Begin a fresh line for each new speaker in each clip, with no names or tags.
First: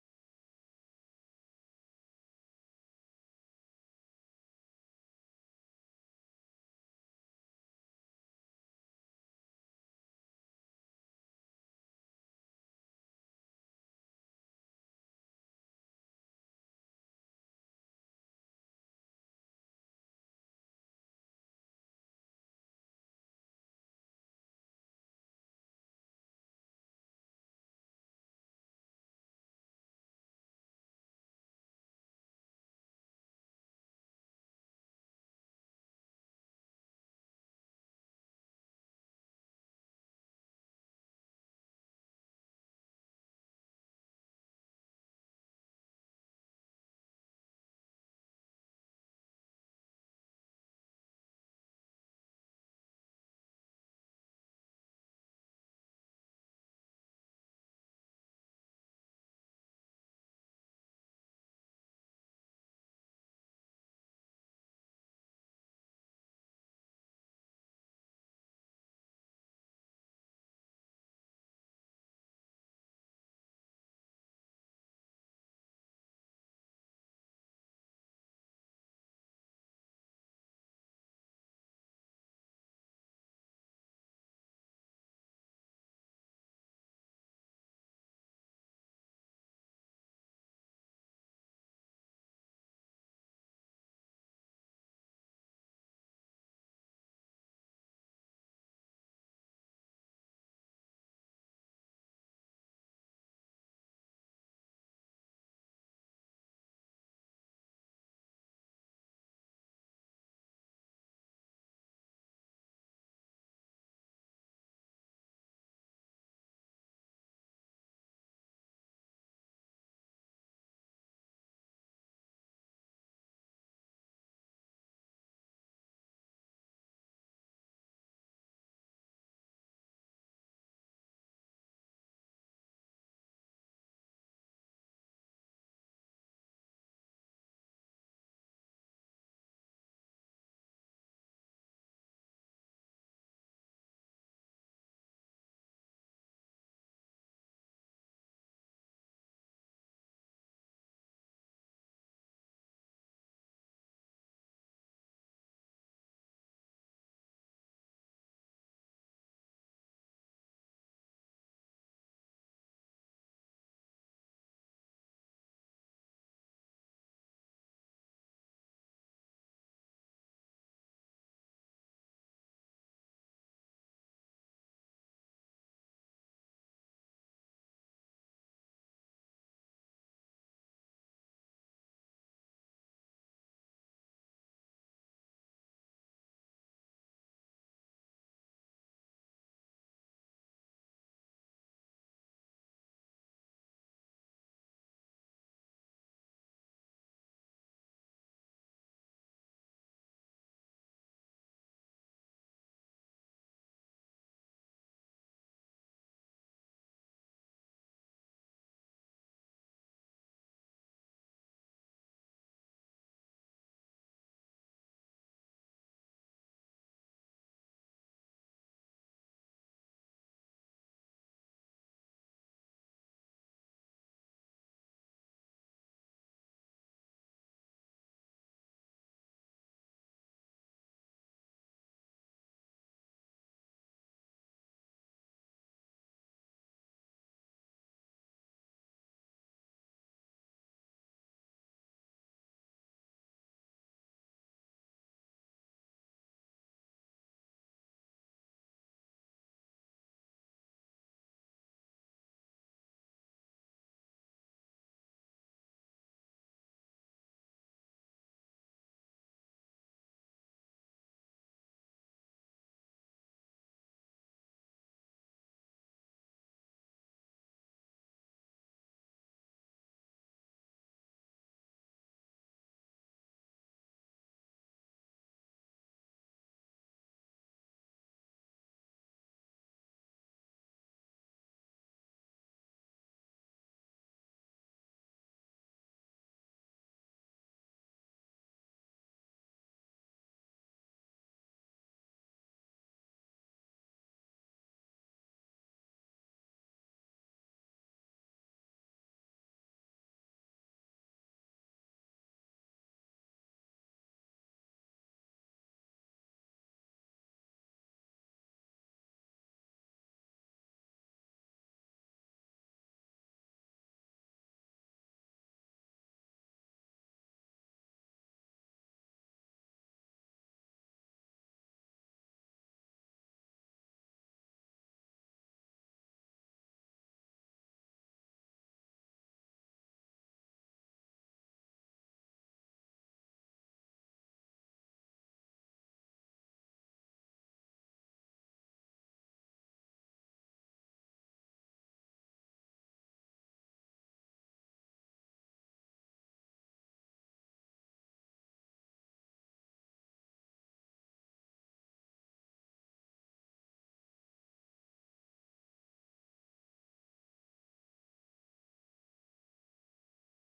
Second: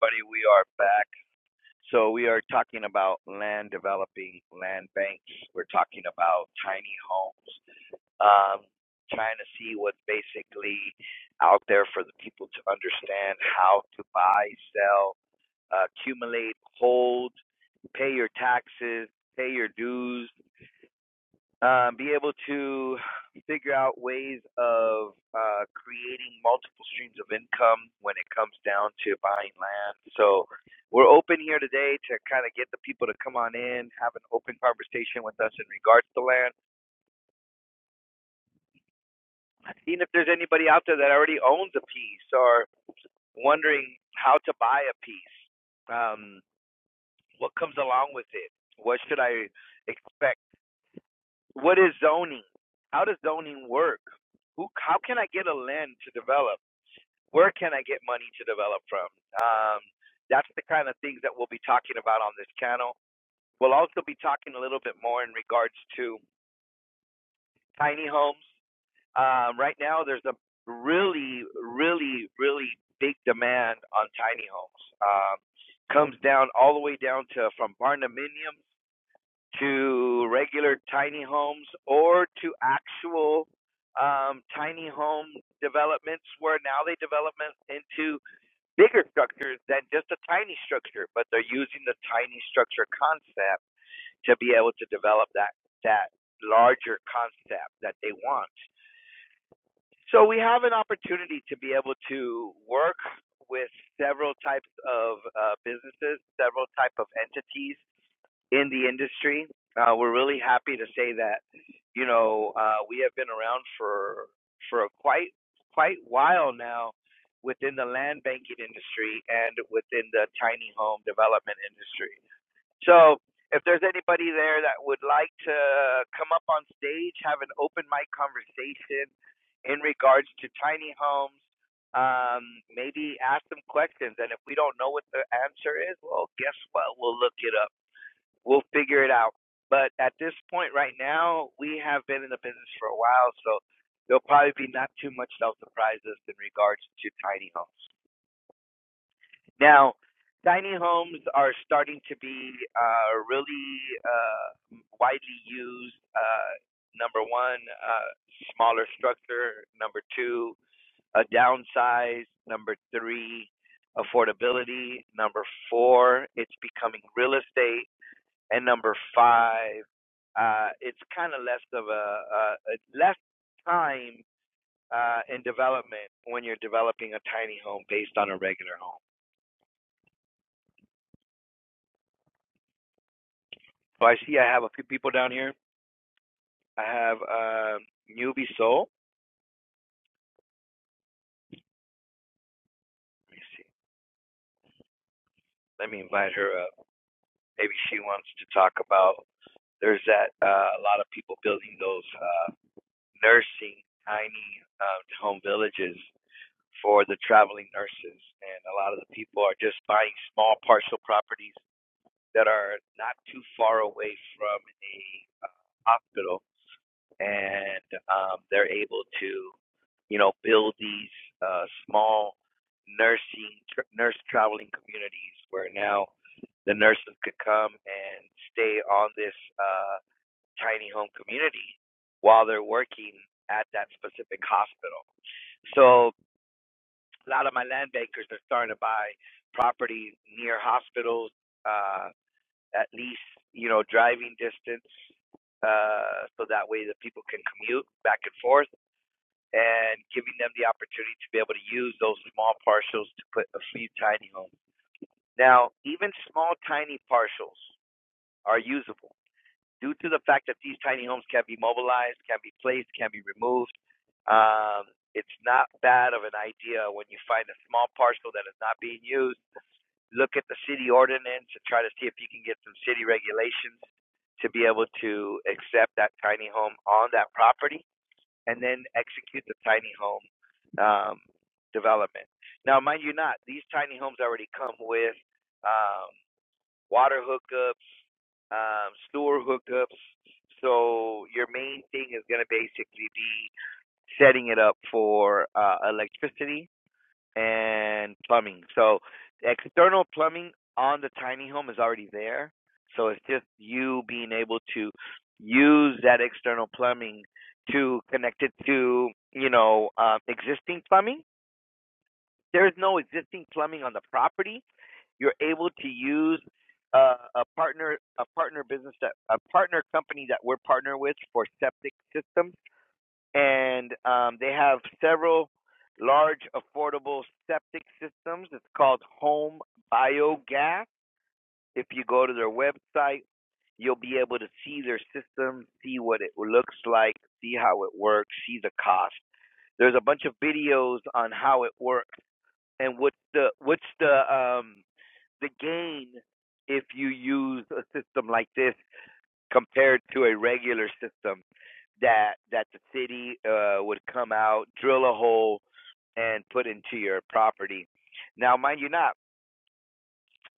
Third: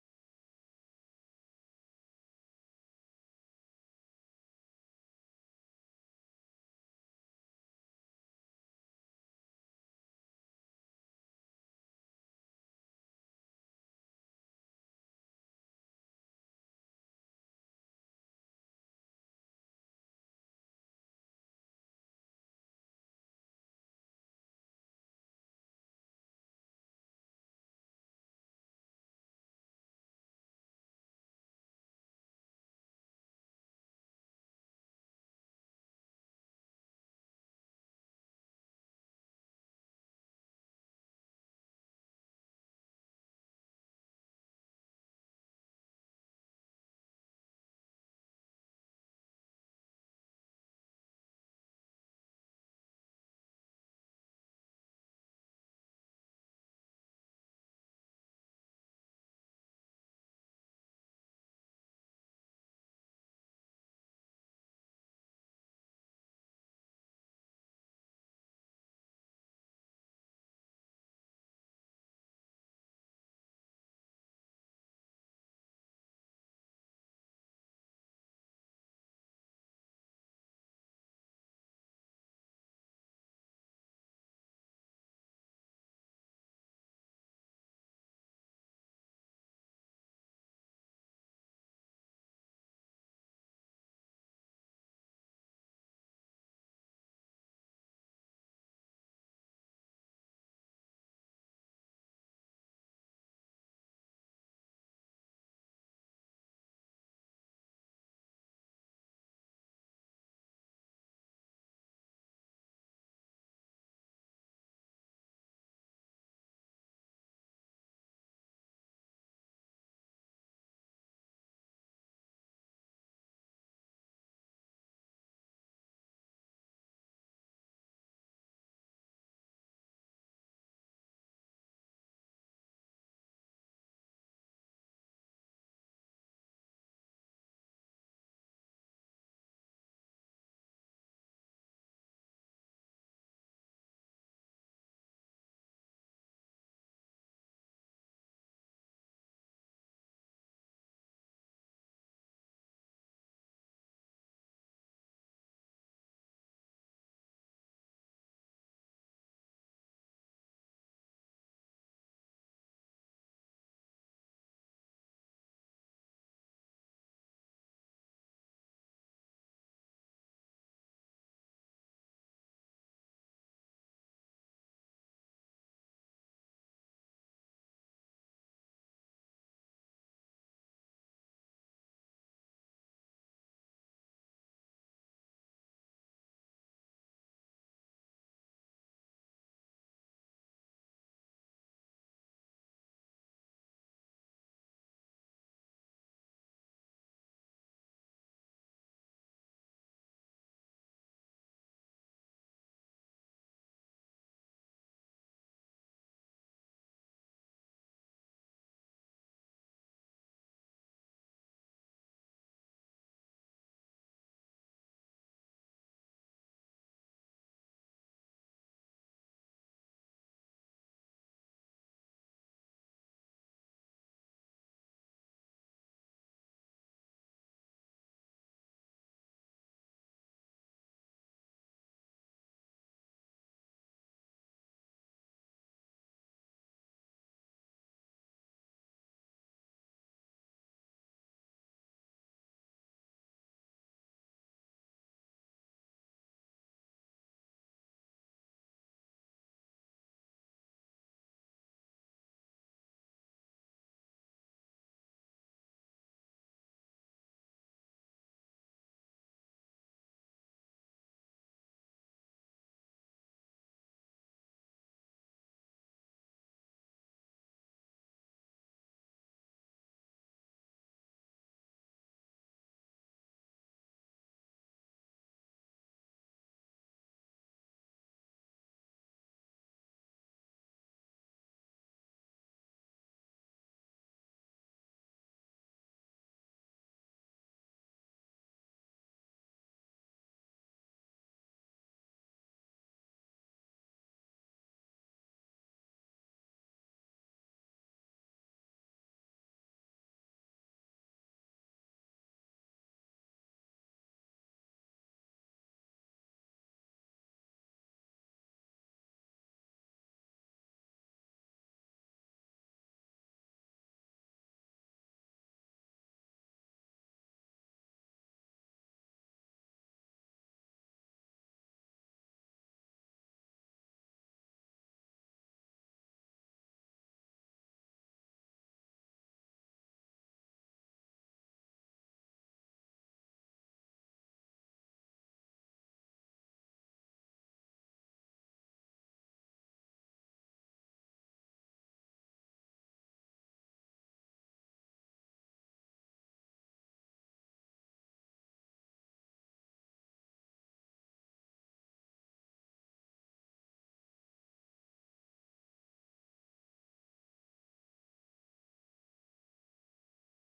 Buddy, We are back. So we are talking about land developing, land banks. We're talking about tiny homes. Um, trying to see what's basically out there for the people to understand how to buy, sell, uh, accumulate, hold, pay your taxes, pay your dues um, be able to figure out ways of uh, creating multiple streams of income when it comes down to buying land. So we're open here today to kind of get the people to come on in, have an open conversation with us in regards to land. Even if there's anybody out there that already owns a piece or wondering how to buy a piece, um, what comes along with it, what should I expect What is zoning? How does zoning work? Who? How can I get a land to develop? Where can I get money to develop from? Um, that's the kind of things that we'll be talking about on this channel. We'll also be talking a little bit more in regards to tiny homes. Um, right now, there's a really, really, really big demand on tiny homes. Um, comes down all the way down to from barndominiums to regular tiny homes or to actual um, tiny home developments where now they develop it into bigger structures than just a tiny structure, but they're using the tiny structure concept to be able to develop that that larger concept that they want. So we have an opportunity to be able to work with several types of uh, businesses, several type of entities in the industry. Uh, we're really happy to say that you know uh, we have been around for for a quite quite while now within the land banking industry and within the tiny home development industry. So if there's anybody there that would like to come up on stage, have an open mic conversation in regards to tiny homes, um, maybe ask them questions. And if we don't know what the answer is, well, guess what? We'll look it up We'll figure it out. But at this point right now, we have been in the business for a while, so there'll probably be not too much self-surprises in regards to tiny homes. Now, tiny homes are starting to be uh, really uh, widely used. Uh, number one, uh, smaller structure. Number two, a downsize. Number three, affordability. Number four, it's becoming real estate and number five, uh, it's kind of less of a, a, a less time uh, in development when you're developing a tiny home based on a regular home. So I see I have a few people down here. I have um, Newbie Soul. Let me see. Let me invite her up. Maybe she wants to talk about. There's that uh, a lot of people building those uh, nursing tiny uh, home villages for the traveling nurses, and a lot of the people are just buying small parcel properties that are not too far away from a uh, hospital, and um, they're able to, you know, build these uh, small nursing tr nurse traveling communities where now the nurses could come and stay on this uh, tiny home community while they're working at that specific hospital. So a lot of my land bankers are starting to buy property near hospitals. Uh, at least you know driving distance, uh, so that way the people can commute back and forth, and giving them the opportunity to be able to use those small parcels to put a few tiny homes. Now, even small tiny parcels are usable due to the fact that these tiny homes can be mobilized, can be placed, can be removed, um, it's not bad of an idea when you find a small parcel that is not being used. Look at the city ordinance and try to see if you can get some city regulations to be able to accept that tiny home on that property and then execute the tiny home um, development. Now, mind you, not these tiny homes already come with um, water hookups, um, sewer hookups. So your main thing is going to basically be setting it up for uh, electricity and plumbing. So external plumbing on the tiny home is already there. So it's just you being able to use that external plumbing to connect it to, you know, um, existing plumbing. There is no existing plumbing on the property you're able to use uh, a partner a partner business that a partner company that we're partner with for septic systems, and um, they have several large affordable septic systems. It's called Home Biogas. If you go to their website, you'll be able to see their system, see what it looks like, see how it works, see the cost. There's a bunch of videos on how it works and what's the what's the um the gain if you use a system like this compared to a regular system that that the city uh, would come out, drill a hole, and put into your property. Now, mind you, not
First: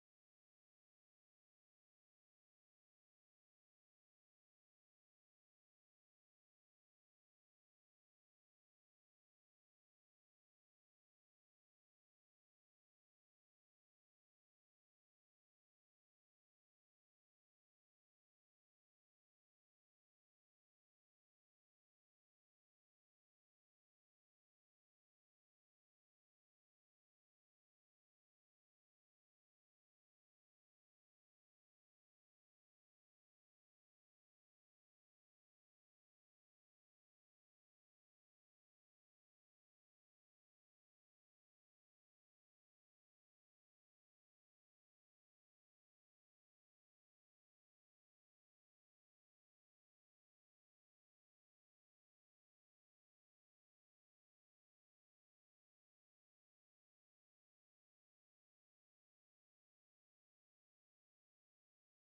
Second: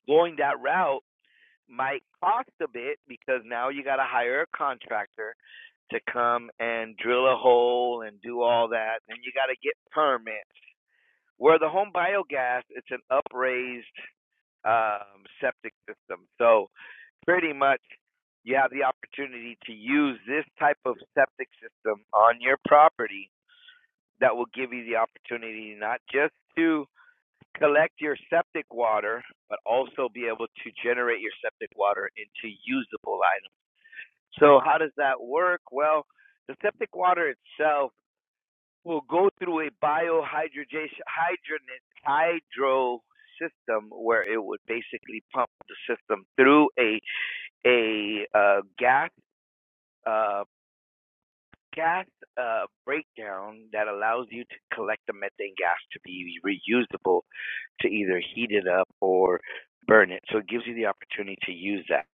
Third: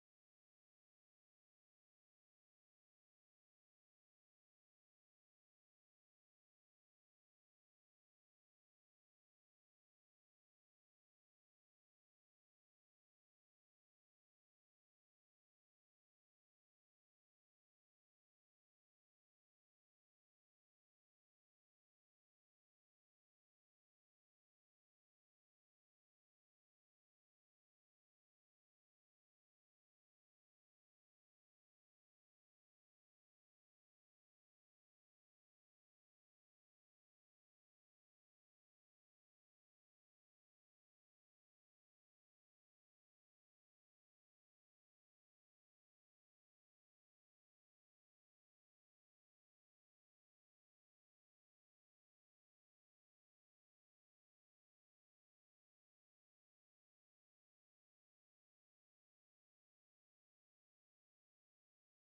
going that route might cost a bit because now you got to hire a contractor to come and drill a hole and do all that. Then you got to get permits. Where the home biogas, it's an upraised um, septic system. So pretty much you have the opportunity to use this type of septic system on your property that will give you the opportunity not just to collect your septic water, but also be able to generate your septic water into usable items. So, how does that work? Well, the septic water itself will go through a biohydrogenation hydro system where it would basically pump the system through a a uh, gas uh, gas uh, breakdown that allows you to collect the methane gas to be reusable to either heat it up or burn it. So it gives you the opportunity to use that.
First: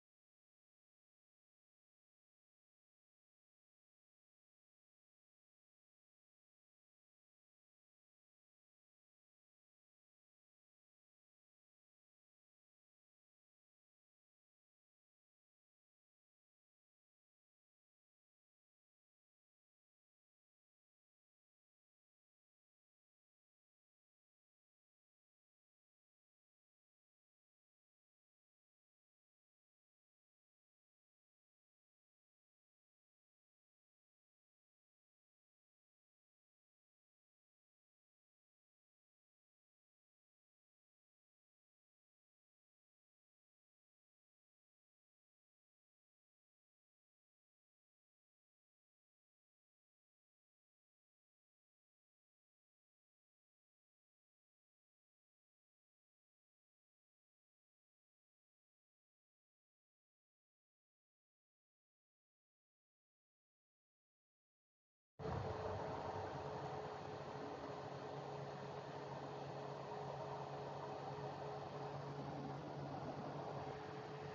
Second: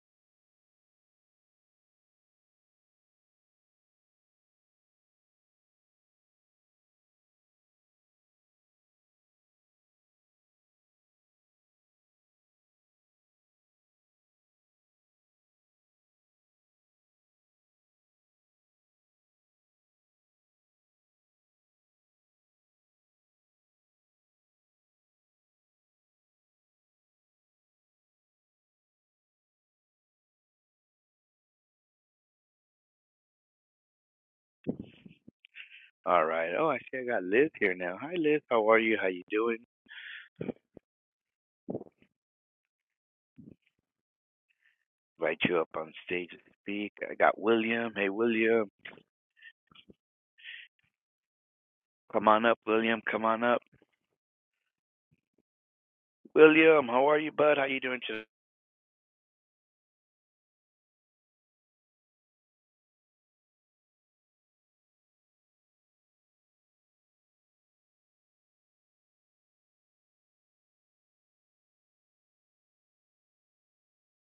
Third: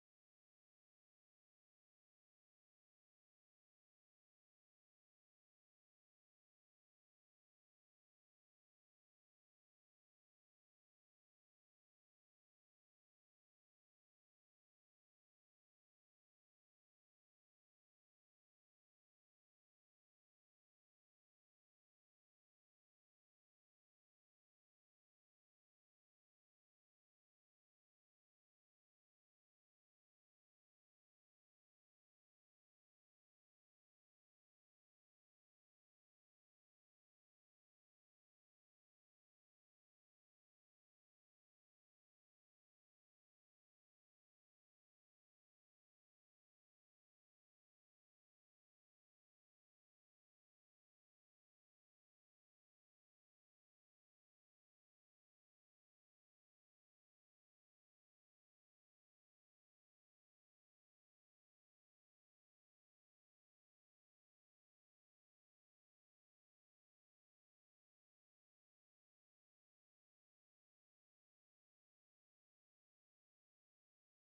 All right. Oh, I see. I got Liz here now. Hi, Liz. How are you? How you doing? Invite you up on stage to speak. I got William. Hey, William. Come on up, William. Come on up. William, how are you, bud? How you doing today?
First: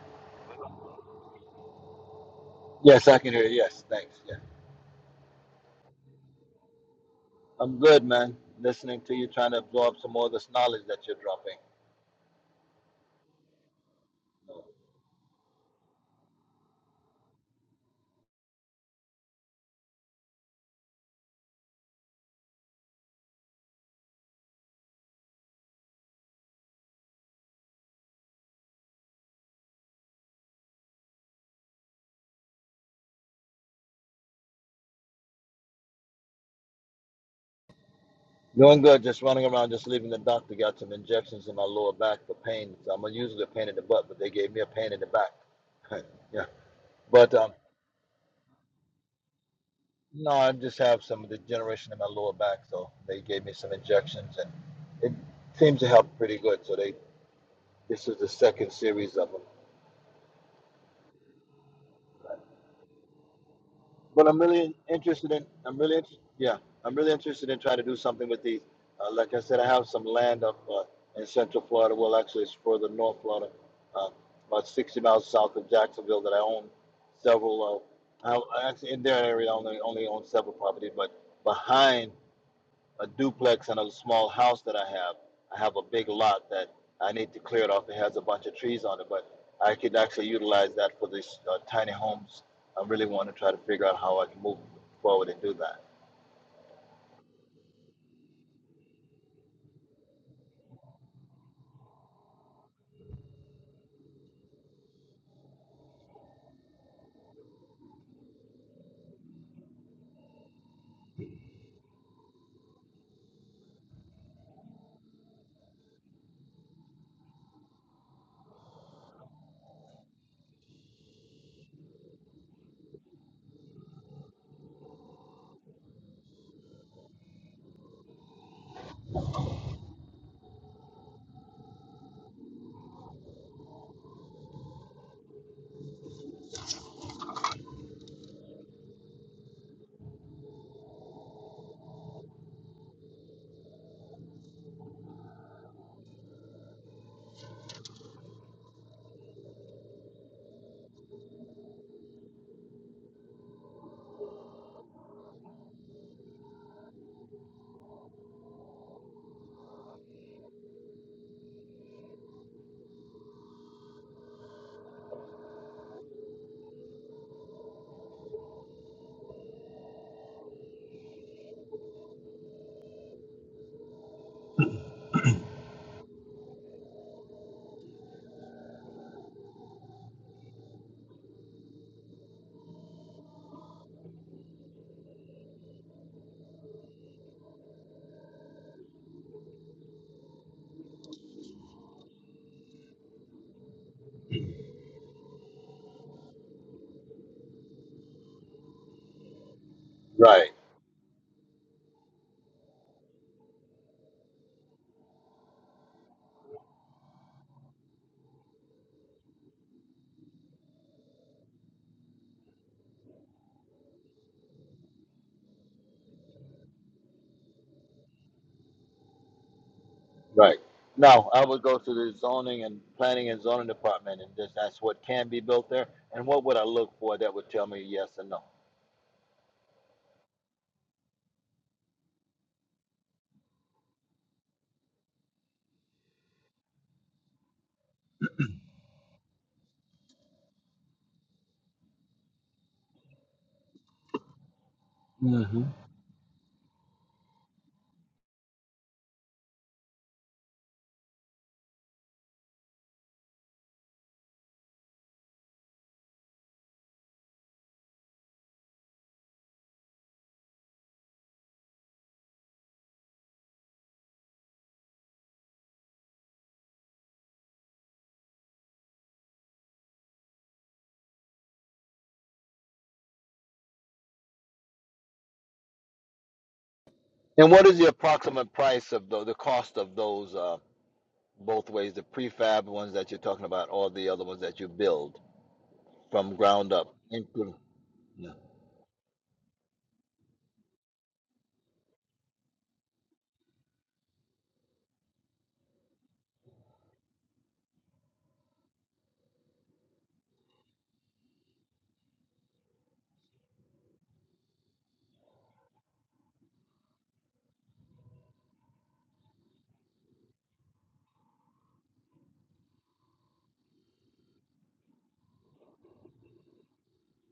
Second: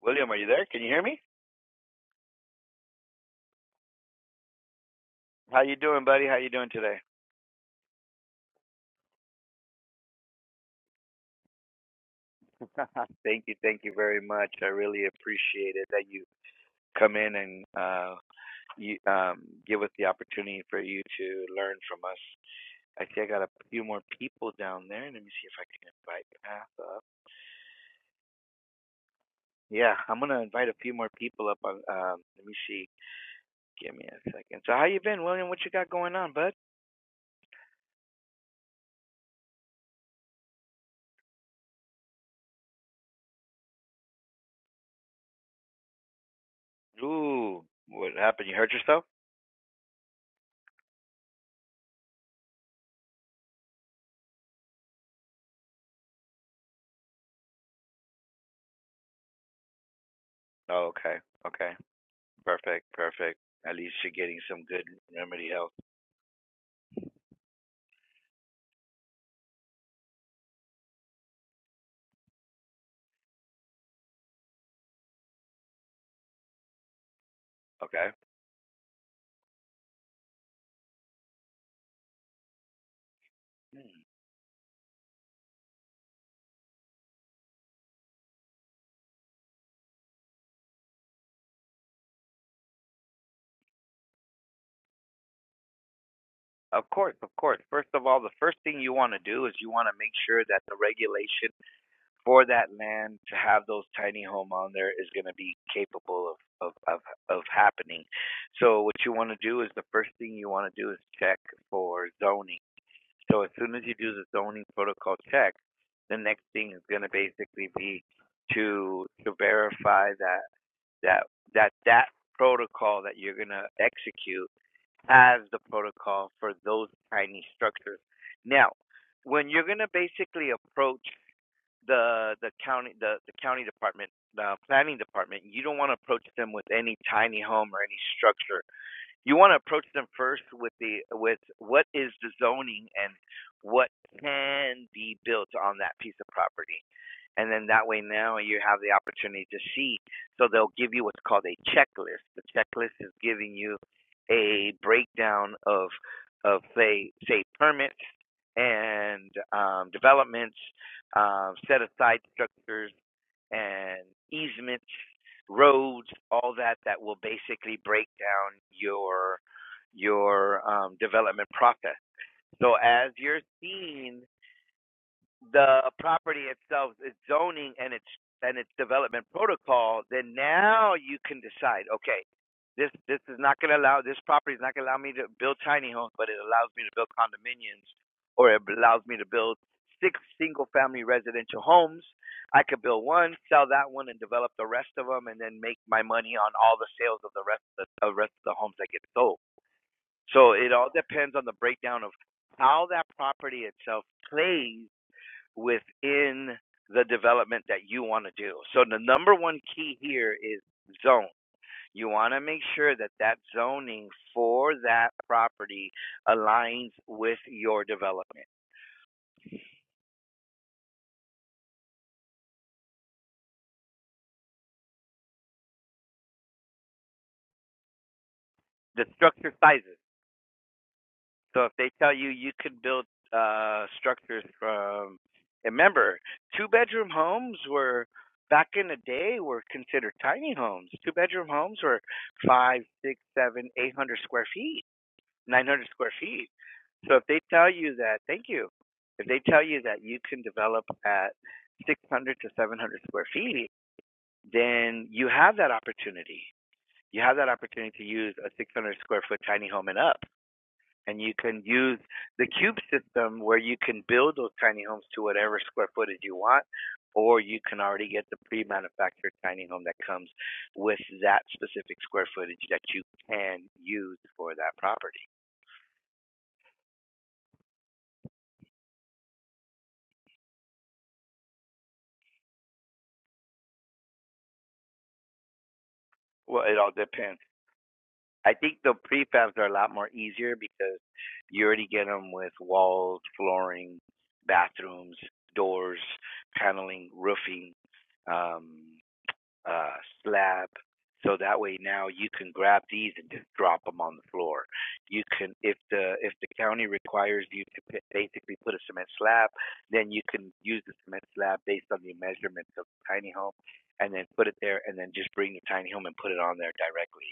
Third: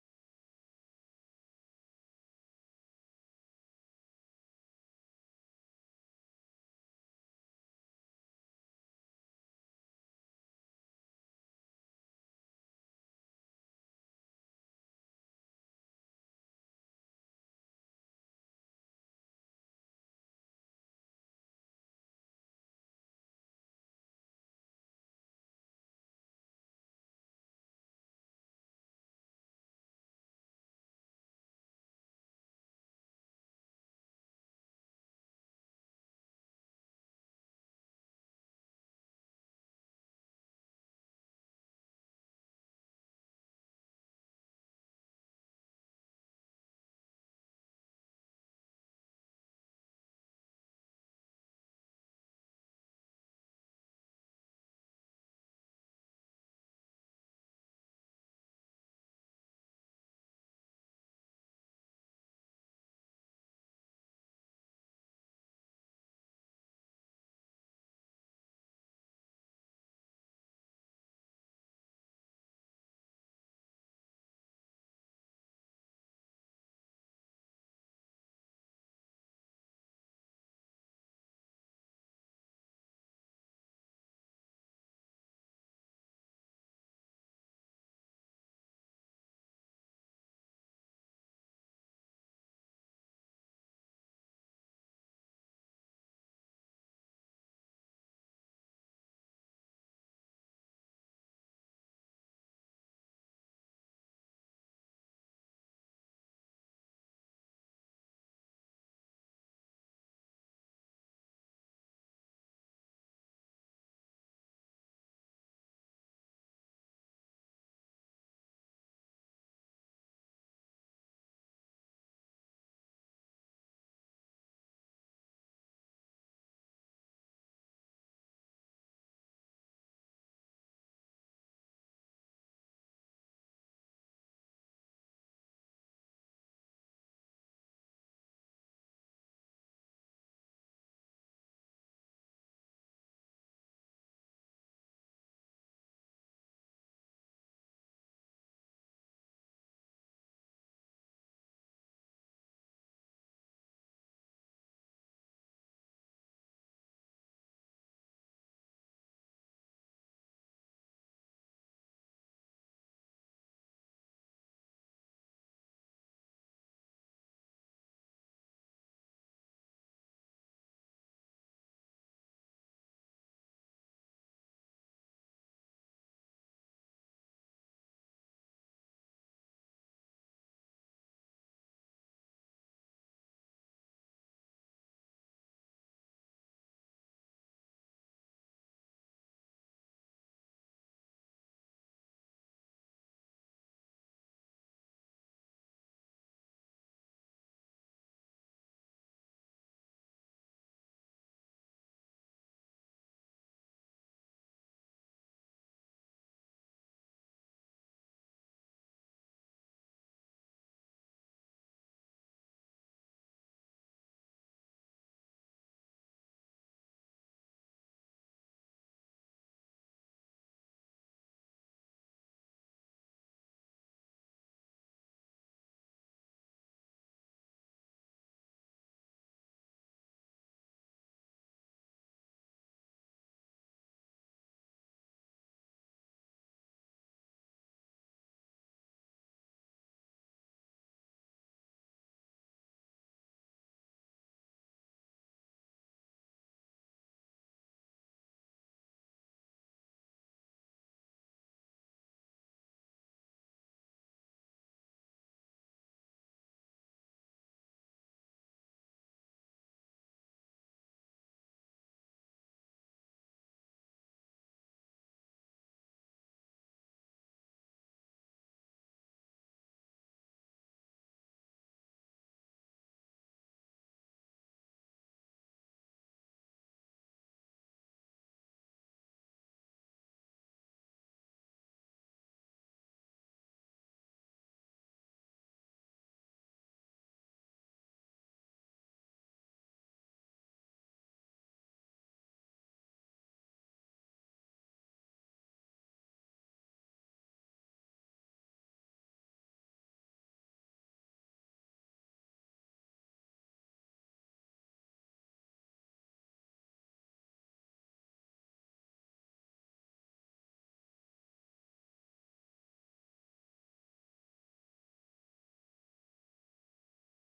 William, are you there? Can you hear me?
Yes, I can hear you. Yes, thanks. Yeah.
How you doing, buddy? How you doing today?
I'm good, man. Listening to you, trying to absorb some more of this knowledge that you're dropping.
thank you, thank you very much. I really appreciate it that you come in and uh, you um, give us the opportunity for you to learn from us. I see I got a few more people down there. Let me see if I can invite Path up. Yeah, I'm gonna invite a few more people up. On um, let me see. Give me a second. So how you been, William? What you got going on, bud?
Doing good, just running around, just leaving the doctor. Got some injections in my lower back for pain. So I'm usually a pain in the butt, but they gave me a pain in the back. yeah. But um,
Ooh, what happened? You hurt yourself?
no, I just have some degeneration in my lower back. So they gave me some injections and it seems to help pretty good. So they this is the second series of them.
Oh, okay. Okay. Perfect. Perfect. At least you're
but
getting
I'm
some
really
good
interested in.
remedy help.
I'm really, inter- yeah, I'm really interested in trying to do something with these. Uh, like I said, I have some land up uh, in Central Florida. Well, actually, it's further north Florida, uh, about 60 miles south of Jacksonville, that I own several.
Okay.
Uh, I, I actually, in their area, I only only own several properties, but behind a duplex and a
Hmm.
small house that I have. I have a big lot that I need to clear it off. It has a bunch of trees on it, but I could actually utilize that for these uh, tiny homes. I really want to try to figure out how I can move forward and do that.
Of course, of course. First of all, the first thing you want to do is you want to make sure that the regulation for that land to have those tiny home on there is going to be capable of, of, of, of happening. So what you want to do is the first thing you want to do is check for zoning. So as soon as you do the zoning protocol check, the next thing is going to basically be to to verify that that that that protocol that you're going to execute has the protocol for those tiny structures. Now, when you're going to basically approach the the county the, the county department the planning department you don't want to approach them with any tiny home or any structure you want to approach them first with the with what is the zoning and what can be built on that piece of property and then that way now you have the opportunity to see so they'll give you what's called a checklist the checklist is giving you a breakdown of of say say permits and um, developments um, set aside structures and easements roads, all that that will basically break down your your um, development process. So as you're seeing the property itself, its zoning and its and its development protocol, then now you can decide, okay, this this is not going to allow this property is not going to allow me to build tiny homes, but it allows me to build condominiums, or it allows me to build six single family residential homes. I could build one, sell that one, and develop the rest of them, and then make my money on all the sales of the rest of the, the rest of the homes that get sold.
Right,
So it all depends on the breakdown of how that property itself plays within the development that you want to do. So the number one key here is zone. You want to make sure that that zoning for that property aligns with your development.
right. Now, I would go to the zoning and planning and zoning department and just ask what can be built there and what would I look for that would tell me yes and no.
The structure sizes. So if they tell you you could build uh, structures from, remember, two bedroom homes were back in the day were considered tiny homes. Two bedroom homes were five, six, seven, eight hundred square feet
hmm
900 square feet. So if they tell you that, thank you. If they tell you that you can develop at 600 to 700 square feet, then you have that opportunity. You have that opportunity to use a 600 square foot tiny home and up. And you can use the cube system where you can build those tiny homes to whatever square footage you want, or you can already get the pre manufactured tiny home that comes with that specific square footage that you can use for that property.
And what is the approximate price of the, the cost of those? uh, both ways the prefab ones that you're talking about or the other ones that you build from
Well,
ground
it all
up
depends.
improve
I think the prefabs are a lot more easier because you already get them with walls, flooring, bathrooms, doors, paneling, roofing, um, uh, slab. So that way now you can grab these and just drop them on the floor. You can, if the if the county requires you to p- basically put a cement slab, then you can use the cement slab based on the measurements of the tiny home, and then put it there, and then just bring the tiny home and put it on there directly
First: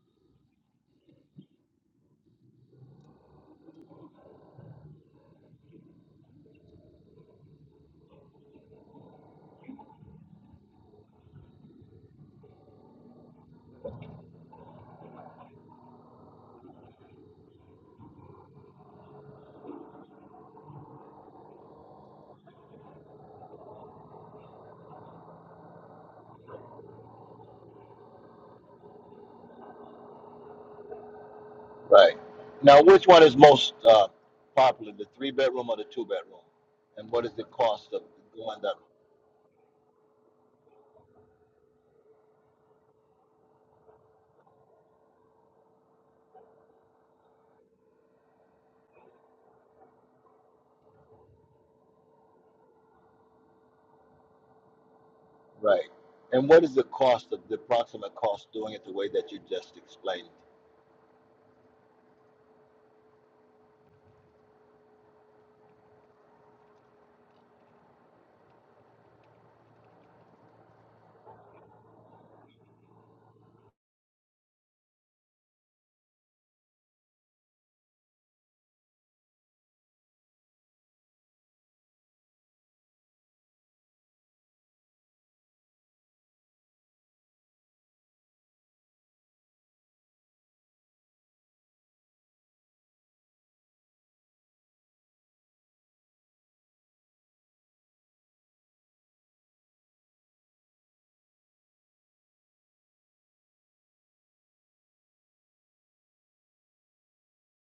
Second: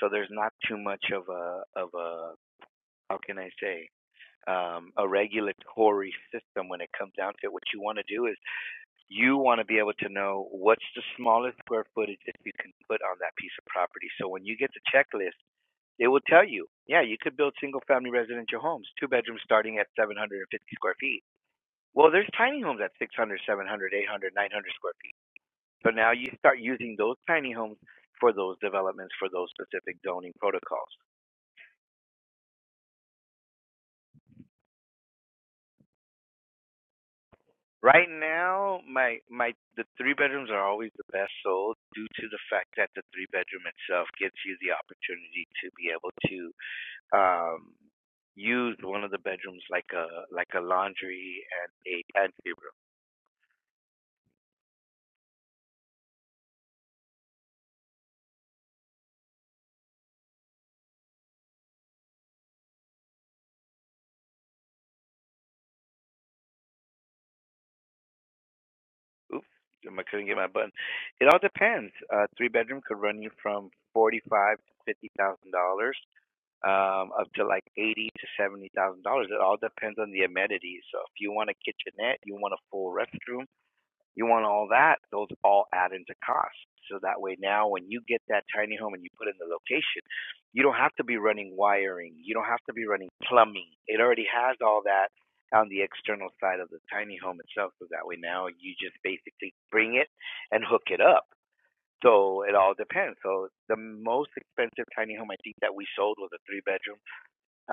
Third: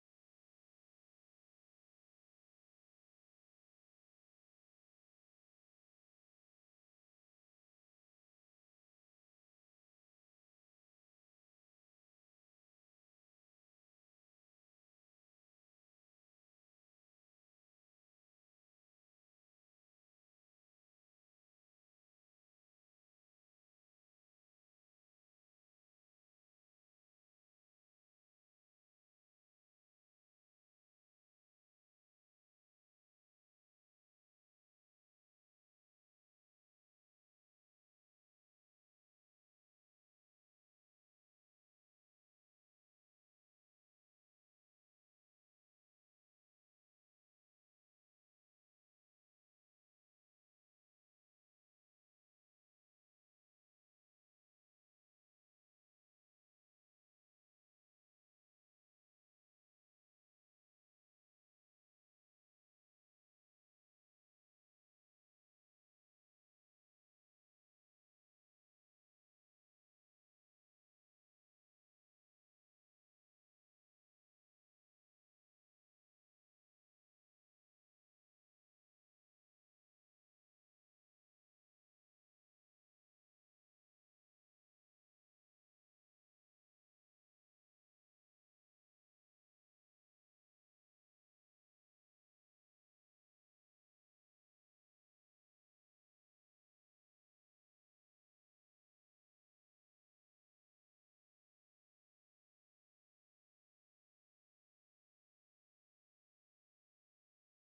so there's not too much of a of a how can I say um, a regulatory system when it comes down to it. What you want to do is you want to be able to know what's the smallest square footage that you can put on that piece of property. So when you get the checklist, it will tell you, yeah, you could build single family residential homes, two bedrooms starting at 750 square feet. Well, there's tiny homes at 600, 700, 800, 900 square feet. So now you start using those tiny homes for those developments for those specific zoning protocols.
right now which one is most uh, popular the three bedroom or the two bedroom and what is the cost of
Right
going that
now, my my the three bedrooms are always the best sold due to the fact that the three bedroom itself gives you the opportunity to be able to um use one of the bedrooms like a like a laundry and a pantry room.
right and what is the cost of the approximate cost doing it the way that you just explained
Oops, I couldn't get my button. It all depends. Uh, three bedroom could run you from forty five to fifty thousand dollars um, up to like eighty to seventy thousand dollars. It all depends on the amenities. So if you want a kitchenette, you want a full restroom, You want all that, those all add into cost. So that way now when you get that tiny home and you put in the location, you don't have to be running wiring, you don't have to be running plumbing. It already has all that on the external side of the tiny home itself. So that way now you just basically bring it and hook it up. So it all depends. So the most expensive tiny home I think that we sold was a three bedroom,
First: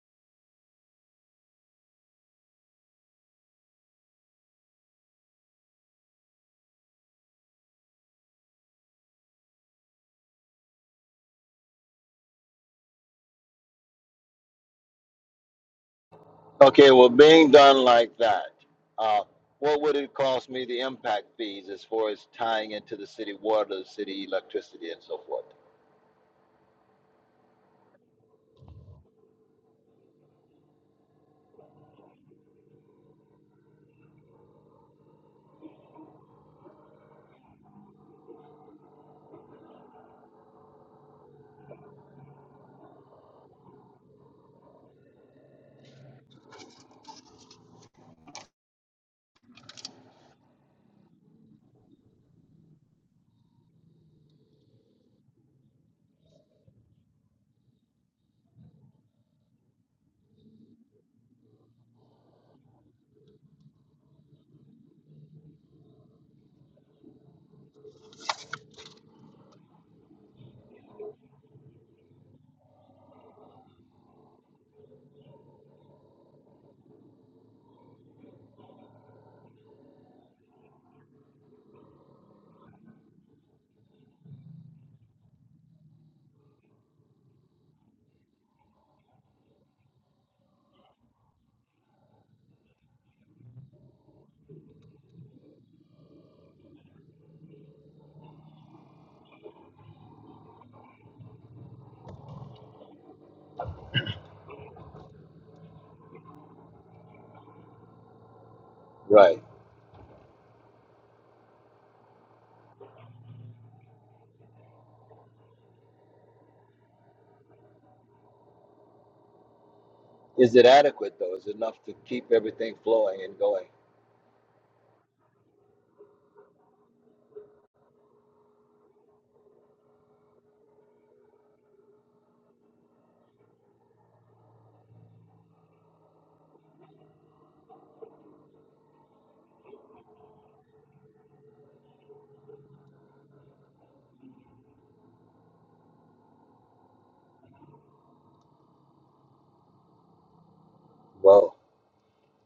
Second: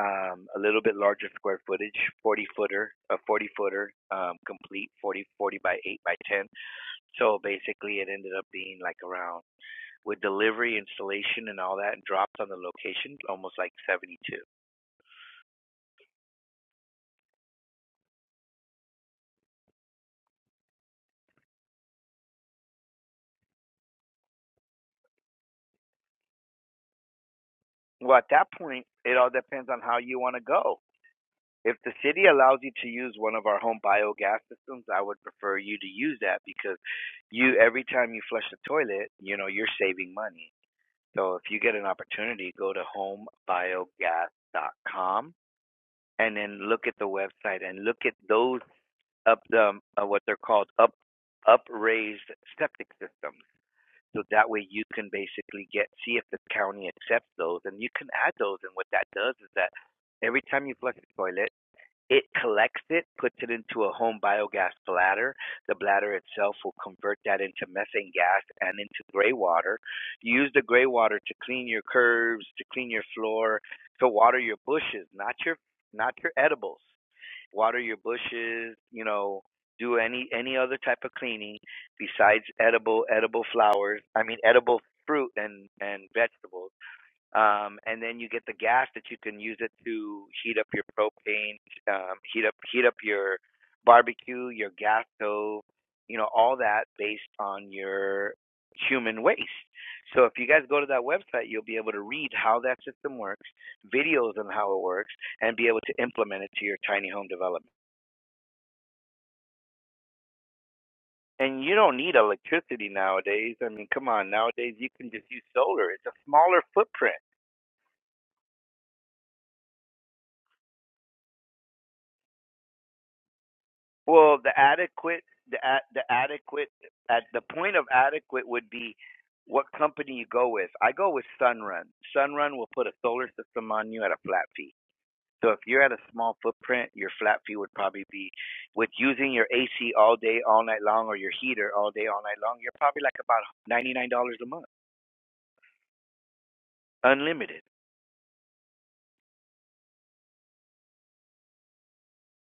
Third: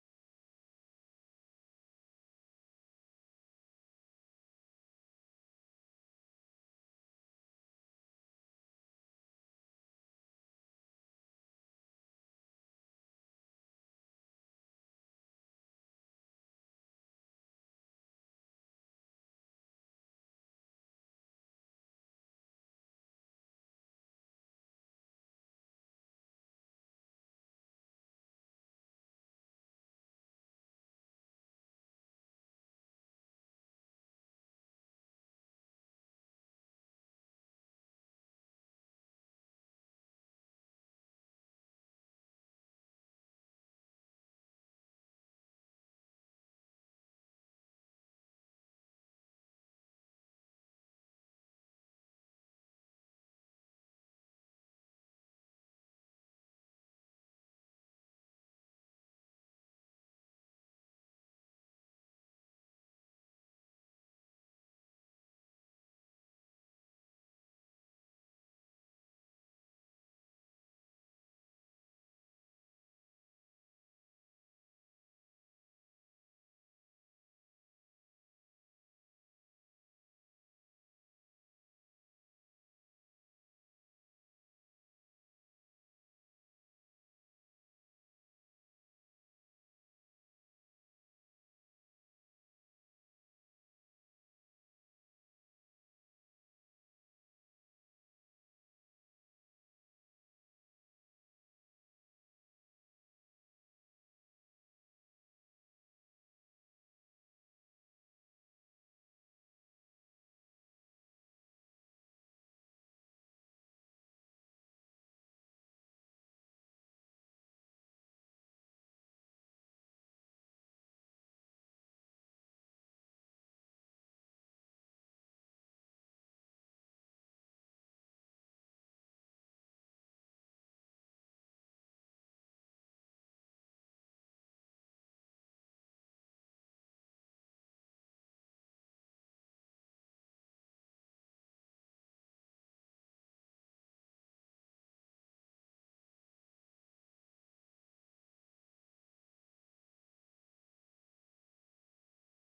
um, a little bit larger square footage, 40 footer, a 40 footer, um, complete 40 40 by 8 by 10 so basically, it ended up being like around with delivery, installation, and all that, and dropped on the location almost like 72.
okay well being done like that uh, what would it cost me the impact fees as far as tying into the city water the city electricity and so forth
Well, at that point, it all depends on how you want to go. If the city allows you to use one of our home biogas systems, I would prefer you to use that because you every time you flush the toilet, you know you're saving money. So if you get an opportunity, go to homebiogas.com and then look at the website and look at those up the uh, what they're called up upraised septic systems. So that way you can basically get see if the county accepts those, and you can add those. And what that does is that every time you flush the toilet, it collects it, puts it into a home biogas bladder. The bladder itself will convert that into methane gas and into gray water. You use the gray water to clean your curbs, to clean your floor, to water your bushes, not your not your edibles water your bushes, you know, do any any other type of cleaning besides edible edible flowers. I mean edible fruit and and vegetables. Um and then you get the gas that you can use it to heat up your propane, um heat up heat up your barbecue, your gas stove, you know, all that based on your human waste. So if you guys go to that website, you'll be able to read how that system works, videos on how it works, and be able to implement it to your tiny home development.
right
And you don't need electricity nowadays. I mean, come on, nowadays you can just use solar. It's a smaller footprint.
Is it adequate though? Is it enough to keep everything flowing and going?
Well, the adequate, the a- the adequate, at the point of adequate would be what company you go with. I go with Sunrun. Sunrun will put a solar system on you at a flat fee. So if you're at a small footprint, your flat fee would probably be with using your AC all day, all night long, or your heater all day, all night long. You're probably like about ninety nine dollars a month, unlimited.
Well,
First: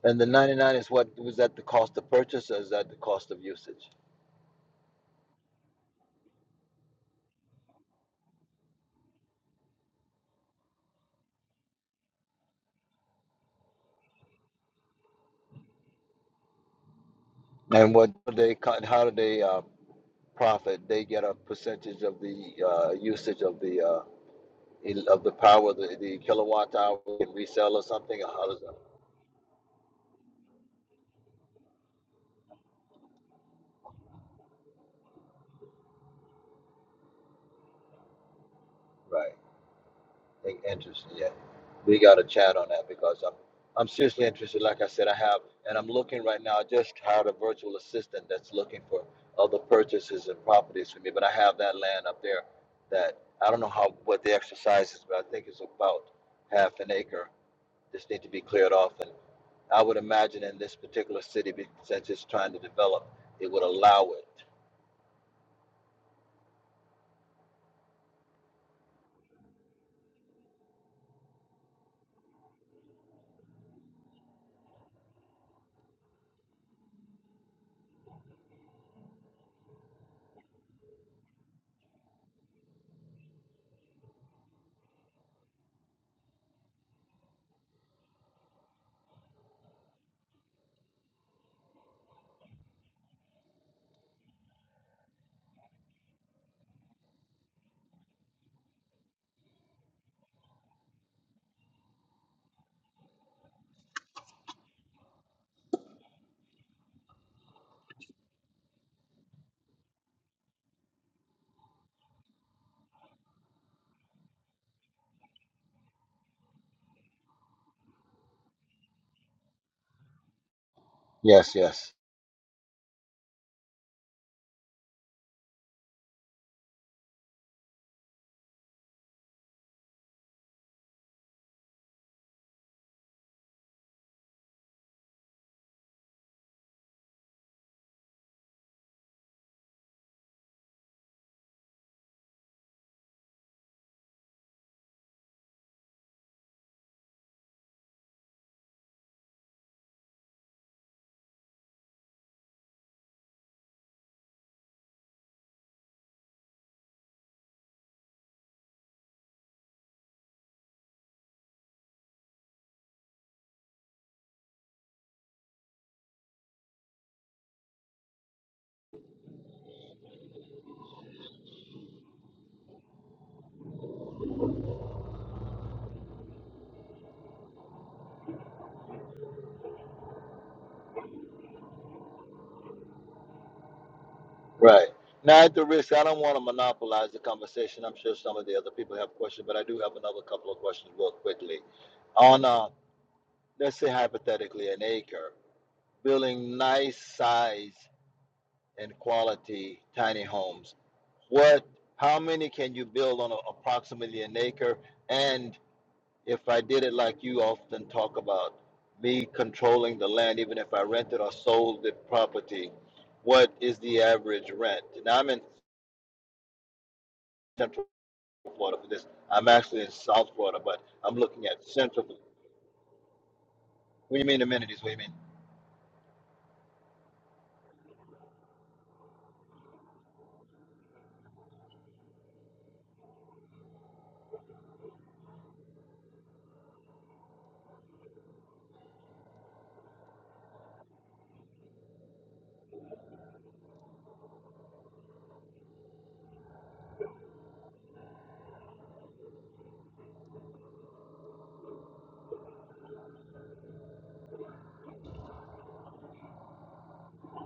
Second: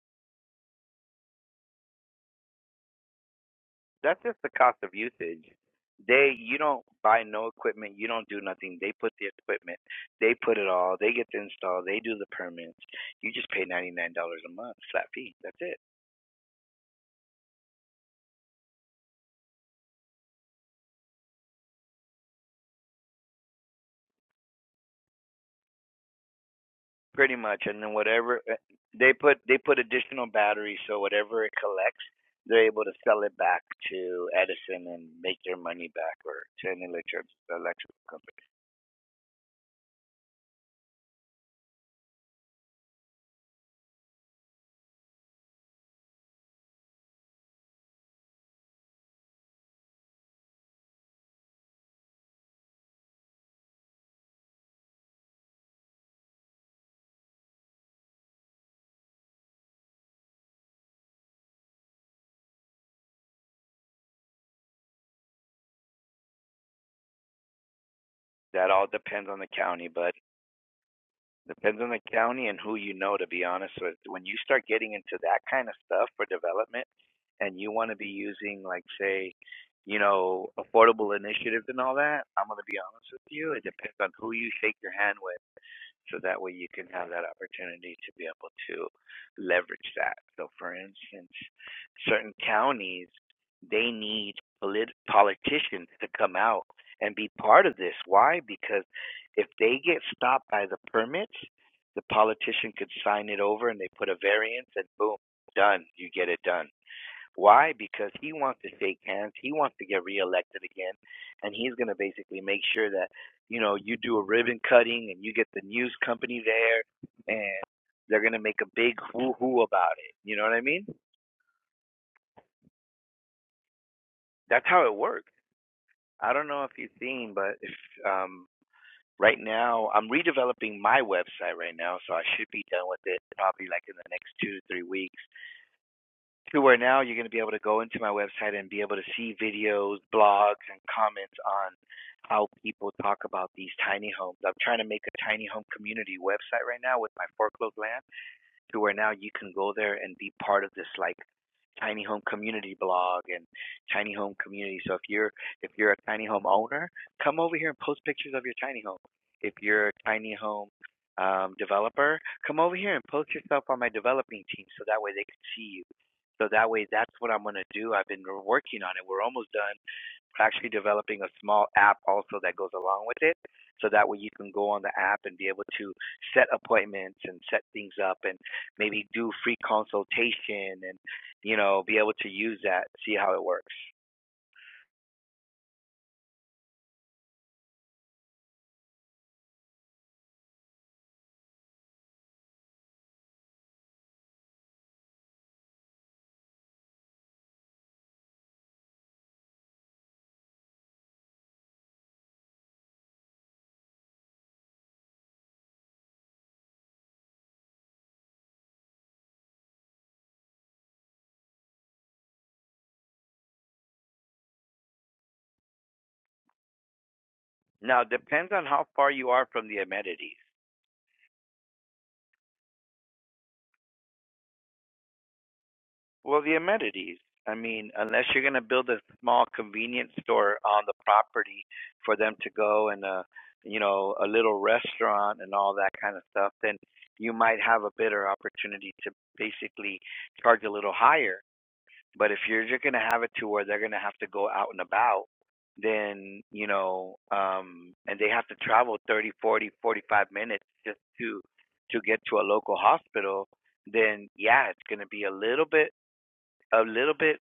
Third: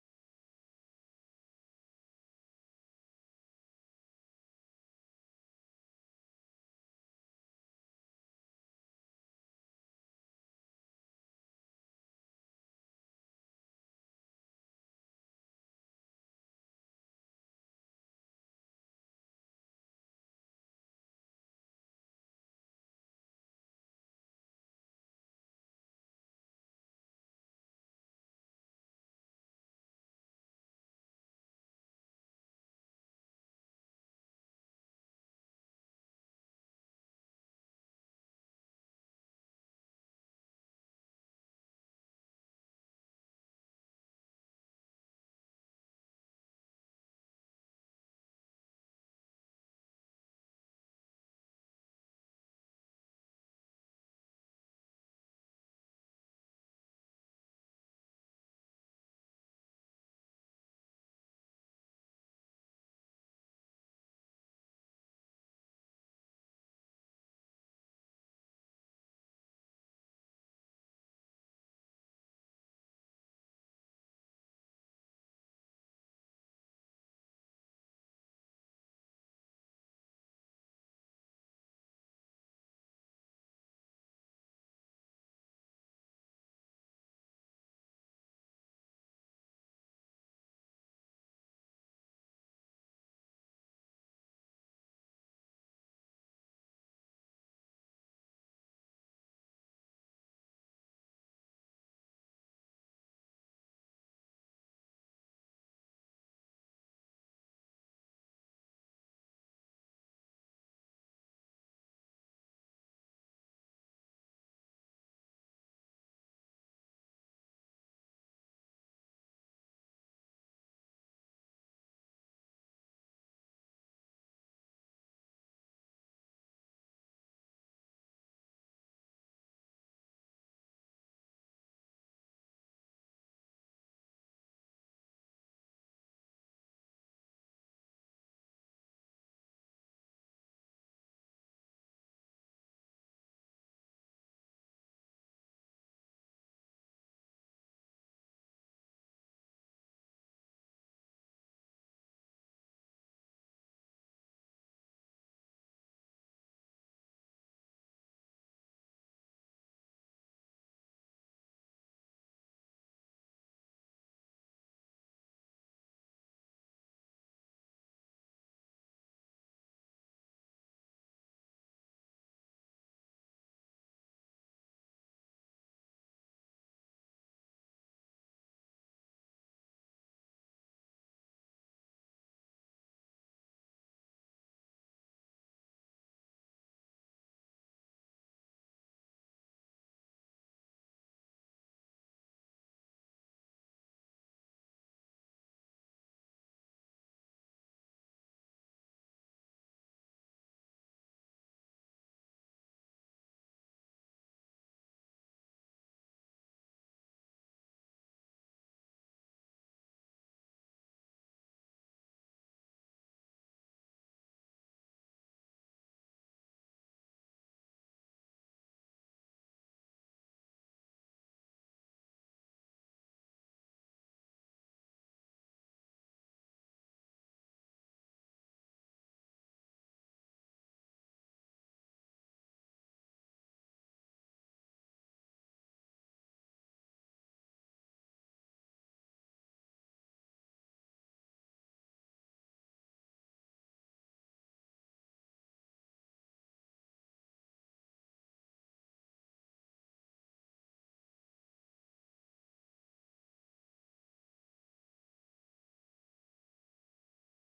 and the 99 is what was that the cost of purchase or is that the cost of usage?
that's just the cost of usage. They you don't buy no equipment, you don't do nothing. They put the equipment, they put it all, they get the install, they do the permits. You just pay ninety nine dollars a month flat fee. That's it,
And what do they co- how do they uh, profit? They get a percentage of the uh, usage of the uh, el- of the power, the, the kilowatt hour, and
pretty much.
resell
And
or
then
something. Or
whatever
how
uh,
does that?
they put they put additional batteries, so whatever it collects, they're able to sell it back to Edison and make their money back, or to an electric electric company.
Right. I- Interesting, yeah. We got to chat on that because I'm, I'm seriously interested. Like I said, I have, and I'm looking right now. I just hired a virtual assistant that's looking for other purchases and properties for me. But I have that land up there that I don't know how what the exercise is, but I think it's about half an acre. Just need to be cleared off, and I would imagine in this particular city, be- since it's trying to develop, it would allow it.
That all depends on the county, but Depends on the county and who you know, to be honest with. When you start getting into that kind of stuff for development and you want to be using, like, say, you know, affordable initiatives and all that, I'm going to be honest with you. It depends on who you shake your hand with. So that way you can have that opportunity to be able to leverage that. So, for instance, certain counties, they need polit- politicians to come out and be part of this. Why? Because if they get stopped by the permits, the politician could sign it over and they put a variance and boom, done. You get it done. Why? Because he wants to shake hands. He wants to get reelected again, and he's going to basically make sure that you know you do a ribbon cutting and you get the news company there, and they're going to make a big hoo hoo about it. You know what I mean?
Yes, yes.
That's how it works. I don't know if you've seen, but if, um, right now I'm redeveloping my website right now, so I should be done with it probably like in the next two to three weeks to where now you're going to be able to go into my website and be able to see videos, blogs, and comments on how people talk about these tiny homes. I'm trying to make a tiny home community website right now with my foreclosed land to where now you can go there and be part of this like tiny home community blog and tiny home community. So if you're if you're a tiny home owner, come over here and post pictures of your tiny home. If you're a tiny home um, developer, come over here and post yourself on my developing team so that way they can see you. So that way, that's what I'm going to do. I've been working on it. We're almost done. We're actually developing a small app also that goes along with it. So that way, you can go on the app and be able to set appointments and set things up. And maybe do free consultation and you know be able to use that see how it works
Right. Now, at the risk, I don't want to monopolize the conversation. I'm sure some of the other people have questions, but I do have another couple of questions real quickly. On, uh, let's say hypothetically, an acre, building nice size and quality tiny homes. What, how many can you build on a, approximately an acre? And if I did it like you often talk about, me controlling the land, even if I rented or sold the property, what is the average rent? Now, I'm in Central.
now it depends on
Florida
how
for this.
far you are
I'm
from the
actually in South
amenities
Florida, but I'm looking at Central. What do you mean amenities? What do you mean?
well the amenities i mean unless you're going to build a small convenience store on the property for them to go and uh you know a little restaurant and all that kind of stuff then you might have a better opportunity to basically charge a little higher But if you're just gonna have it to where they're gonna have to go out and about, then you know, um, and they have to travel 30, 40, 45 minutes just to to get to a local hospital, then yeah, it's gonna be a little bit a little bit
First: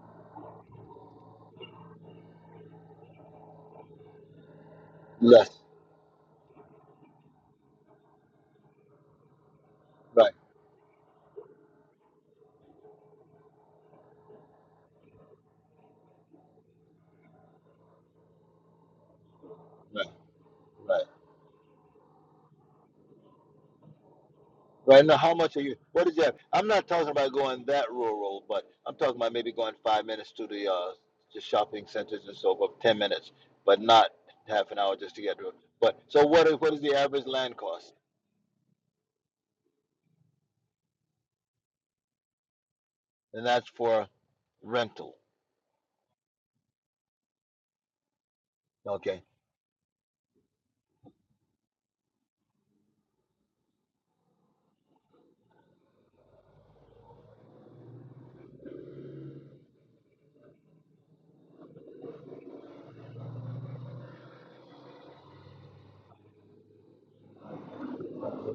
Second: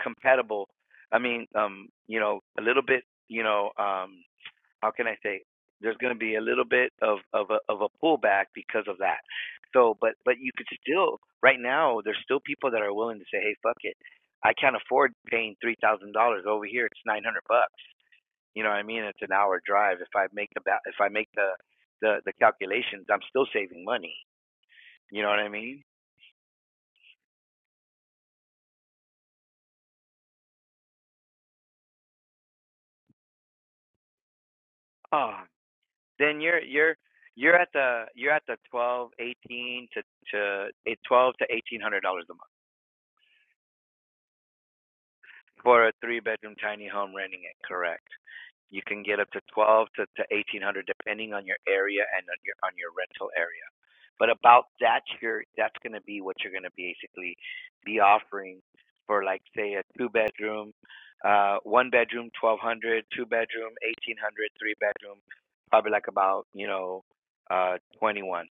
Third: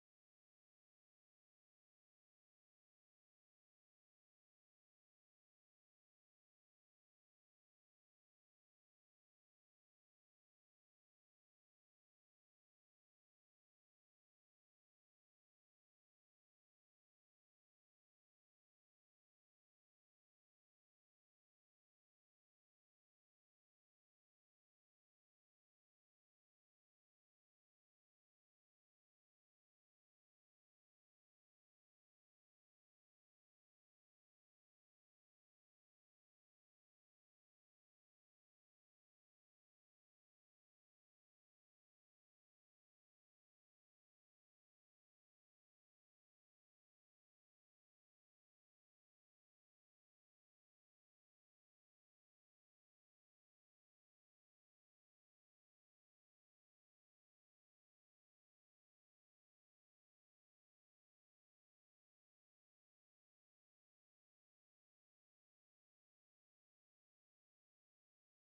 compatible. I mean, um, you know, a little bit, you know, um how can I say
Less.
there's going to be a little bit of of a, of a pullback because of that. So, but
Right.
but you could still right now there's still people that are willing to say, hey, fuck it, I can't afford paying three thousand dollars over here. It's nine hundred bucks. You know what I mean? It's an hour drive.
Right.
If I make the if
Right.
I make the the the calculations, I'm still saving money.
Right now,
You know
how
what I
much are you?
mean?
What does you have? I'm not talking about going that rural, but I'm talking about maybe going five minutes to the uh, the shopping centers and so forth, ten minutes, but not half an hour just to
Oh,
get to it. But so
then
what is
you're
what is
you're
the average
you're
land
at
cost?
the you're at the twelve eighteen to to eh, twelve to eighteen hundred dollars a month
And that's for rental.
for a three bedroom tiny home renting it correct you can get
Okay.
up to 12 to, to 1800 depending on your area and on your on your rental area but about that, your that's going to be what you're going to basically be offering for like say a two bedroom uh one bedroom hundred, bedroom eighteen bedroom probably like about you know uh 21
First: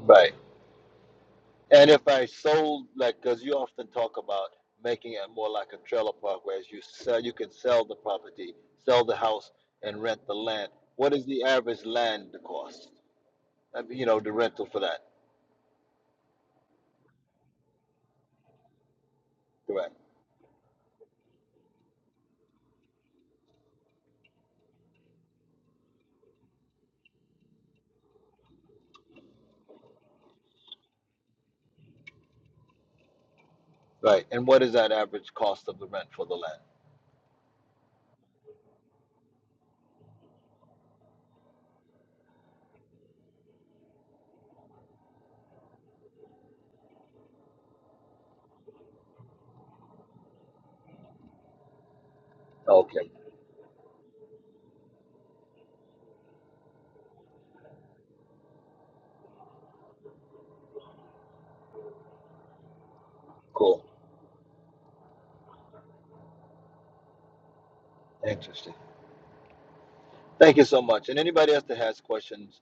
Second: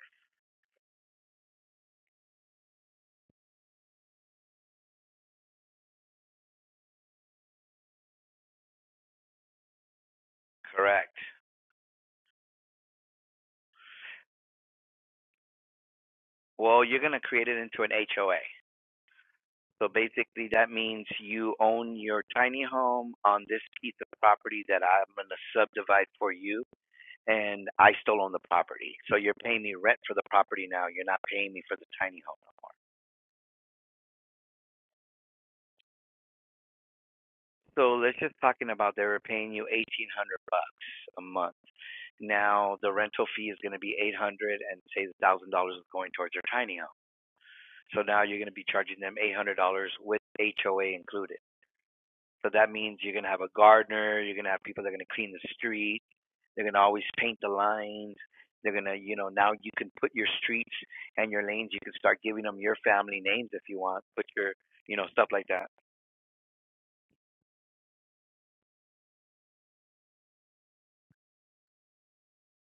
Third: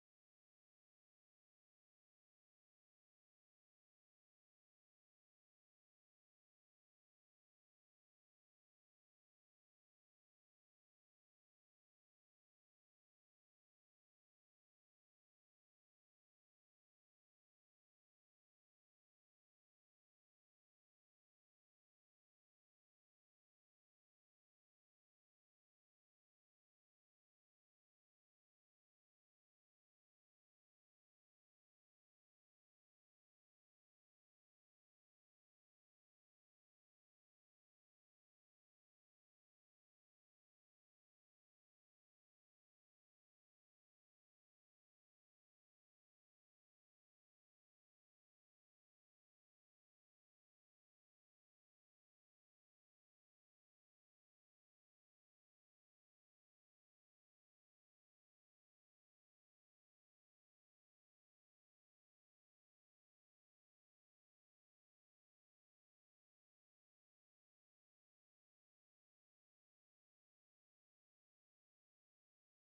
Right. And if I sold, like, because you often talk about making it more like a trailer park, whereas you sell, you can sell the property, sell the house, and rent the land. What
correct
is the average land cost? I mean, you know, the rental for that,
well you're going to create it into an HOA So
correct?
basically, that means you own your tiny home on this piece of property that I'm going to subdivide for you, and I still own the property. So you're paying me rent for the property now. You're not paying me for the tiny home no more.
Right. And what is that average cost of the rent for the land?
So let's just talking about they were paying you eighteen hundred bucks a month. Now the rental fee is going to be eight hundred, and say the thousand dollars is going towards your tiny home. So now you're going to be charging them eight hundred dollars with HOA included. So that means
Okay,
you're going to have a gardener, you're going to have people that are going to clean the street, They're gonna always paint the lines. They're gonna, you know, now you can put your streets and your lanes. You can start giving them your family names if you
cool,
want. Put your, you know, stuff like that.
interesting. Thank you so much. And anybody else that has questions,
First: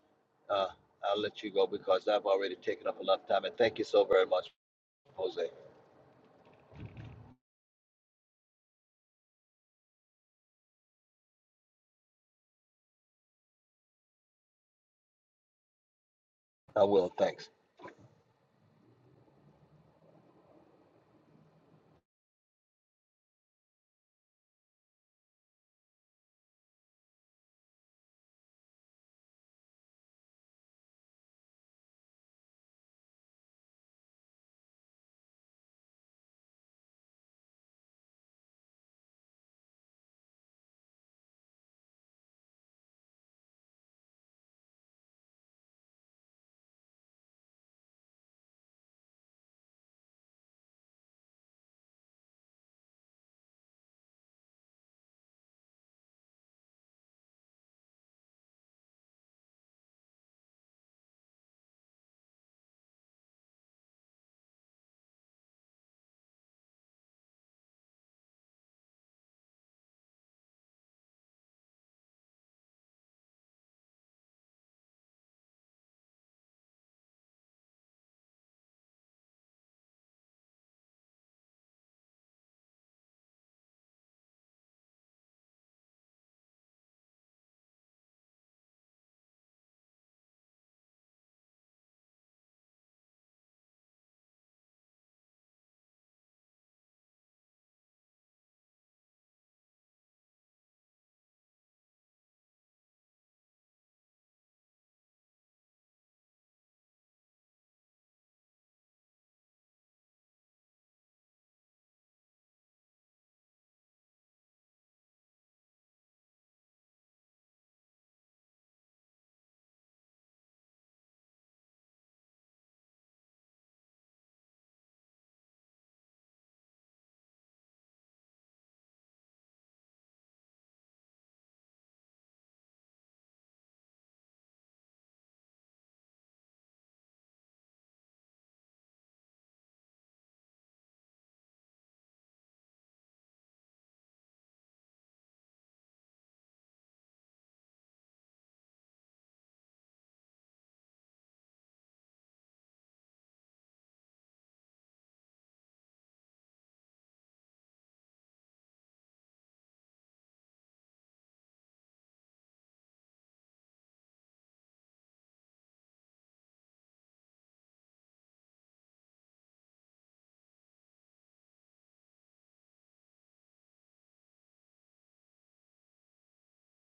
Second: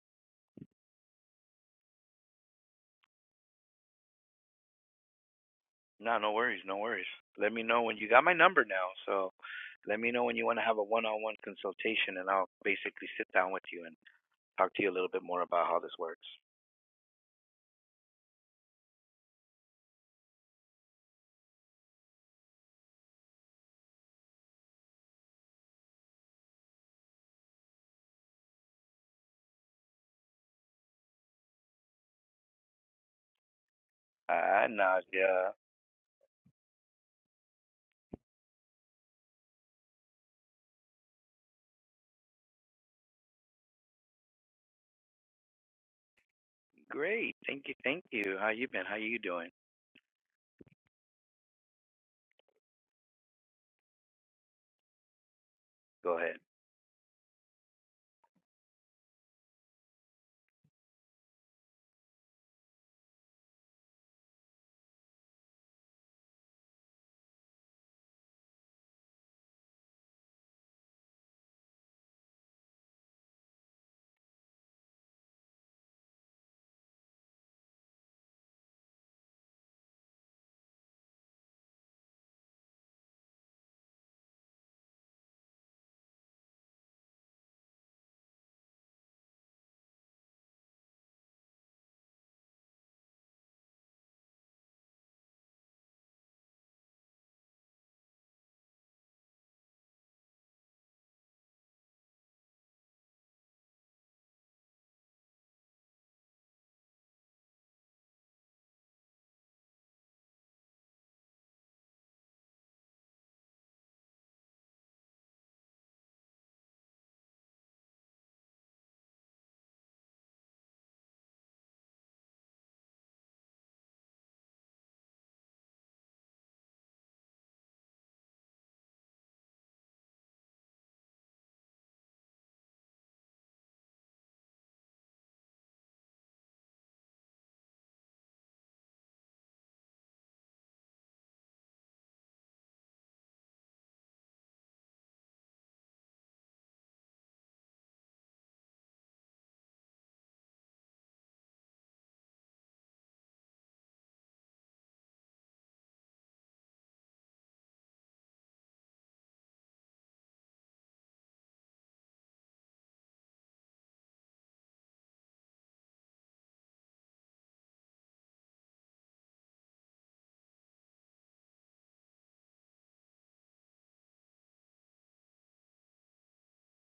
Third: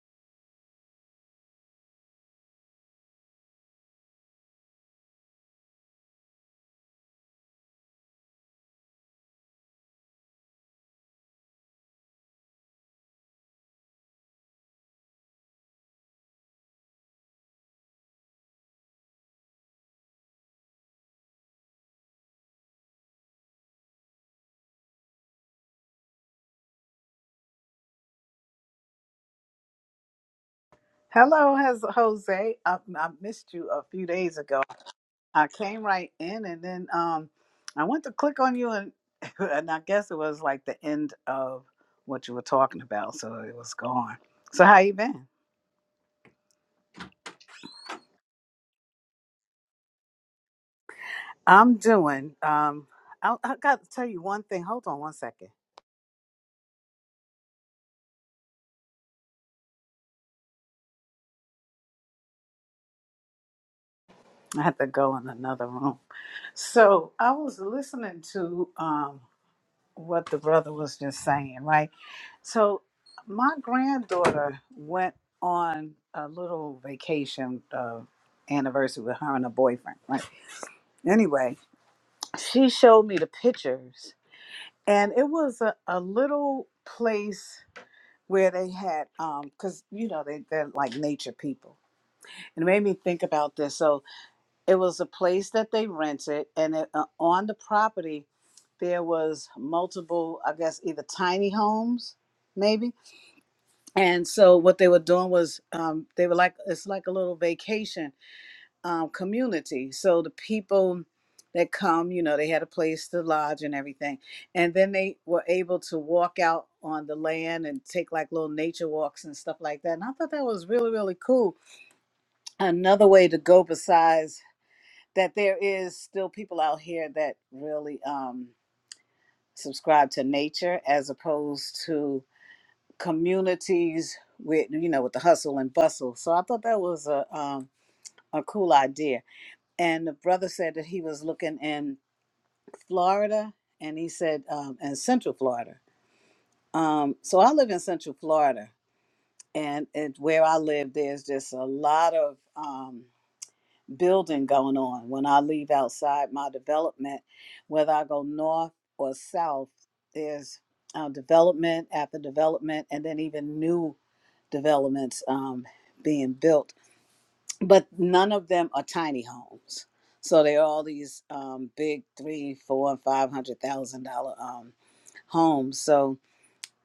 uh, I'll let you go because I've already taken up a lot of time. And thank you so very much, Jose.
No, no worries, no worries. Let me know when you got my number now. So, let me know when you want to have a one-on-one consultation, and I'll basically sit down with you and talk to you a little bit more about how this works.
I will. Thanks.
Hello, has Jose. I, I missed you a few days ago.
Ah,
I
Nadia,
came right in, and then um, I went to click on you, and and I guess it was like the end of what you were talking about, so it was gone. So how you been?
great. Thank you, thank you. How you been? How you doing?
I'm doing. Um, I, I got to tell you one thing. Hold on one second.
Go ahead.
I had to go in another room. So I was listening to um what the brother was just saying, right? So my granddaughter went on a little vacation uh, anniversary with her and her boyfriend. Right. Anyway, she showed me the pictures, and it was a, a little place where they had um because you know they, they're like nature people and it made me think about this so it was a place that they rented and it, uh, on the property there was multiple i guess either tiny homes maybe and so what they were doing was um, they were like it's like a little vacation um, community so the people that come you know they had a place to lodge and everything and then they were able to walk out on the land and take like little nature walks and stuff like that and i thought that was really really cool another way to go besides that there is still people out here that really um, subscribe to nature as opposed to communities with you know with the hustle and bustle. So I thought that was a um, a cool idea. And the brother said that he was looking in Florida, and he said um, in Central Florida. Um, so I live in Central Florida, and it, where I live, there's just a lot of um, building going on. When I leave outside my development, whether I go north or south, there's uh, development after development, and then even new developments um, being built, but none of them are tiny homes. So they're all these um, big three, four, and five hundred thousand dollar um, homes. So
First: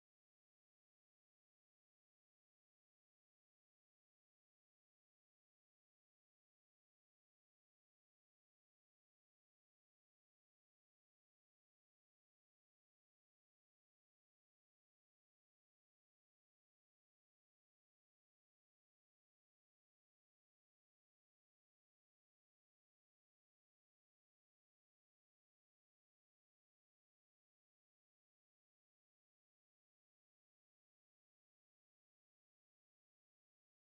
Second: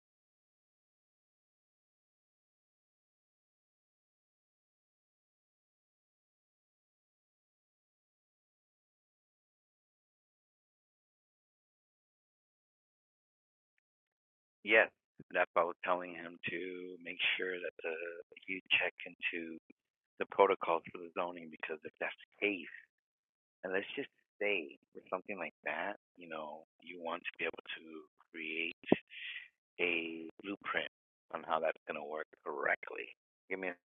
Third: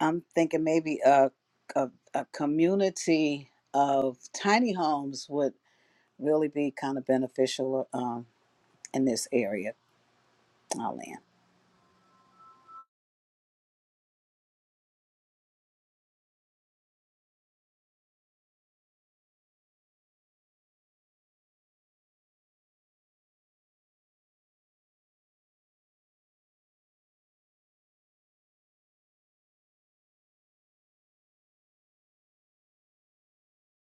I'm thinking maybe a, a a community of tiny homes would really be kind of beneficial um, in this area. I'll land.
Yes, that's why I was telling him to make sure that the you check into the protocols for the zoning because if that's the case, and let's just say with something like that, you know, you want to be able to create a blueprint on how that's going to work correctly. Give me. A,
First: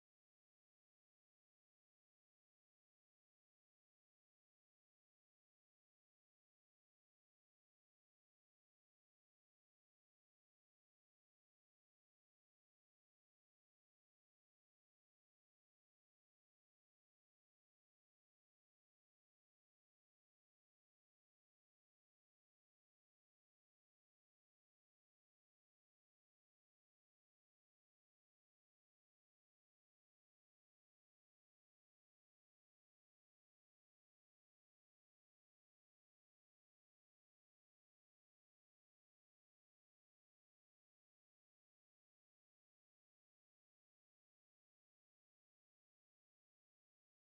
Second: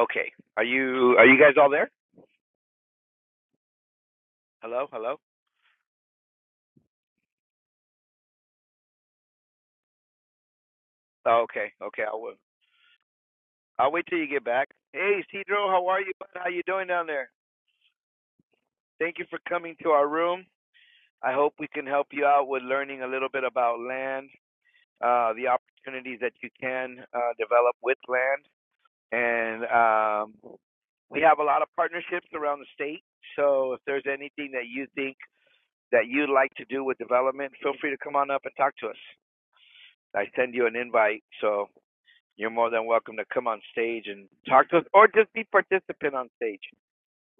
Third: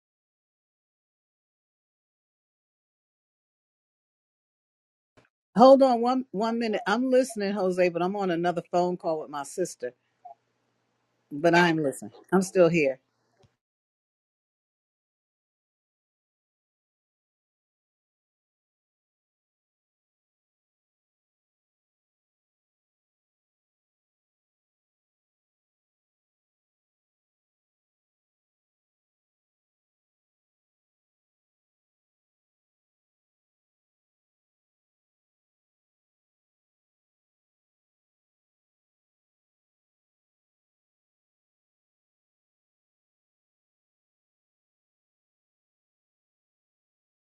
okay, are you are you guys all there? Hello, hello.
Hold on one one minute. I'm listening, Jose, but I'm on another phone call with my sister.
Oh,
But
okay,
I'm
okay.
listening.
I'll wait.
I'm still here.
I'll wait till you get back. Hey, Cedro, how are you? How you doing down there? Thank you for coming to our room. I hope we can help you out with learning a little bit about land, uh, the opportunities that you can uh, develop with land. And um, we have a lot of partnerships around the state. So if there's anything that you think that you'd like to do with development, feel free to come on up and talk to us. I send you an invite. So you're more than welcome to come on stage and talk to us or just be participant on stage.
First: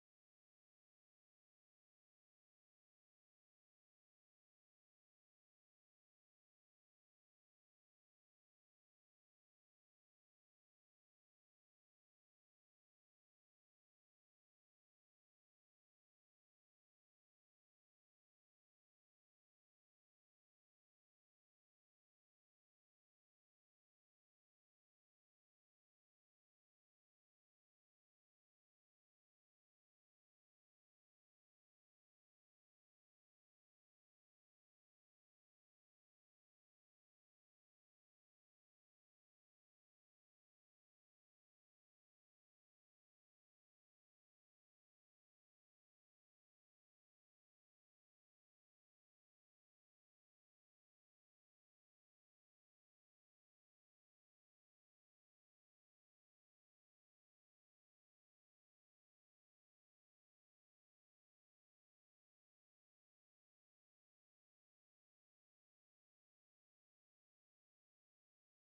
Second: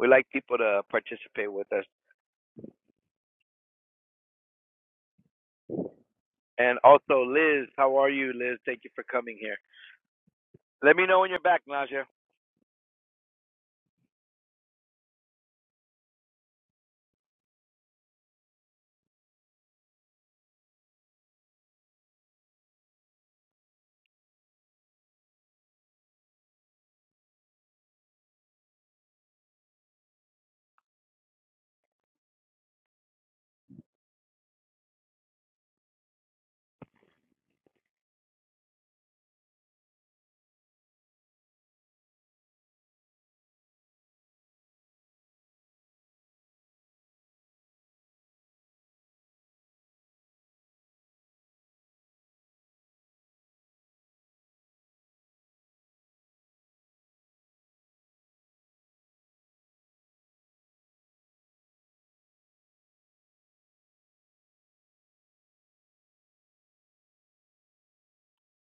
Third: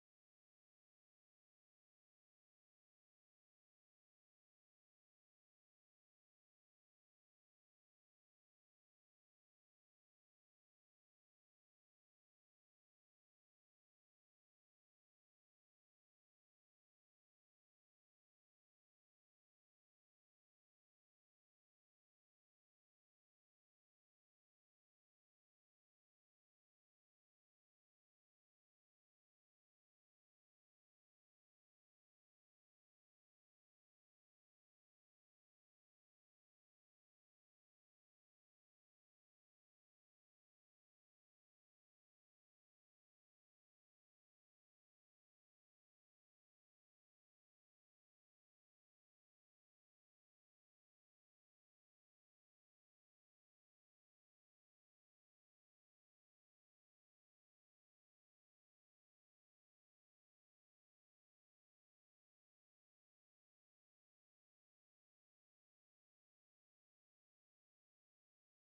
We like people to participate with us. And also, Liz, how are you, Liz? Thank you for coming here. Let me know when you're back, Naja.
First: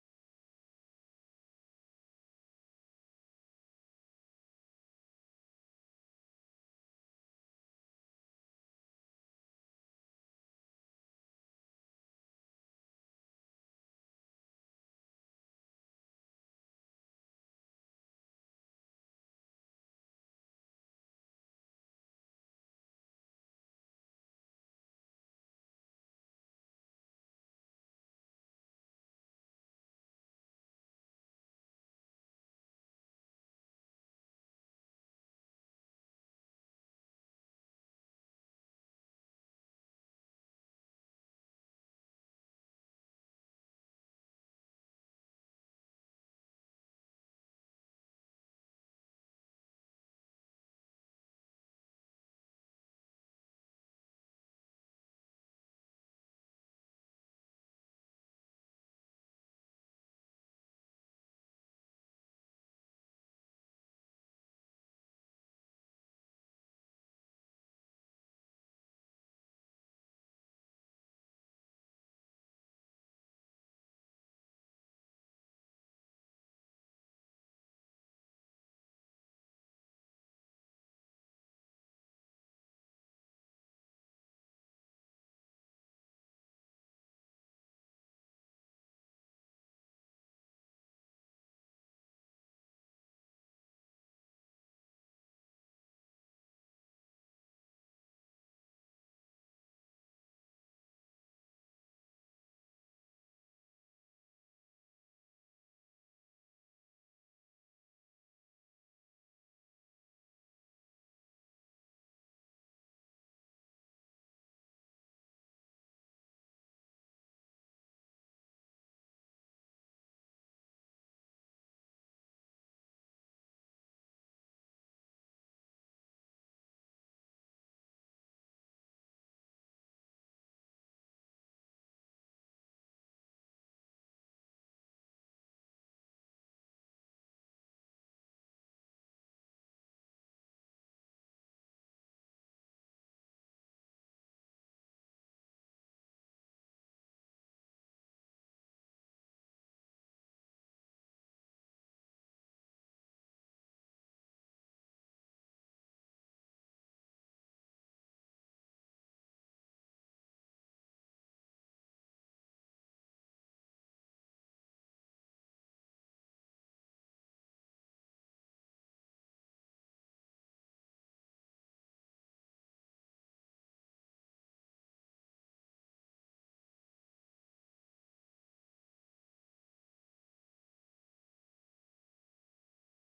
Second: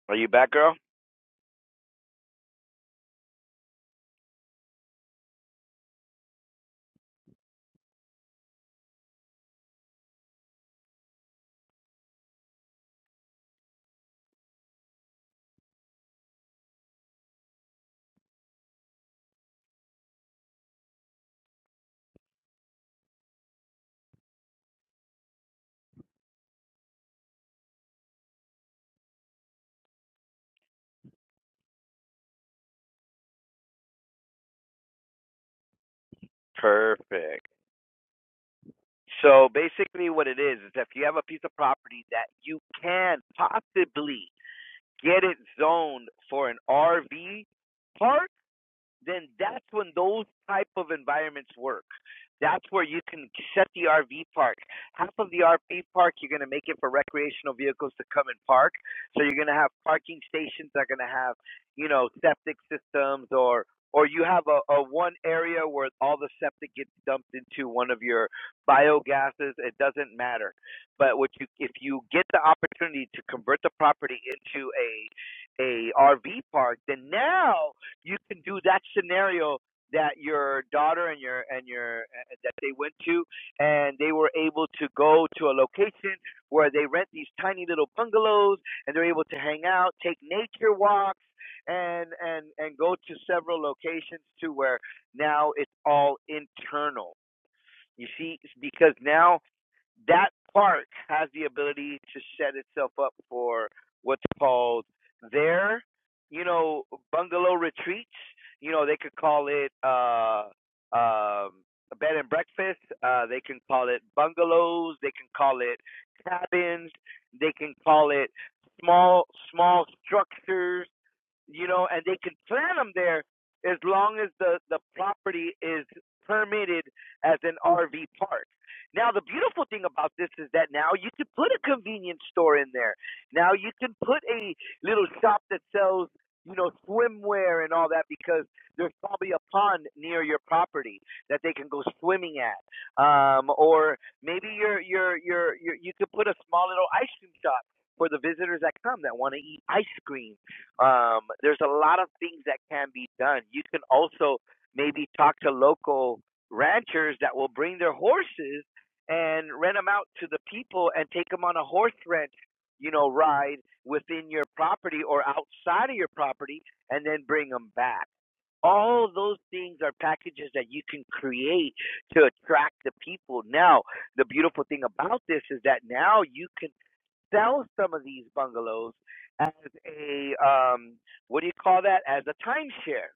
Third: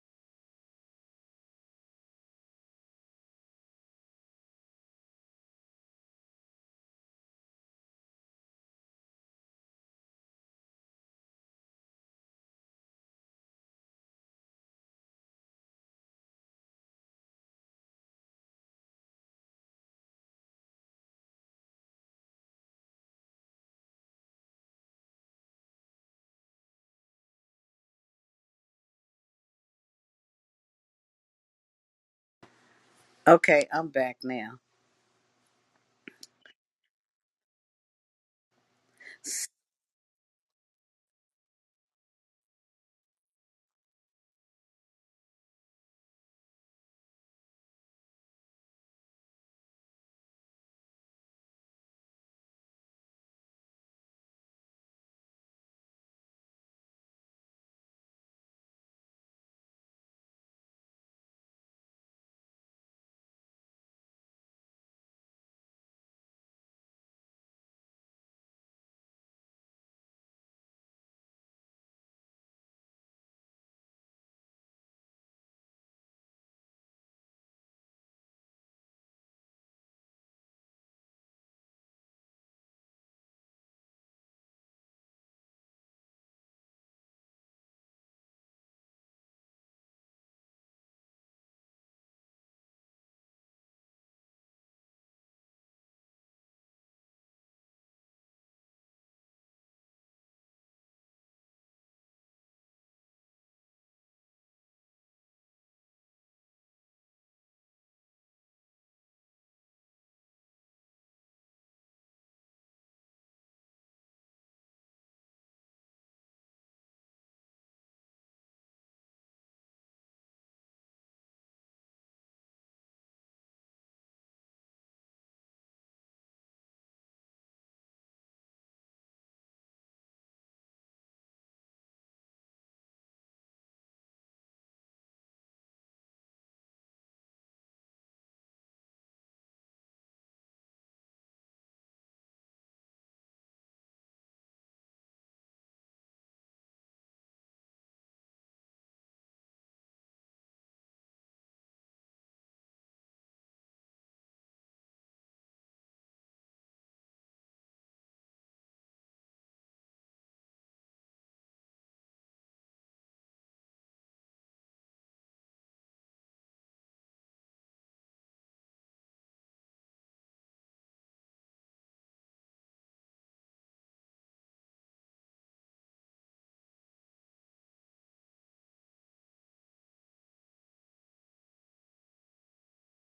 Are you back, girl?
Okay, I'm back now.
Perfect. So basically, what it is is if you have a piece of property that you can possibly get it zoned for an RV park. then that's when those type of environments work. That's where you can set the RV park. Half of the RV park, you're going to make it for recreational vehicles to come and park. So you're going to have parking stations that are going to have, you know, septic systems or or you have a, a one area where all the septic gets dumped into one of your biogases. It doesn't matter. But what you if you get the opportunity to convert the property into a a RV park, then now you can do that scenario that your daughter and your and your uh, that they went to and they were able to go to a location where they rent these tiny little bungalows and they're able to hang out take nature walks and and and go to several locations to where now it's all internal you see It's because now that park has the ability to set itself up for what's called their, you know, bungalow retreats. You know, they could call it uh, um, a bed and breakfast. Uh, they can call it bungalows. They can call it cabins. They can call it small small structures you know, and they can plant them there as long as the the property is permitted as an RV park. Now the beautiful thing about this is that now you can put a convenience store in there. Now you can put a little shop that sells, you know, swimwear and all that because there's probably a pond near your property that they can go swimming at. Um or maybe you're you're you're you're, you could put a small little ice cream shop for the visitors that come that want to eat ice cream um, there's a lot of things that can be done. You can also maybe talk to local ranchers that will bring their horses and rent them out to the people and take them on a horse rent, you know, ride within your property or outside of your property and then bring them back. All those things are packages that you can create to attract the people. Now, the beautiful thing about this is that now you can sell some of these bungalows as a um, what do you call that? As a timeshare.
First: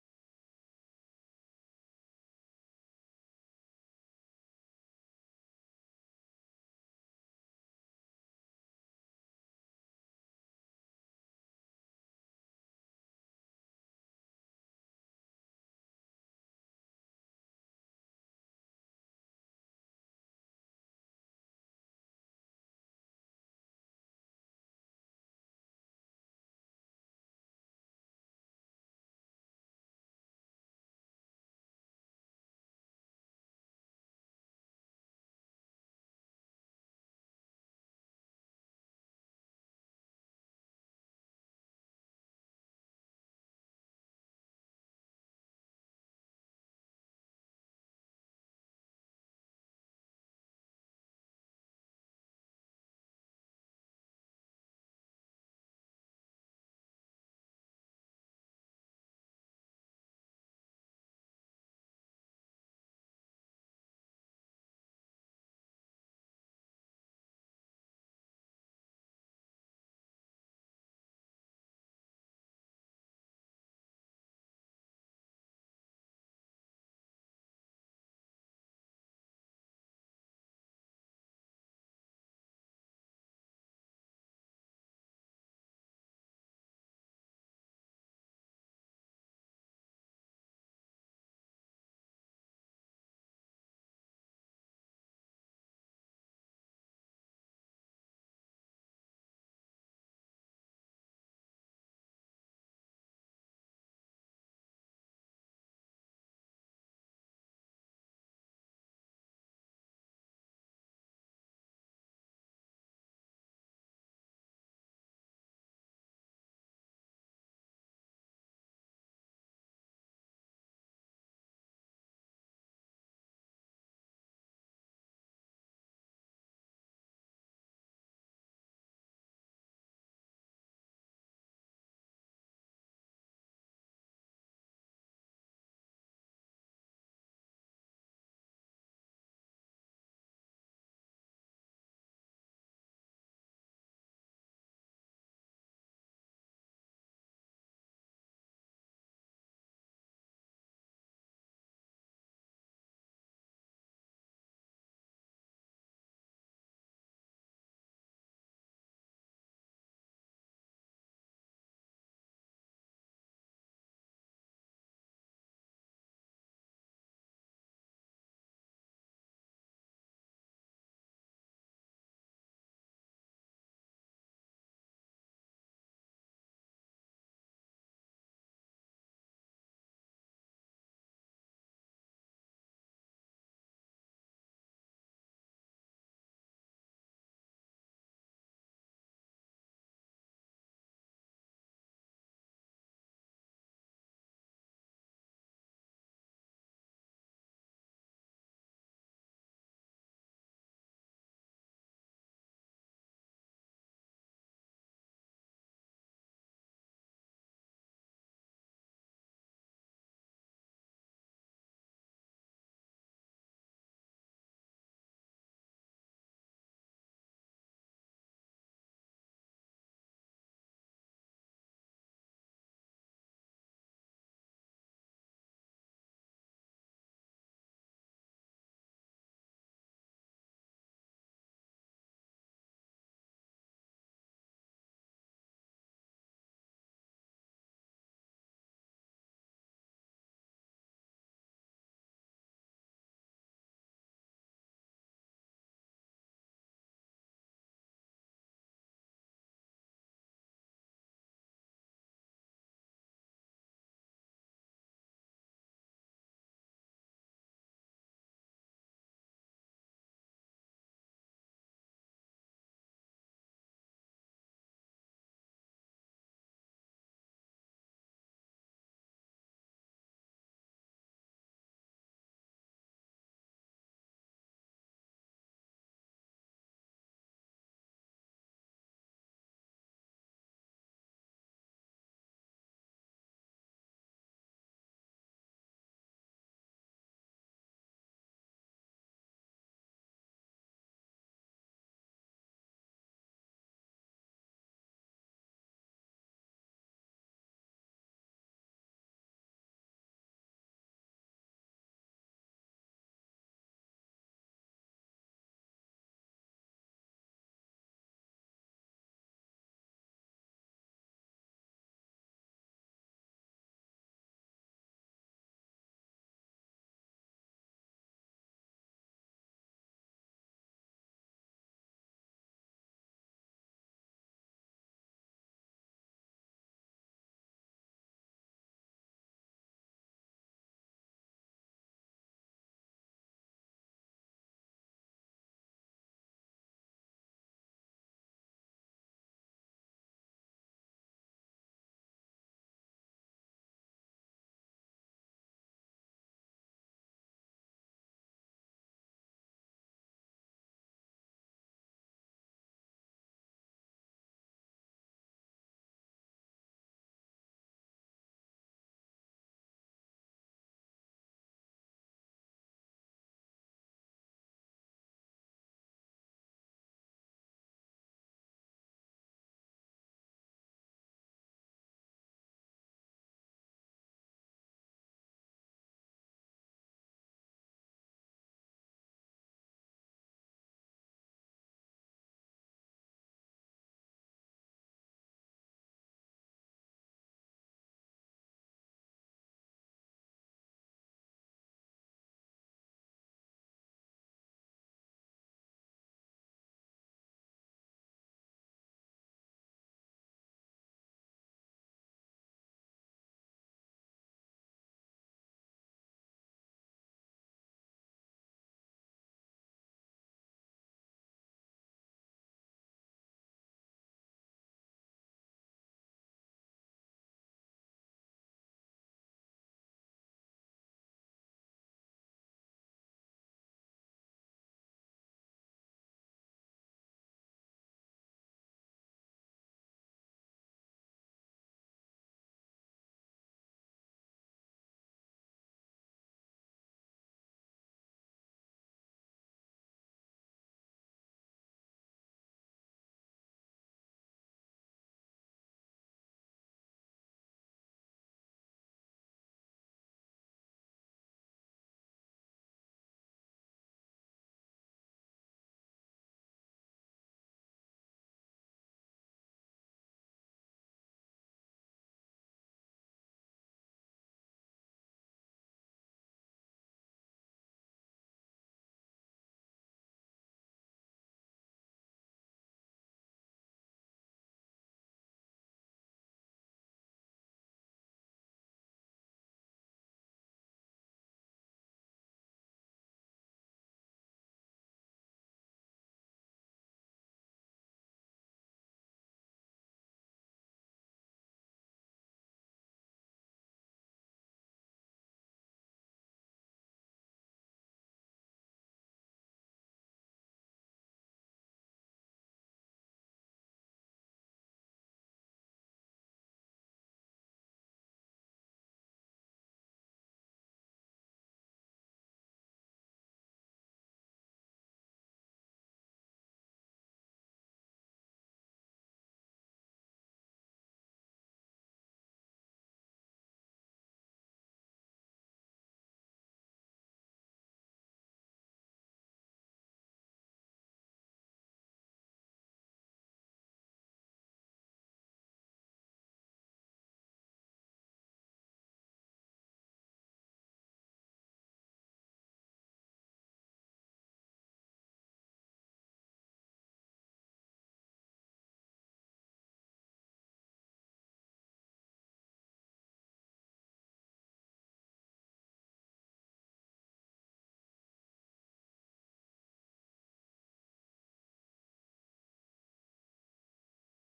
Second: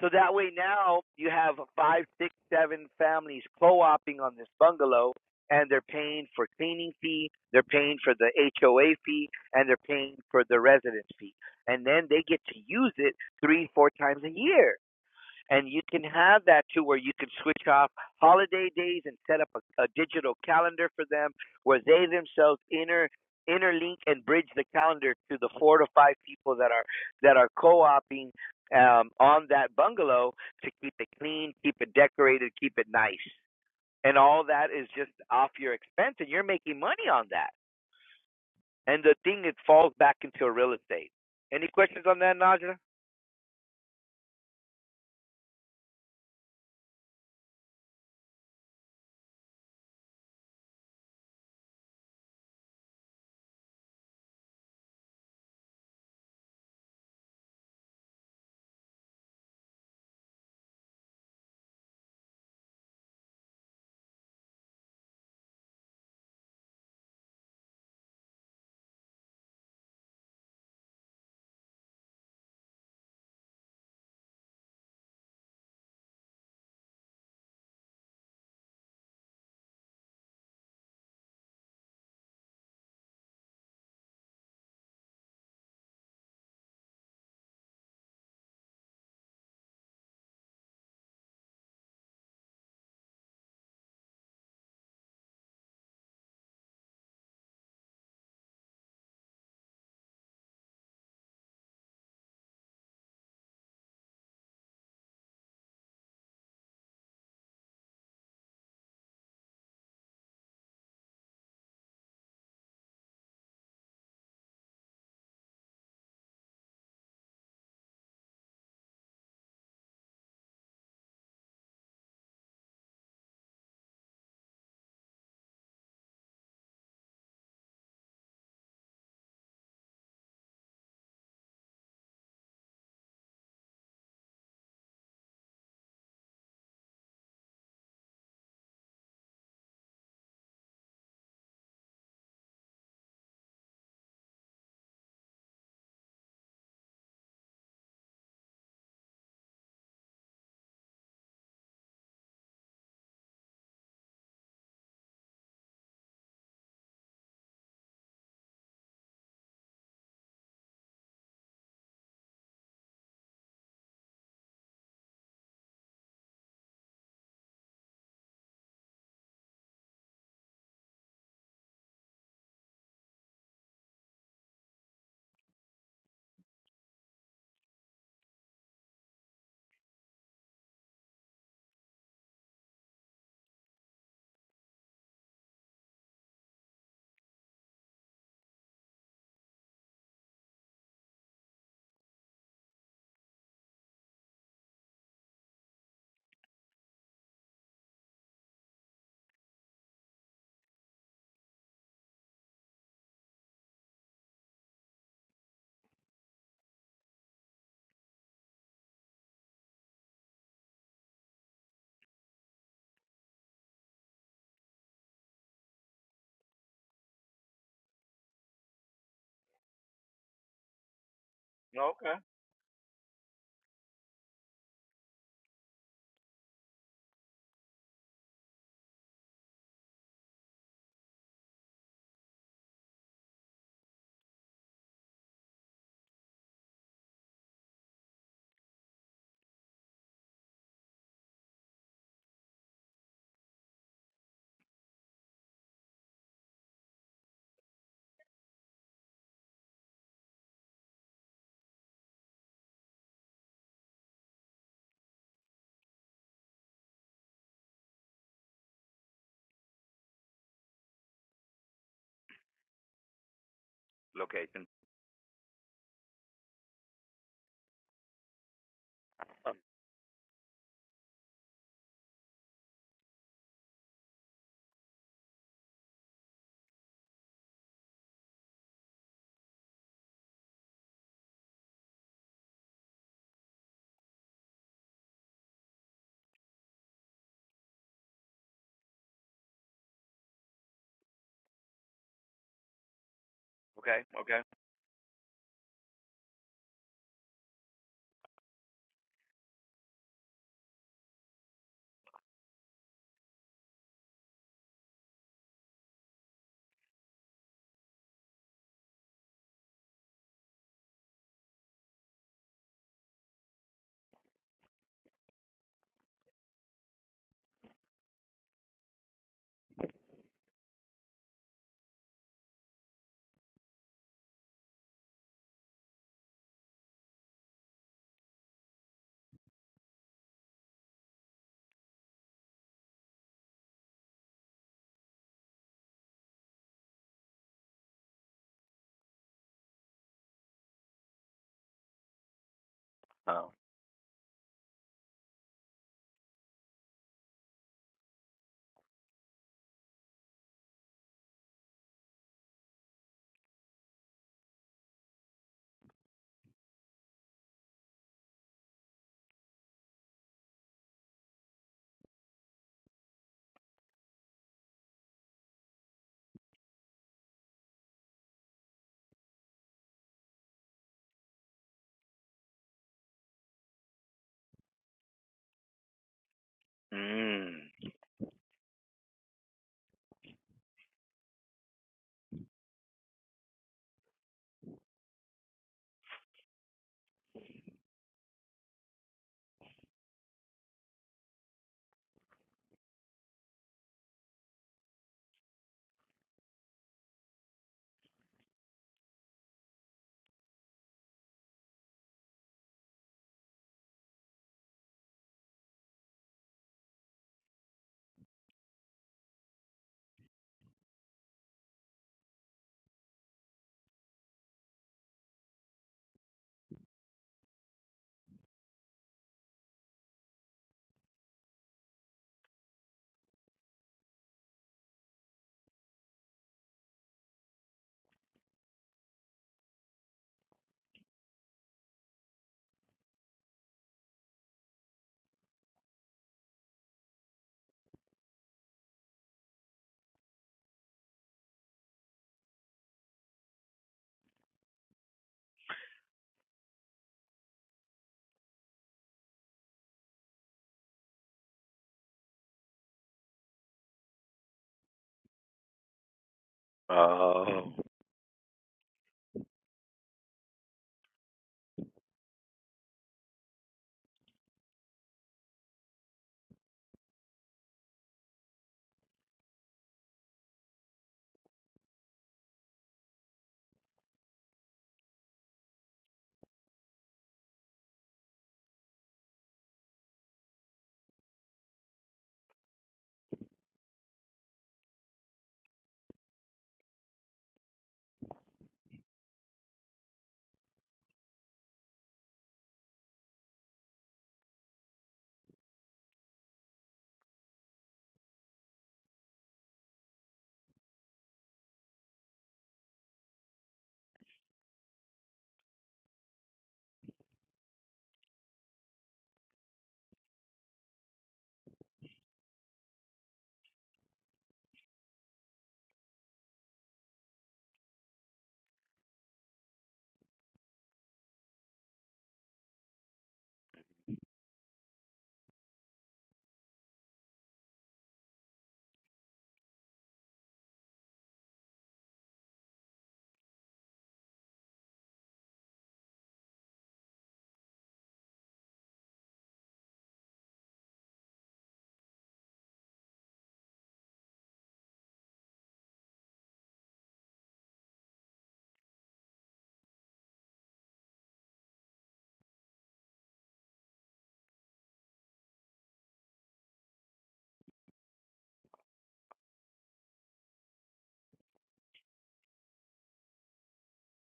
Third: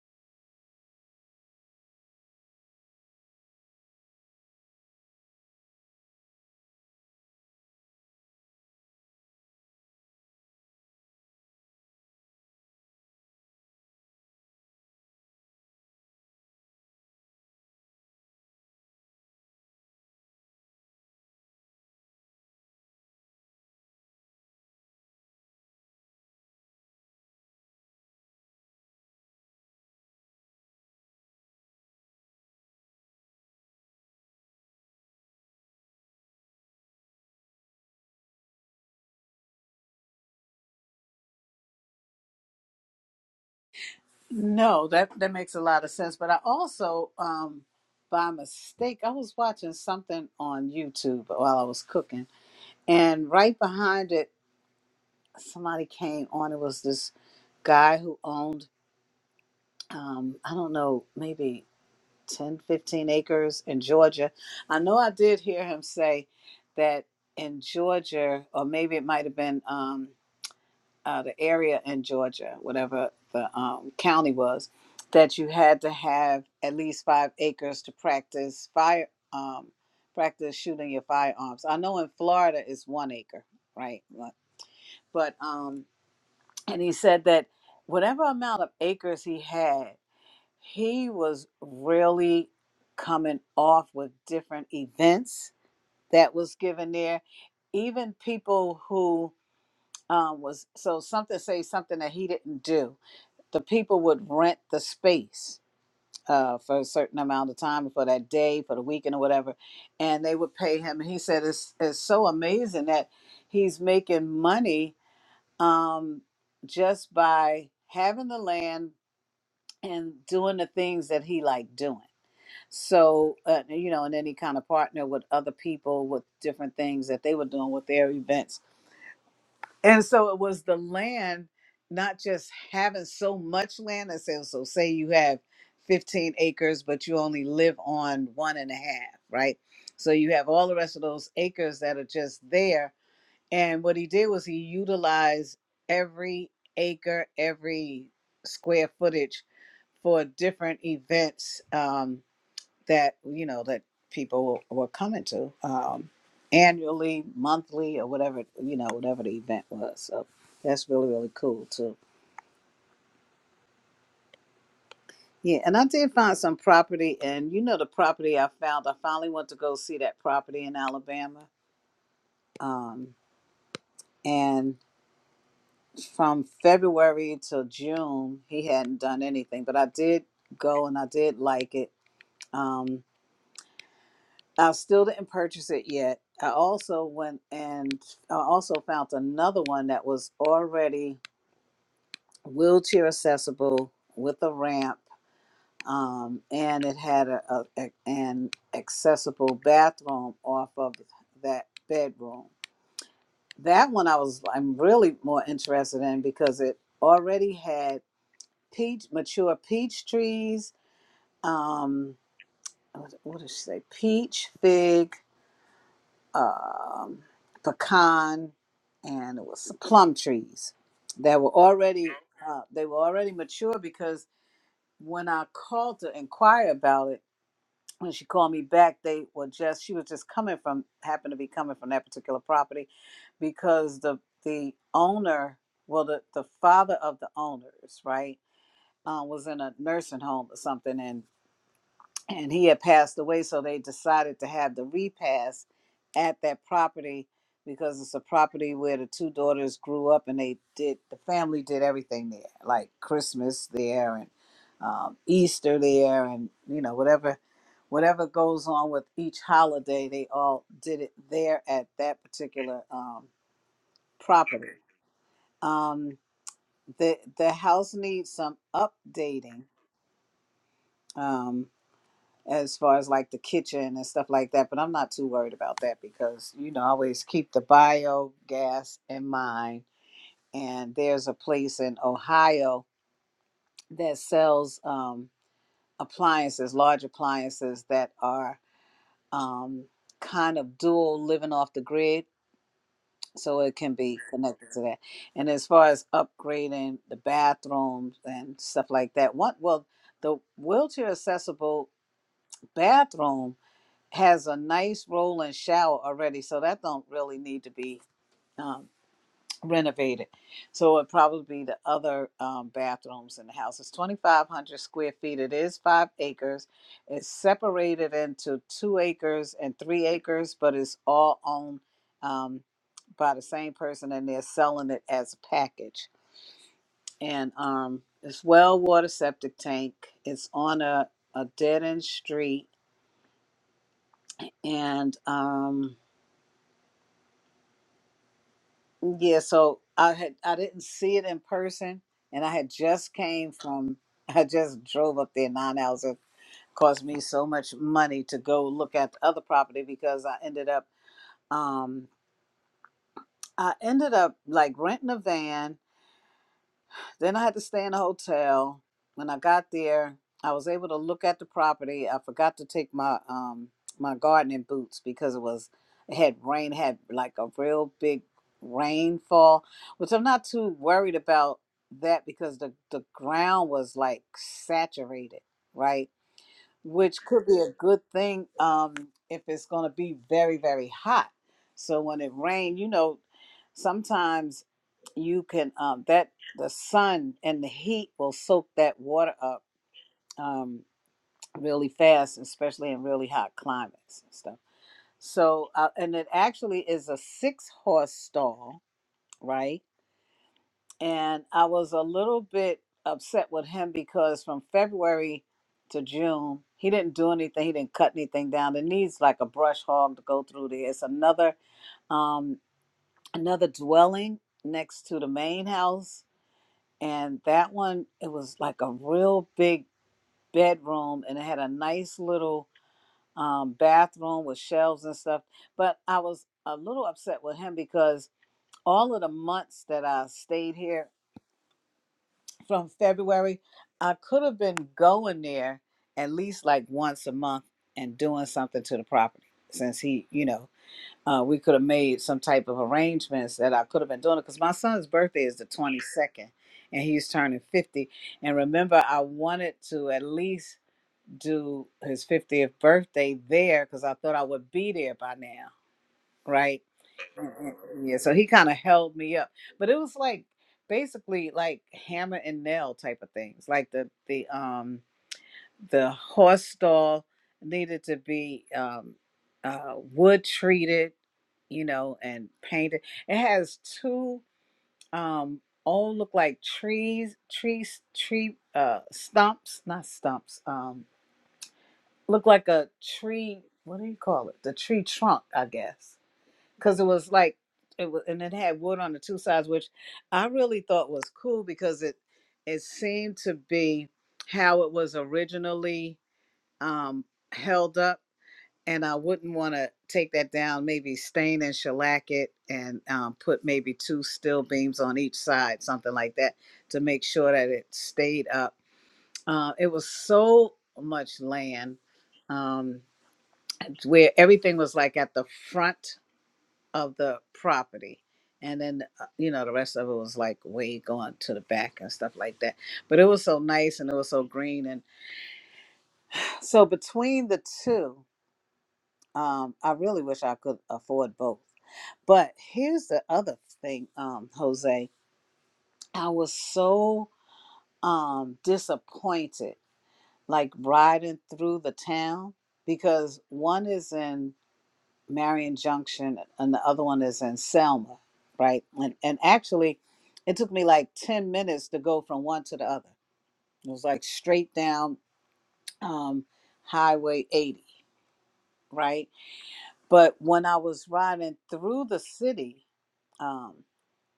So that way now you have five, six, seven families co-opting on this bungalow, and they're paying for cleaning fee, they're paying for the HOA fee, and they're paying for the residence fee, and then they get to use it three, four times a year and you can have that too where you can switch off holiday days and set up a, a digital calendar for them where they themselves inter interlink and bridge the calendar to the four to five people that are that are co-oping um, on that bungalow to keep it clean, keep it decorated, keep it nice. And all that is just off your expense and you're making money on that. And the thing it falls back into real estate. Any questions on that, Najra?
No, that that makes a lot of sense. But I also, um, by mistake, I was watching something on YouTube while I was cooking, and right behind it, somebody came on. It was this guy who owned, um, I don't know, maybe 10, 15 acres in Georgia. I know I did hear him say that in Georgia, or maybe it might have been. Um, uh, the area in Georgia, whatever the um, county was, that you had to have at least five acres to practice fire um, practice shooting your firearms. I know in Florida it's one acre, right? But um, and he said that whatever amount of acres he had, he was really coming off with different events that was given there. Even people who um, was so something say something that he didn't do the people would rent the space uh, for a certain amount of time for that day for the weekend or whatever and they would pay him and he said it's, it's so amazing that he's making money um, just by having the land and doing the things that he liked doing so uh, you know and then he kind of partnered with other people with different things that they were doing with their events and so it was the land, not just having so much land. I said, so say you have 15 acres, but you only live on one and a half, right? So you have all the rest of those acres that are just there. And what he did was he utilized every acre, every square footage for different events. Um, that you know that people were, were coming to um, annually, monthly, or whatever you know, whatever the event was. So that's really really cool too. Yeah, and I did find some property, and you know the property I found. I finally went to go see that property in Alabama, um, and from February till June, he hadn't done anything, but I did go and I did like it. Um, I still didn't purchase it yet. I also went and I also found another one that was already wheelchair accessible with a ramp, um, and it had a, a, a- an accessible bathroom off of that bedroom. That one I was I'm really more interested in because it already had peach mature peach trees. Um, what what did she say? Peach, fig, um, pecan, and it was some plum trees that were already
Okay.
uh, they were already mature because when I called to inquire about it, when she called me back, they were just she was just coming from happened to be coming from that particular property because the the owner, well the the father of the owners, right, uh, was in a nursing home or something, and and he had passed away, so they decided to have the repast at that property because it's a property where the two daughters grew up and they did the family did everything there, like Christmas there and um, Easter there, and you know whatever whatever goes on with each holiday, they all did it there at that particular um,
Location.
property. Um, the the house needs some updating. Um, as far as like the kitchen and stuff like that. But I'm not too worried about that because, you know, I always keep the biogas in mind. And there's a place in Ohio that sells um, appliances, large appliances that are um, kind of dual living off the grid. So it can
Okay.
be
Okay.
connected to that. And as far as upgrading the bathrooms and stuff like that, one, well, the wheelchair accessible bathroom has a nice rolling shower already, so that don't really need to be um, renovated. So it'd probably be the other um, bathrooms in the house. It's 2,500 square feet. It is five acres. It's separated into two acres and three acres, but it's all owned um, by the same person, and they're selling it as a package. And um, it's well water septic tank. It's on a, a dead end street, and um, Yeah, so I had I didn't see it in person, and I had just
Oh.
came from I just drove up there nine hours. It cost me so much money to go look at the other property because I ended up um I ended up like renting a van Then I had to stay in a hotel. When I got there, I was able to look at the property. I forgot to take my um my gardening boots because it was it had rain, had like a real big rainfall, which I'm not too worried about that because the the ground was like saturated, right? which could
Mm.
be a good thing um, if it's going to be very, very hot. So when it rains, you know, sometimes you can um, that the sun and the heat will soak that water up um, really fast, especially in really hot climates and stuff. So uh, and it actually is a six horse stall, right? and I was a little bit upset with him because from February to June, he didn't do anything. He didn't cut anything down. It needs like a brush hog to go through there. It's another um another dwelling next to the main house, and that one it was like a real big bedroom, and it had a nice little um bathroom with shelves and stuff. But I was a little upset with him because all of the months that I stayed here from February, I could have been going there at least like once a month and doing something to the property since he, you know, uh, we could have made some type of arrangements that I could have been doing it because my son's birthday is the 22nd and he's turning 50. And remember, I wanted to at least do his 50th birthday there because I thought I would be there by now, right? Mm,
Oh,
mm, mm, yeah so he kind of held me up but it was like basically like hammer and nail type of things like the the um the horse stall needed to be um uh wood treated you know and painted it has two um all look like trees trees tree uh stumps not stumps um look like a tree what do you call it the tree trunk i guess because it was like it was, and it had wood on the two sides, which I really thought was cool because it it seemed to be how it was originally um, held up, and I wouldn't want to take that down. Maybe stain and shellac it, and um, put maybe two steel beams on each side, something like that, to make sure that it stayed up. Uh, it was so much land um, where everything was like at the front of the property. And then, uh, you know, the rest of it was like way going to the back and stuff like that. But it was so nice and it was so green. And so between the two, um, I really wish I could afford both. But here's the other thing, um, Jose. I was so um, disappointed, like riding through the town because one is in Marion Junction, and the other one is in Selma, right? And and actually, it took me like ten minutes to go from one to the other. It was like straight down um, Highway 80, right? But when I was riding through the city, um,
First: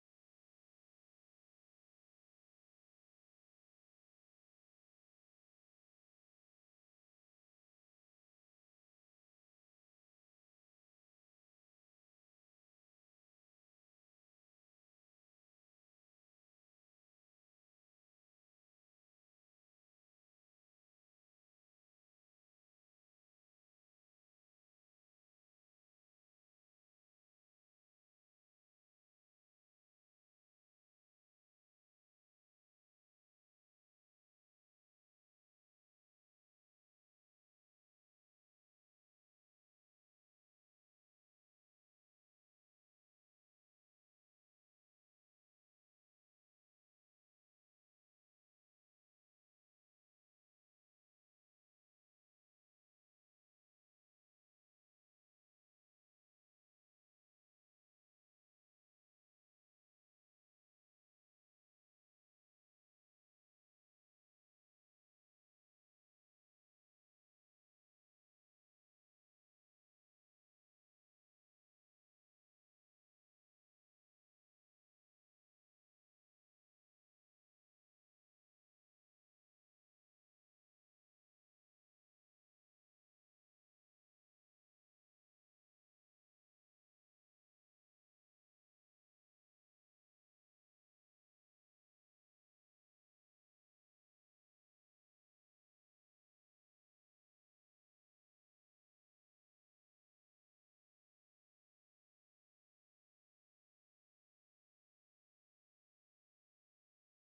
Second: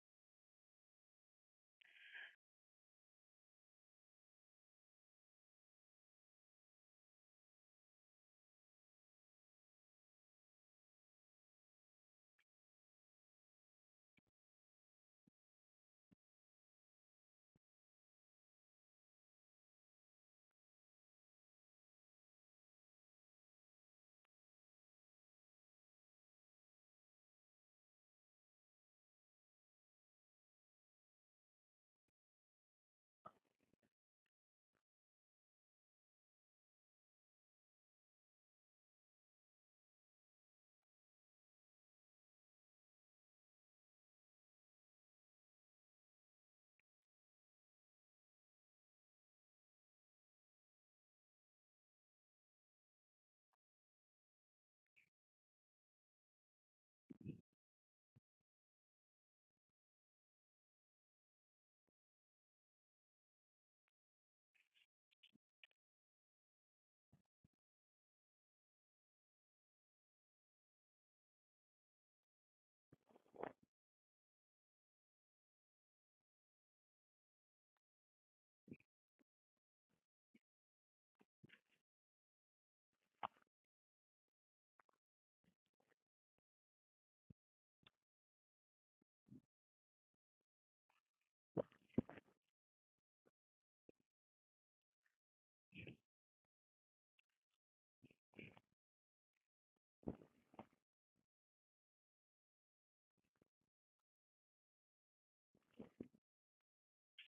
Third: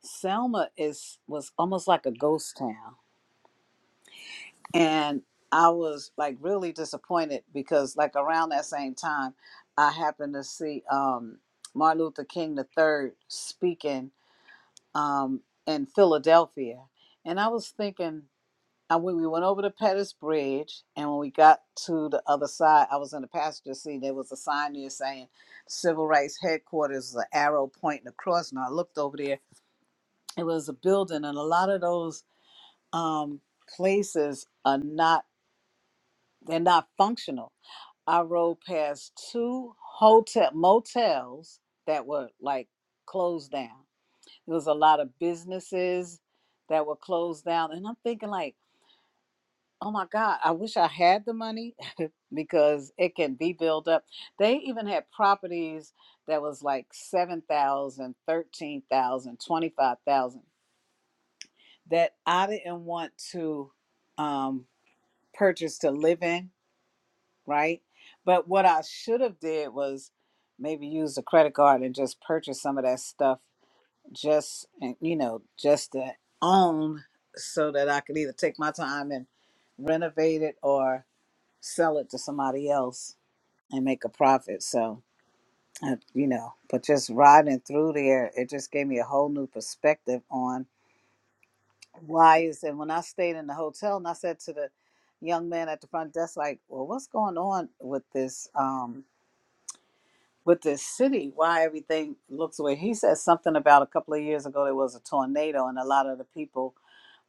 Selma is was almost like a ghost town, and I was like really disappointed because like around that same time, I happened to see um, Martin Luther King the third speaking um, in Philadelphia, and I was thinking uh, when we went over the Pettus Bridge, and when we got to the other side, I was in the passenger seat. There was a sign there saying "Civil Rights Headquarters," is an arrow pointing across, and I looked over there. It was a building, and a lot of those um, places are not they're not functional. I rode past two hotel motels that were like closed down There was a lot of businesses that were closed down. And I'm thinking like, oh my God, I wish I had the money because it can be built up. They even had properties that was like 7,000, 13,000, 25,000 that I didn't want to um, purchase to live in, right? But what I should have did was maybe use a credit card and just purchase some of that stuff just and, you know just to own so that i could either take my time and renovate it or sell it to somebody else and make a profit so uh, you know but just riding through there it just gave me a whole new perspective on why is and when i stayed in the hotel and i said to the young man at the front desk like well what's going on with this um with this city why everything looks the way he said something about a couple of years ago there was a tornado and a lot of the people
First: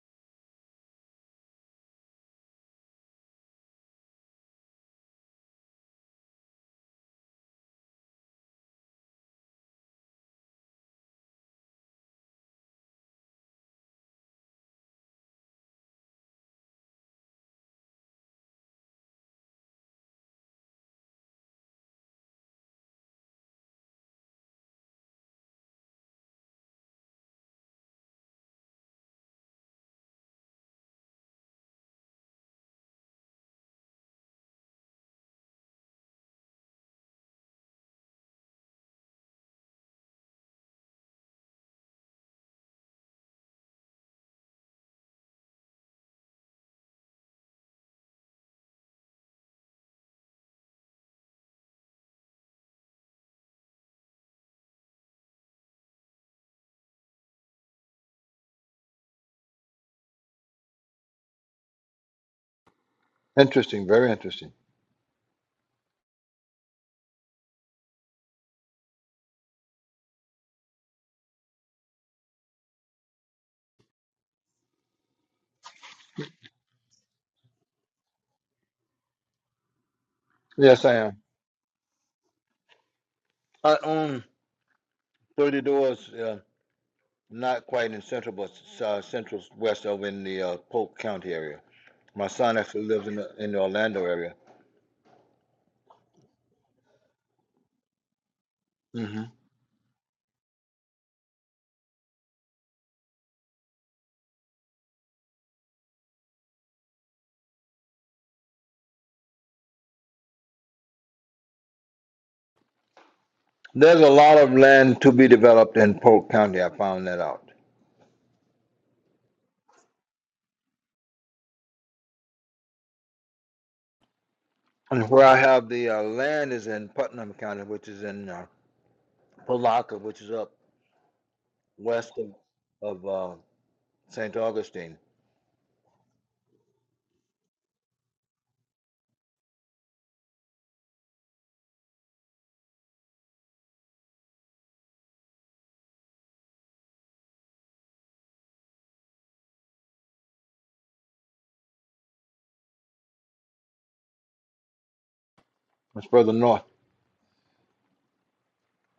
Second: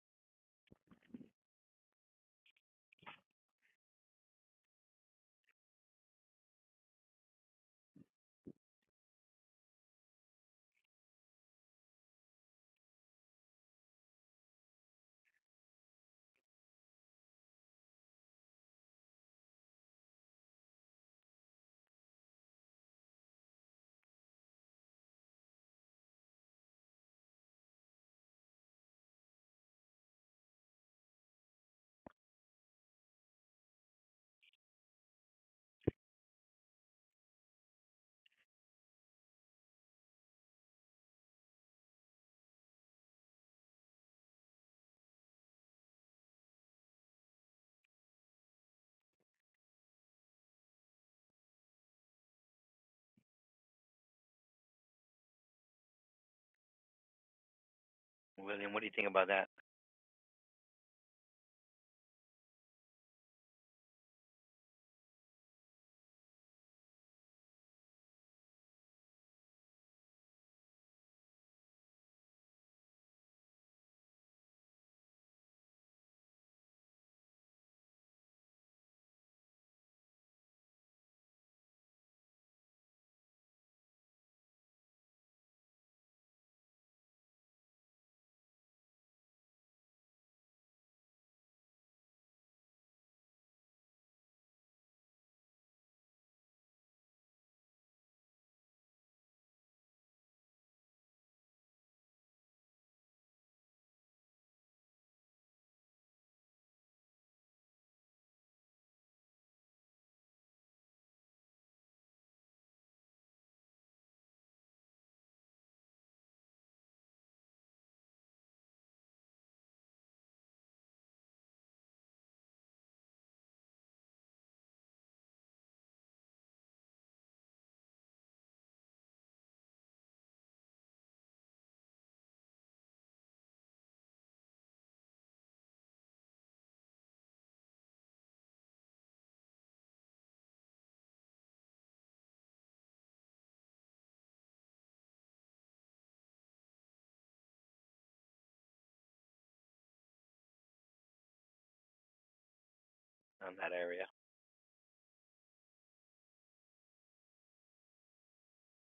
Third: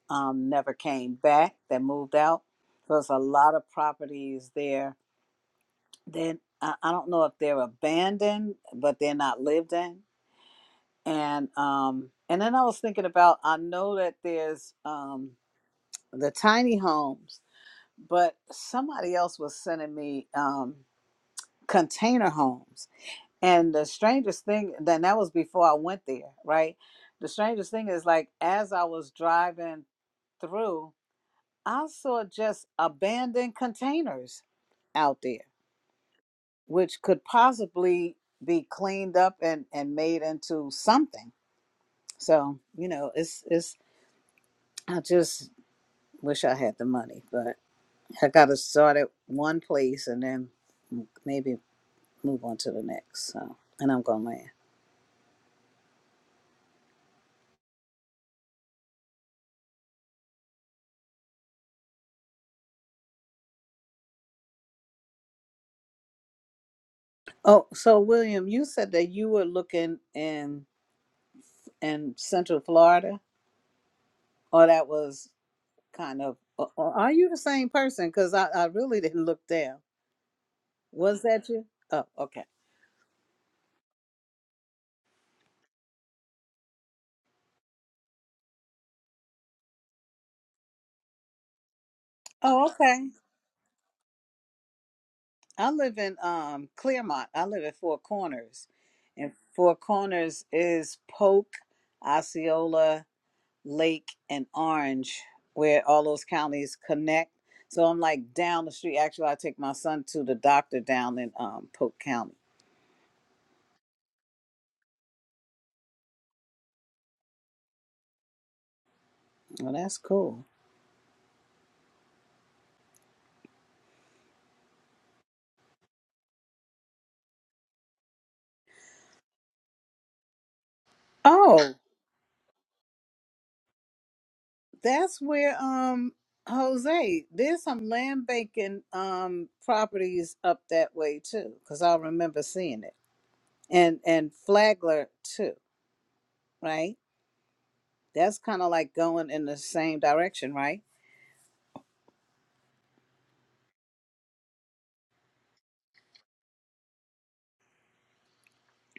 um, never came back. They moved out. So There's a lot of properties there. Then I, I don't know if they're abandoned, but they're not lived in. And um, and then I was thinking about I know that there's um, the tiny homes, but somebody else was sending me um, container homes. And the strangest thing, then that was before I went there, right? The strangest thing is like as I was driving through, I saw just abandoned containers out there, which could possibly be cleaned up and, and made into something. So, you know, it's it's I just wish I had the money, but I gotta start at one place and then maybe move on to the next. So and I'm gonna land.
William, what do you think about that
Interesting. Very interesting.
Oh, so William, you said that you were looking in in Central Florida, or that was kind of. Or or are you the same person? Because I, I really didn't look there.
Yes, I am.
Was that you? Oh, okay.
I own 30 doors, uh, not quite in central, but s- uh, central west over in the uh, Polk County area. My son
Oh,
actually lives
okay.
in the, in the Orlando area.
I live in um Clearmont. I live at Four Corners.
hmm
And Four Corners is Polk, Osceola, Lake, and Orange, where all those counties connect. So I'm like down the street. Actually, I take my son to the doctor down in um Polk County.
There's a lot of land to be developed in Polk County. I found that out.
Well, that's cool.
And where I have the uh, land is in Putnam County, which is in uh, Palaca, which is up
Oh,
west of, of uh, St. Augustine.
that's where um Jose, there's some land banking um properties up that way too, because I remember seeing it. and and Flagler too, right? That's kind of like going in the same direction, right?
on that area?
It's further north.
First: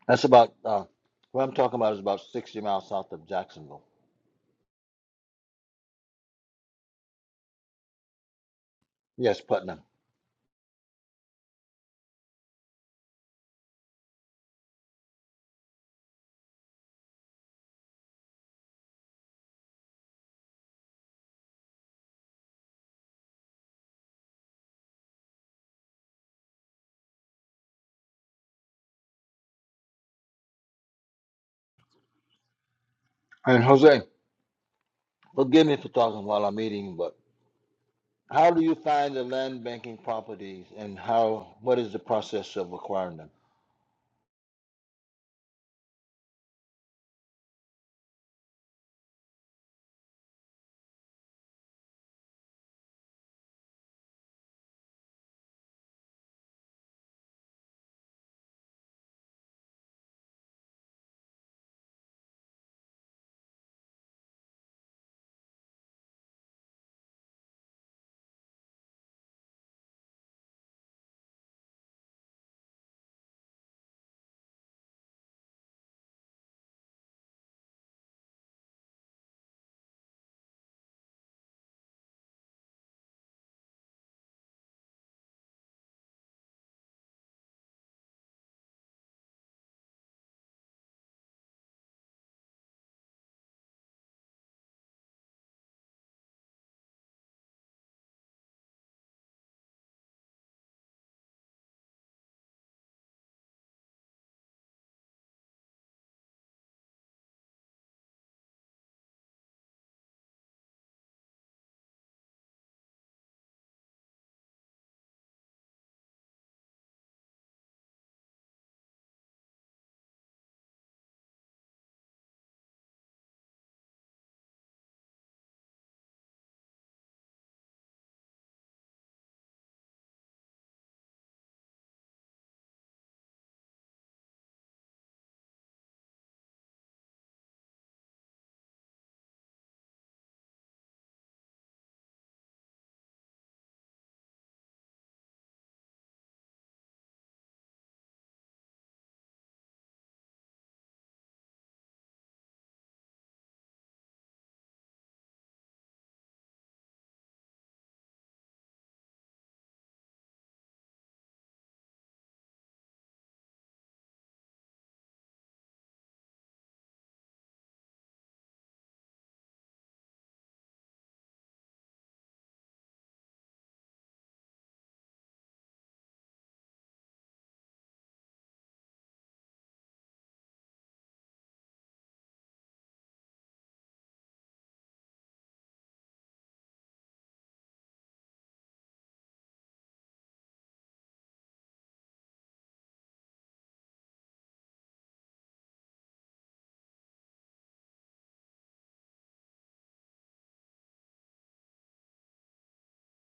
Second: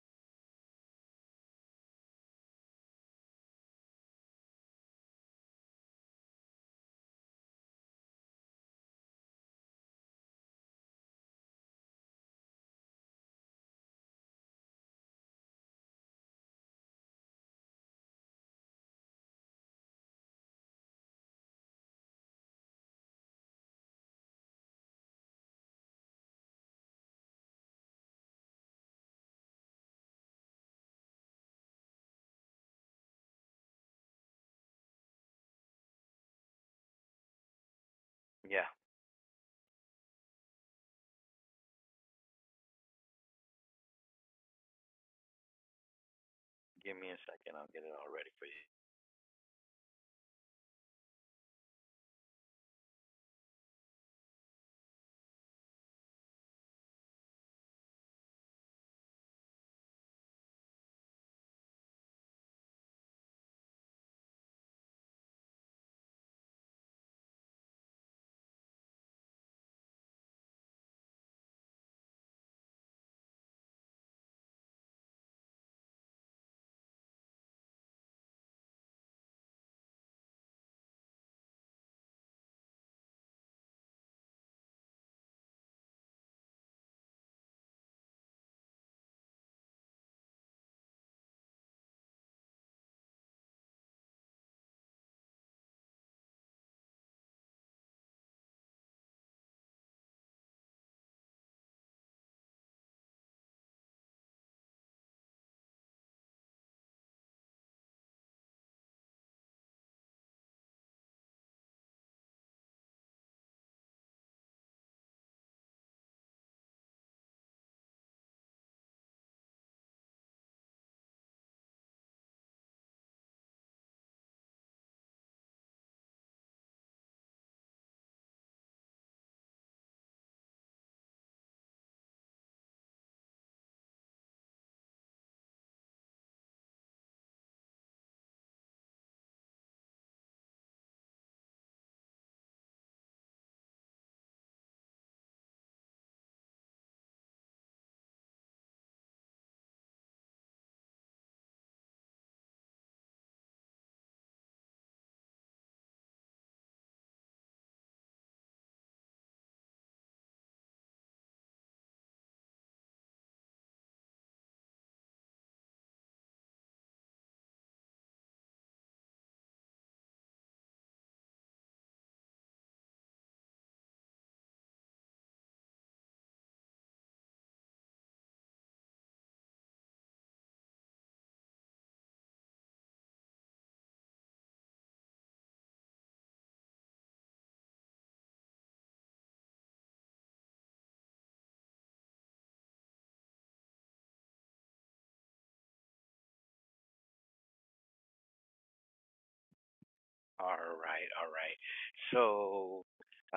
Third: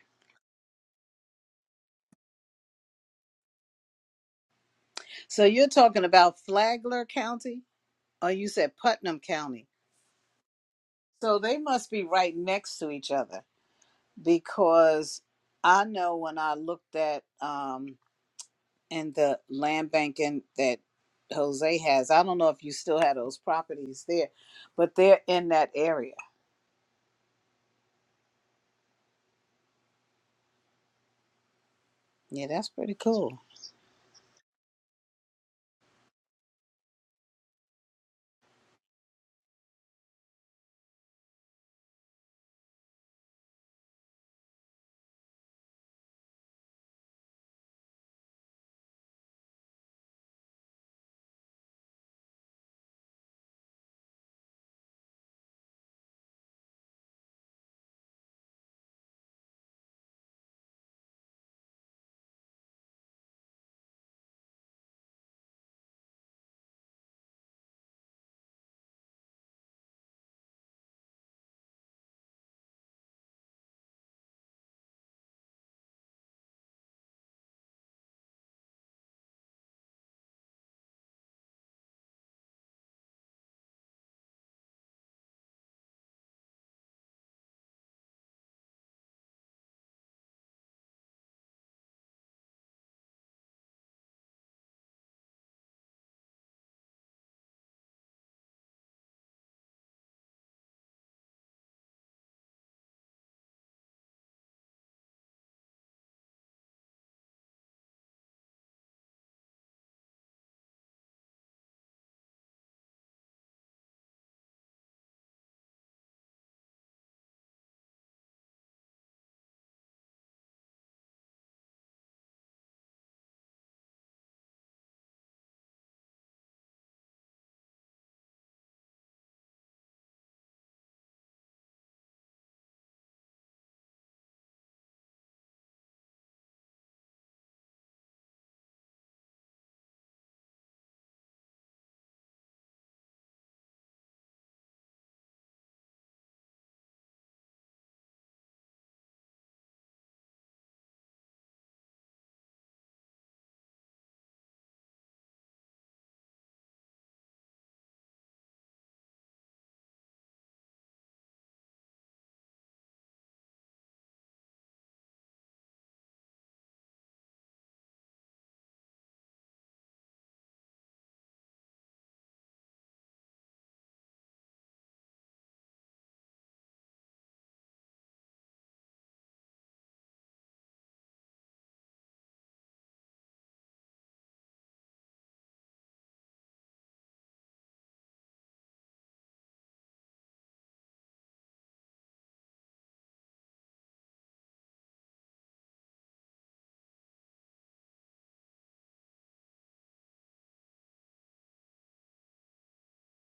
That's about, uh, what I'm talking about is about 60 miles south of Jacksonville.
So you're talking about Flagler County, or you said Putnam
Yes,
County.
Putnam.
So they must be right next to each other because I know when I looked at um in the land banking that Jose has, I don't know if you still have those properties there, but they're in that area. Yeah, that's pretty cool.
And Jose. Forgive me for talking while I'm eating, but how do
Yeah,
you find the land banking properties and how what is the process of acquiring them?
give me a second. I'll get it all ready for you. All right, all right. So,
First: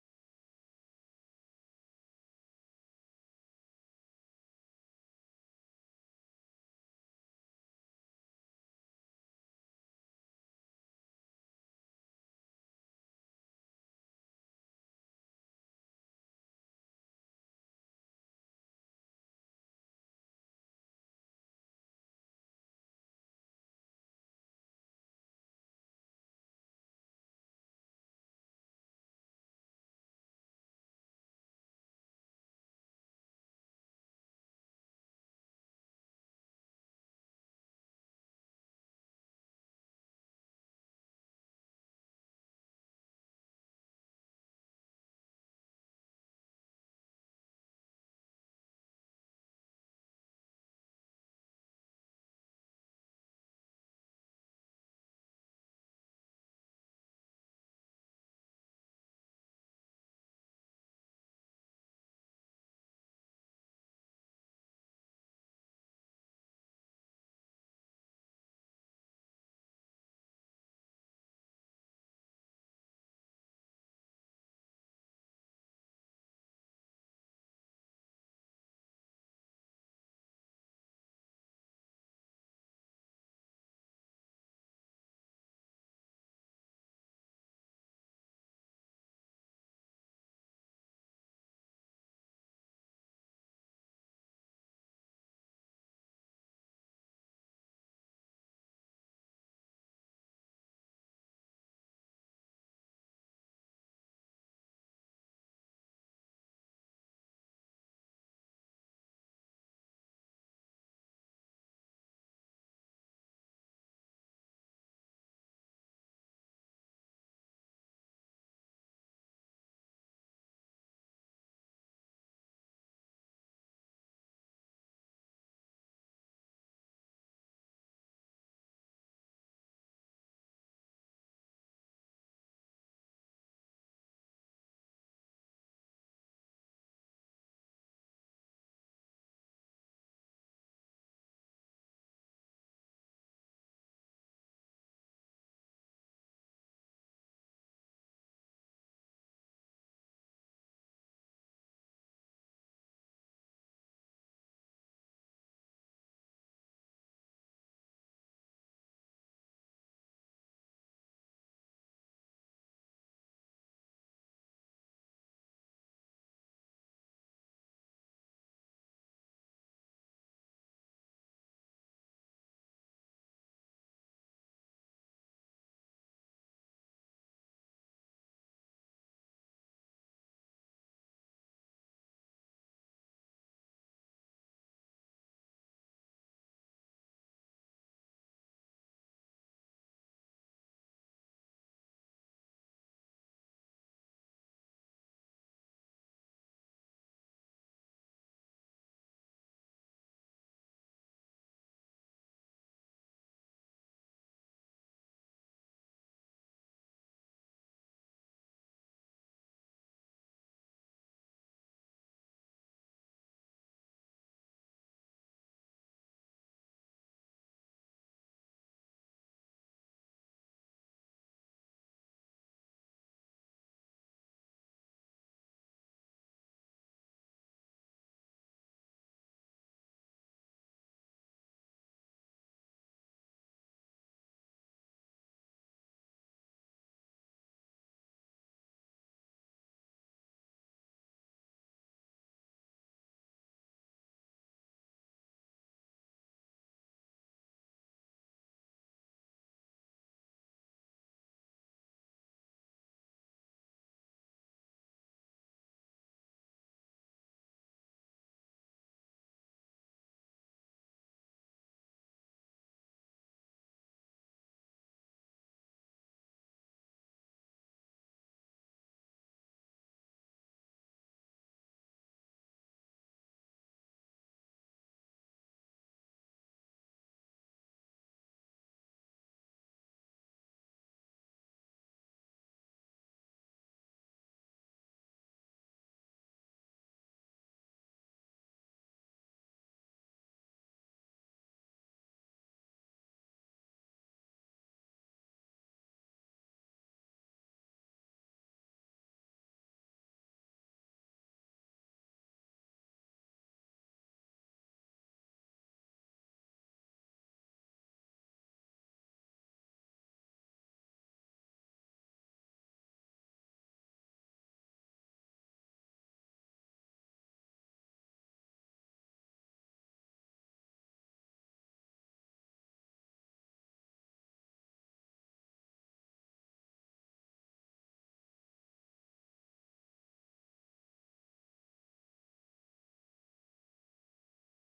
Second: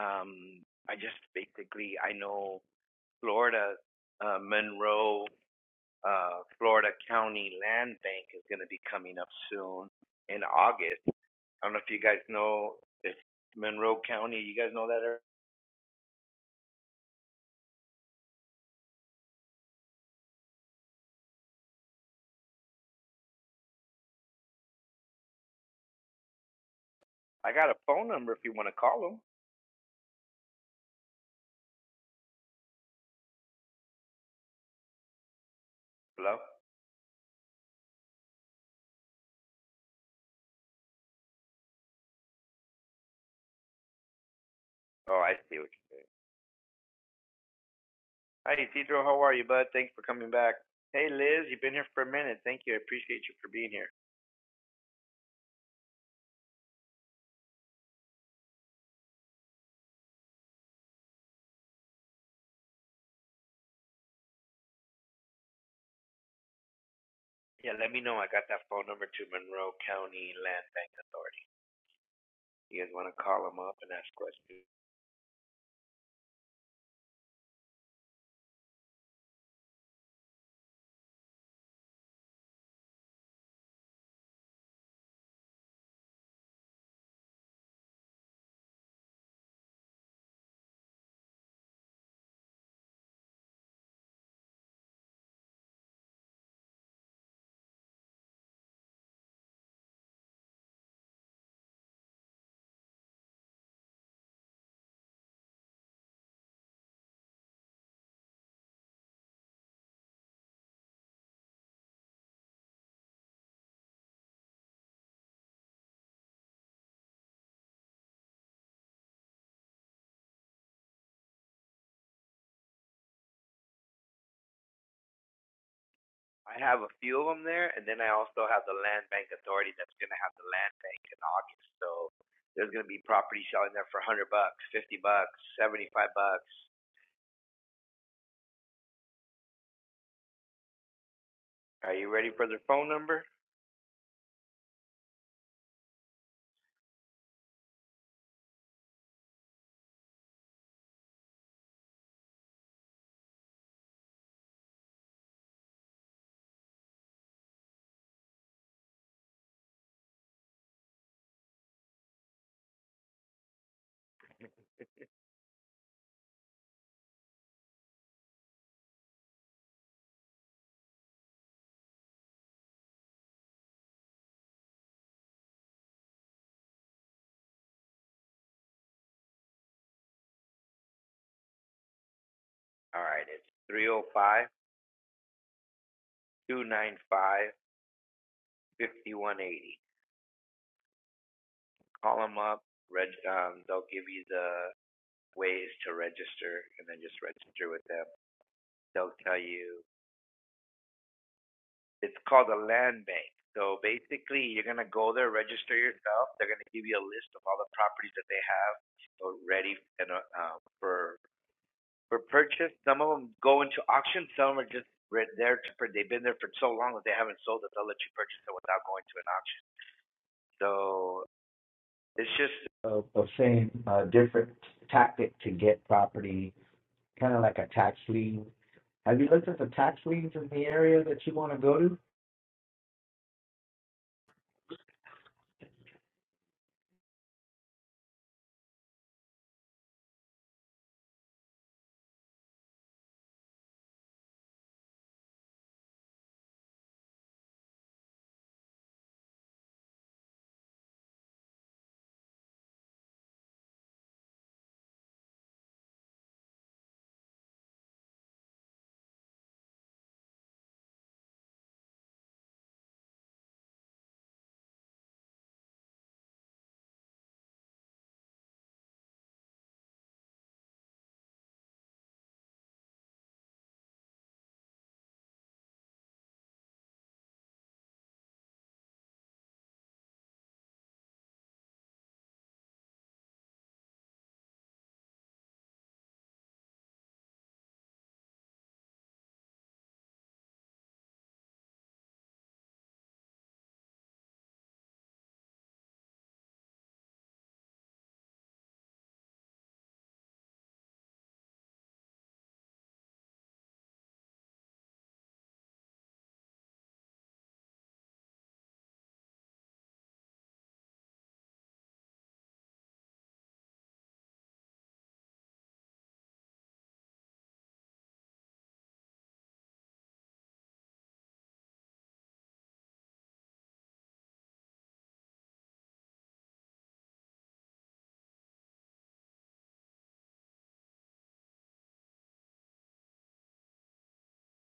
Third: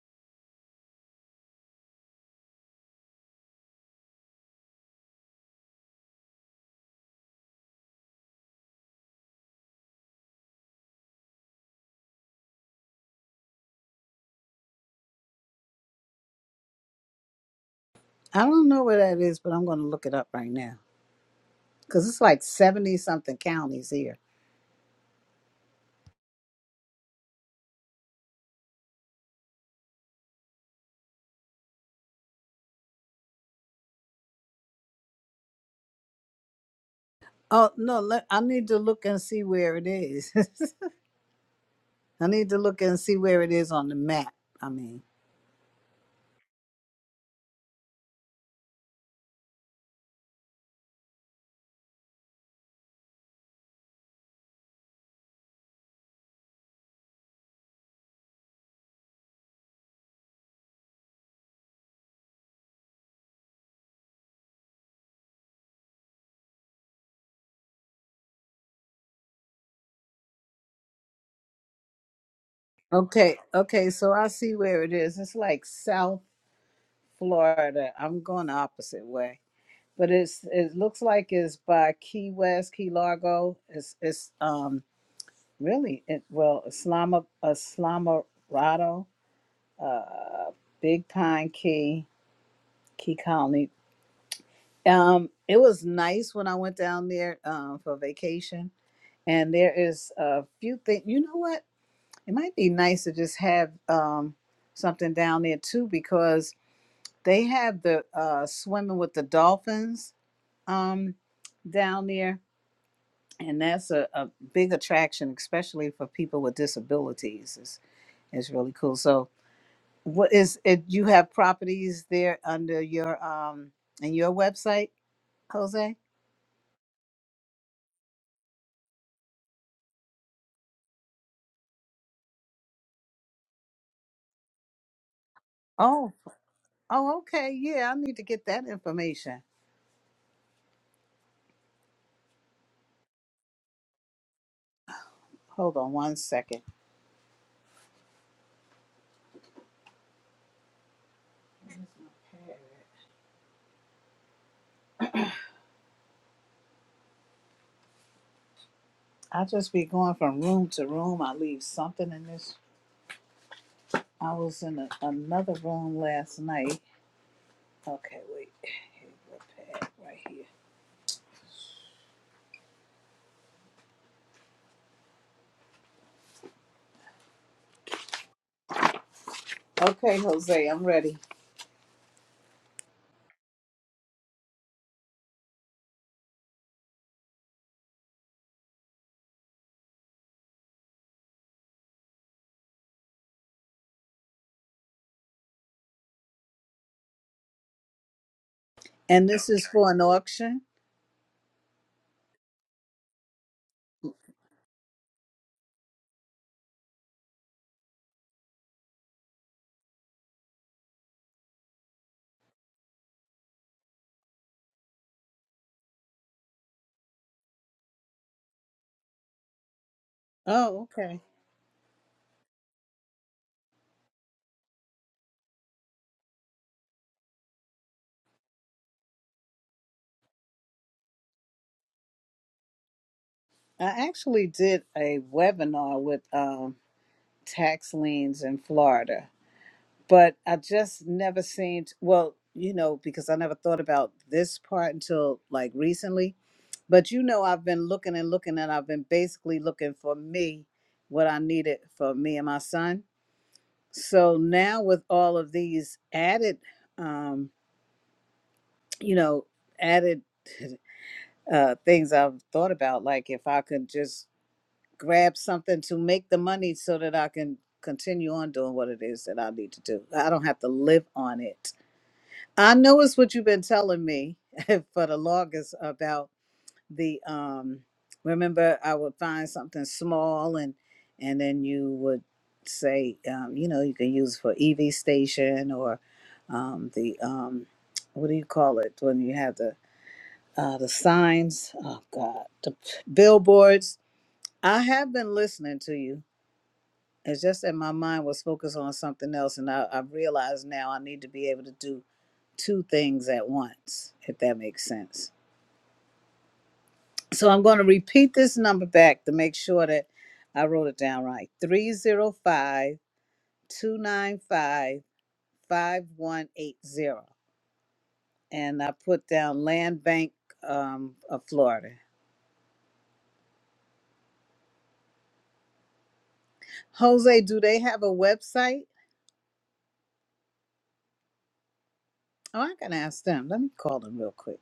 um, I just basically I know Florida, uh, Monroe, uh, Florida County Land Bank is going to be coming up soon in August. I don't know if you guys know if Monroe County. You guys know that? area?
I don't know where that is, but I'm going to look it up right now. because it's like 70 something counties here.
I got a phone number if you want to call them. Hello.
Oh, no, let, I need to look and see where it is. I need to look and see where it is on the map. I mean,
Oh, I see. what Hi, Isidro. How are you, bud? Thanks for coming back. Hey, Liz, you've been here for a minute. Thank you. I appreciate you for being here. Yeah, let me know. I got that phone number to Monroe County Land Bank Authority. You guys want to
okay,
call them up
okay,
and ask
so I see
questions?
where it is. It's like South Florida. I'm going the opposite way. But it's it looks like it's by Key West, Key Largo. It's it's um really it well Islama Islamorado, uh Big Pine Key, Key Colony. Um, it was nice when I went down there um, for vacation, and there is a few things. You know what? It might be nice to just have um, something down there too, because they have the uh, swimming with the dolphins um, down there, and that's a, a big attraction, especially for people with disabilities. It's, it's really cool. So, what is it? You have properties there under your um, in your website, Jose?
I have a few of them there, and then I also have the Land Bank Authority that's going to have the Land Bank in August. So there's going to be property selling there for 100 bucks, 50 bucks, 75
Oh.
bucks.
Oh, okay. Yeah, I need to get that information.
Are you ready for the phone number?
Hold on one second. I just be going from room to room. I leave something in this. I was in a, another room last night. Okay, wait. Here's the pad right here. Okay, Jose, I'm ready.
All right, it's three zero five two nine five fifty one eighty. Call them up. Reg, um, they'll give you the ways to register, and then just register with them. They'll
And
tell
this is
you
for an auction?
it's called a land bank. So basically, you're gonna go there, register yourself. They're gonna give you a list of all the properties that they have uh, ready and uh, um, for for purchase. Some of them go into auction. Some are just right there to, they've been there for so long that they haven't sold it. they'll let you purchase it without going to an auction. So
Oh, okay.
it's just a of saying a same uh, different tactic to get property kind of like a tax lien. Have you looked at the tax liens in the area that you want to go to?
I actually did a webinar with um, tax liens in Florida. but I just never seen. well, you know, because I never thought about this part until like recently. But you know, I've been looking and looking, and I've been basically looking for me, what I needed for me and my son. So now with all of these added, um, you know, added uh, things I've thought about, like if I could just grab something to make the money so that I can continue on doing what it is that I need to do. I don't have to live on it I know it's what you've been telling me for the longest about the um remember I would find something small and and then you would say um you know you can use for EV station or um the um what do you call it when you have the uh the signs oh god the billboards I have been listening to you it's just that my mind was focused on something else and I, I realize now I need to be able to do two things at once, if that makes sense. So I'm going to repeat this number back to make sure that I wrote it down right 305 295 5180. And I put down Land Bank um, of Florida. Jose, do they have a website? Oh, I can ask them. Let me call them real quick.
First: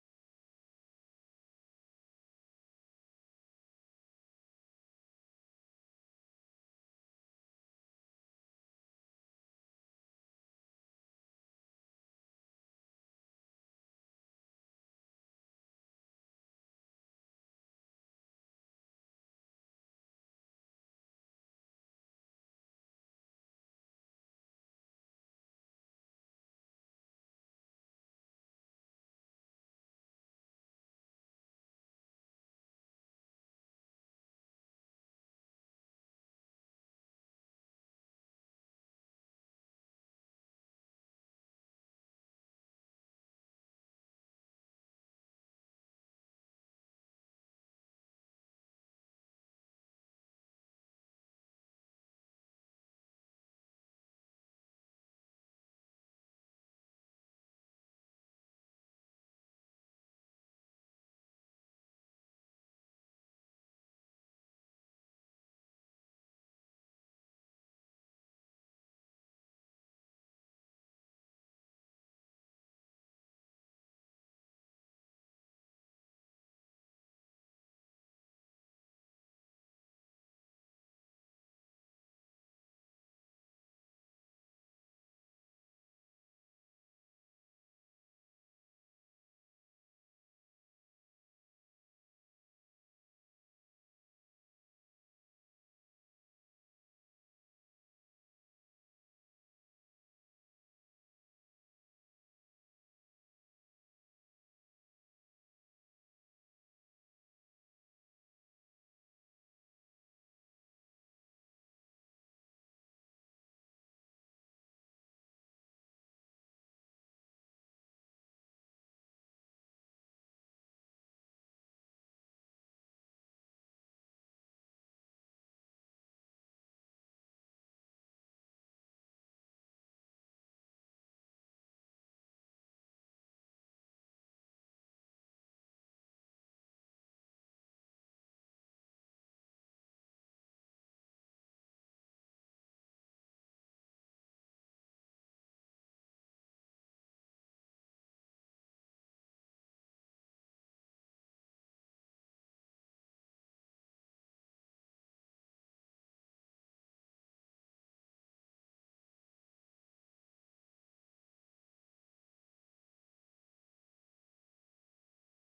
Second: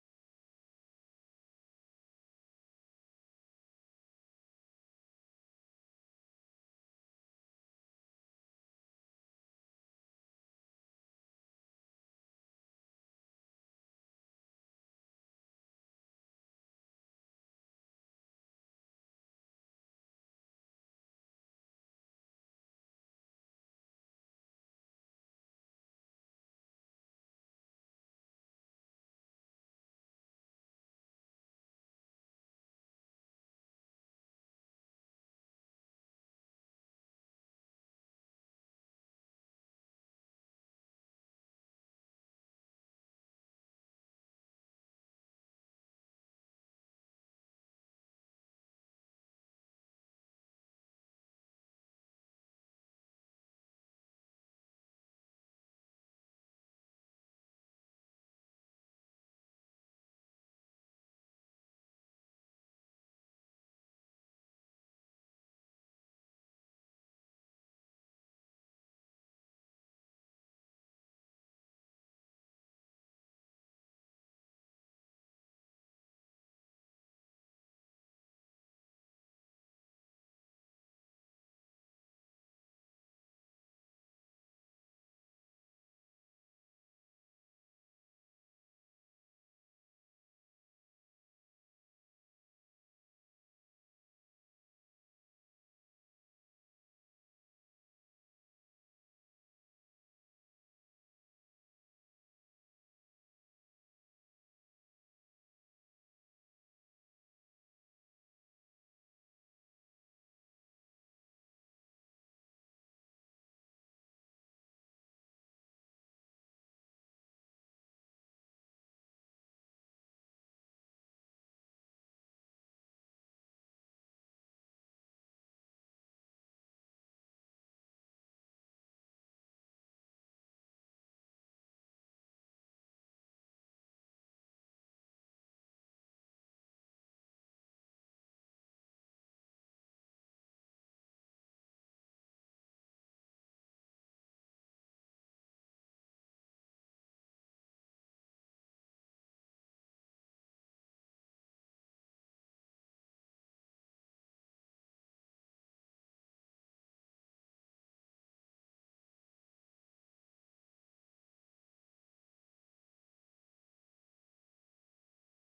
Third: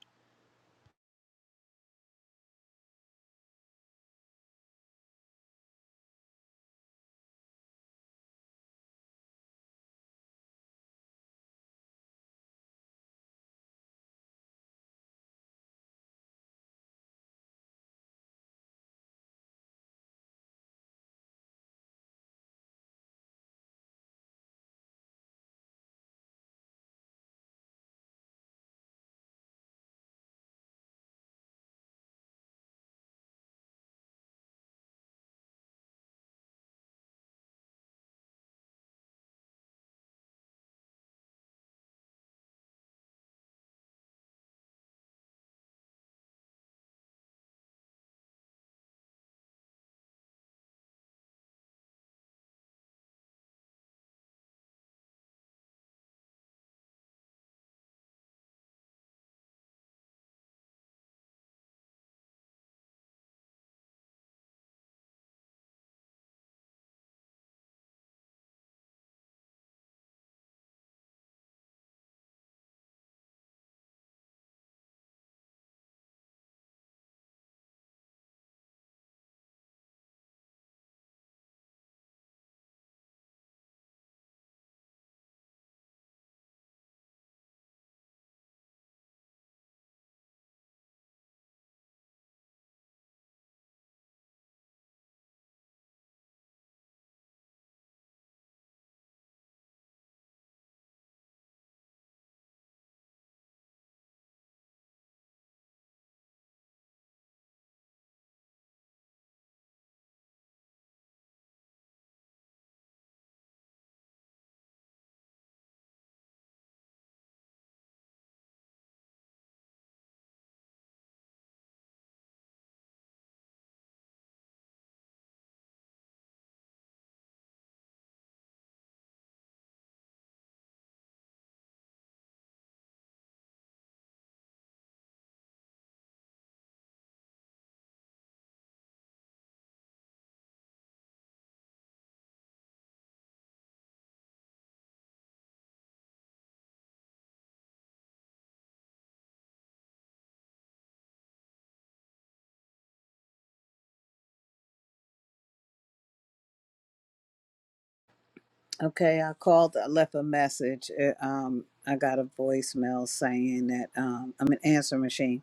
Okay, I called, I left a message. uh, Um, I got a voicemail saying that um, I'm an answer machine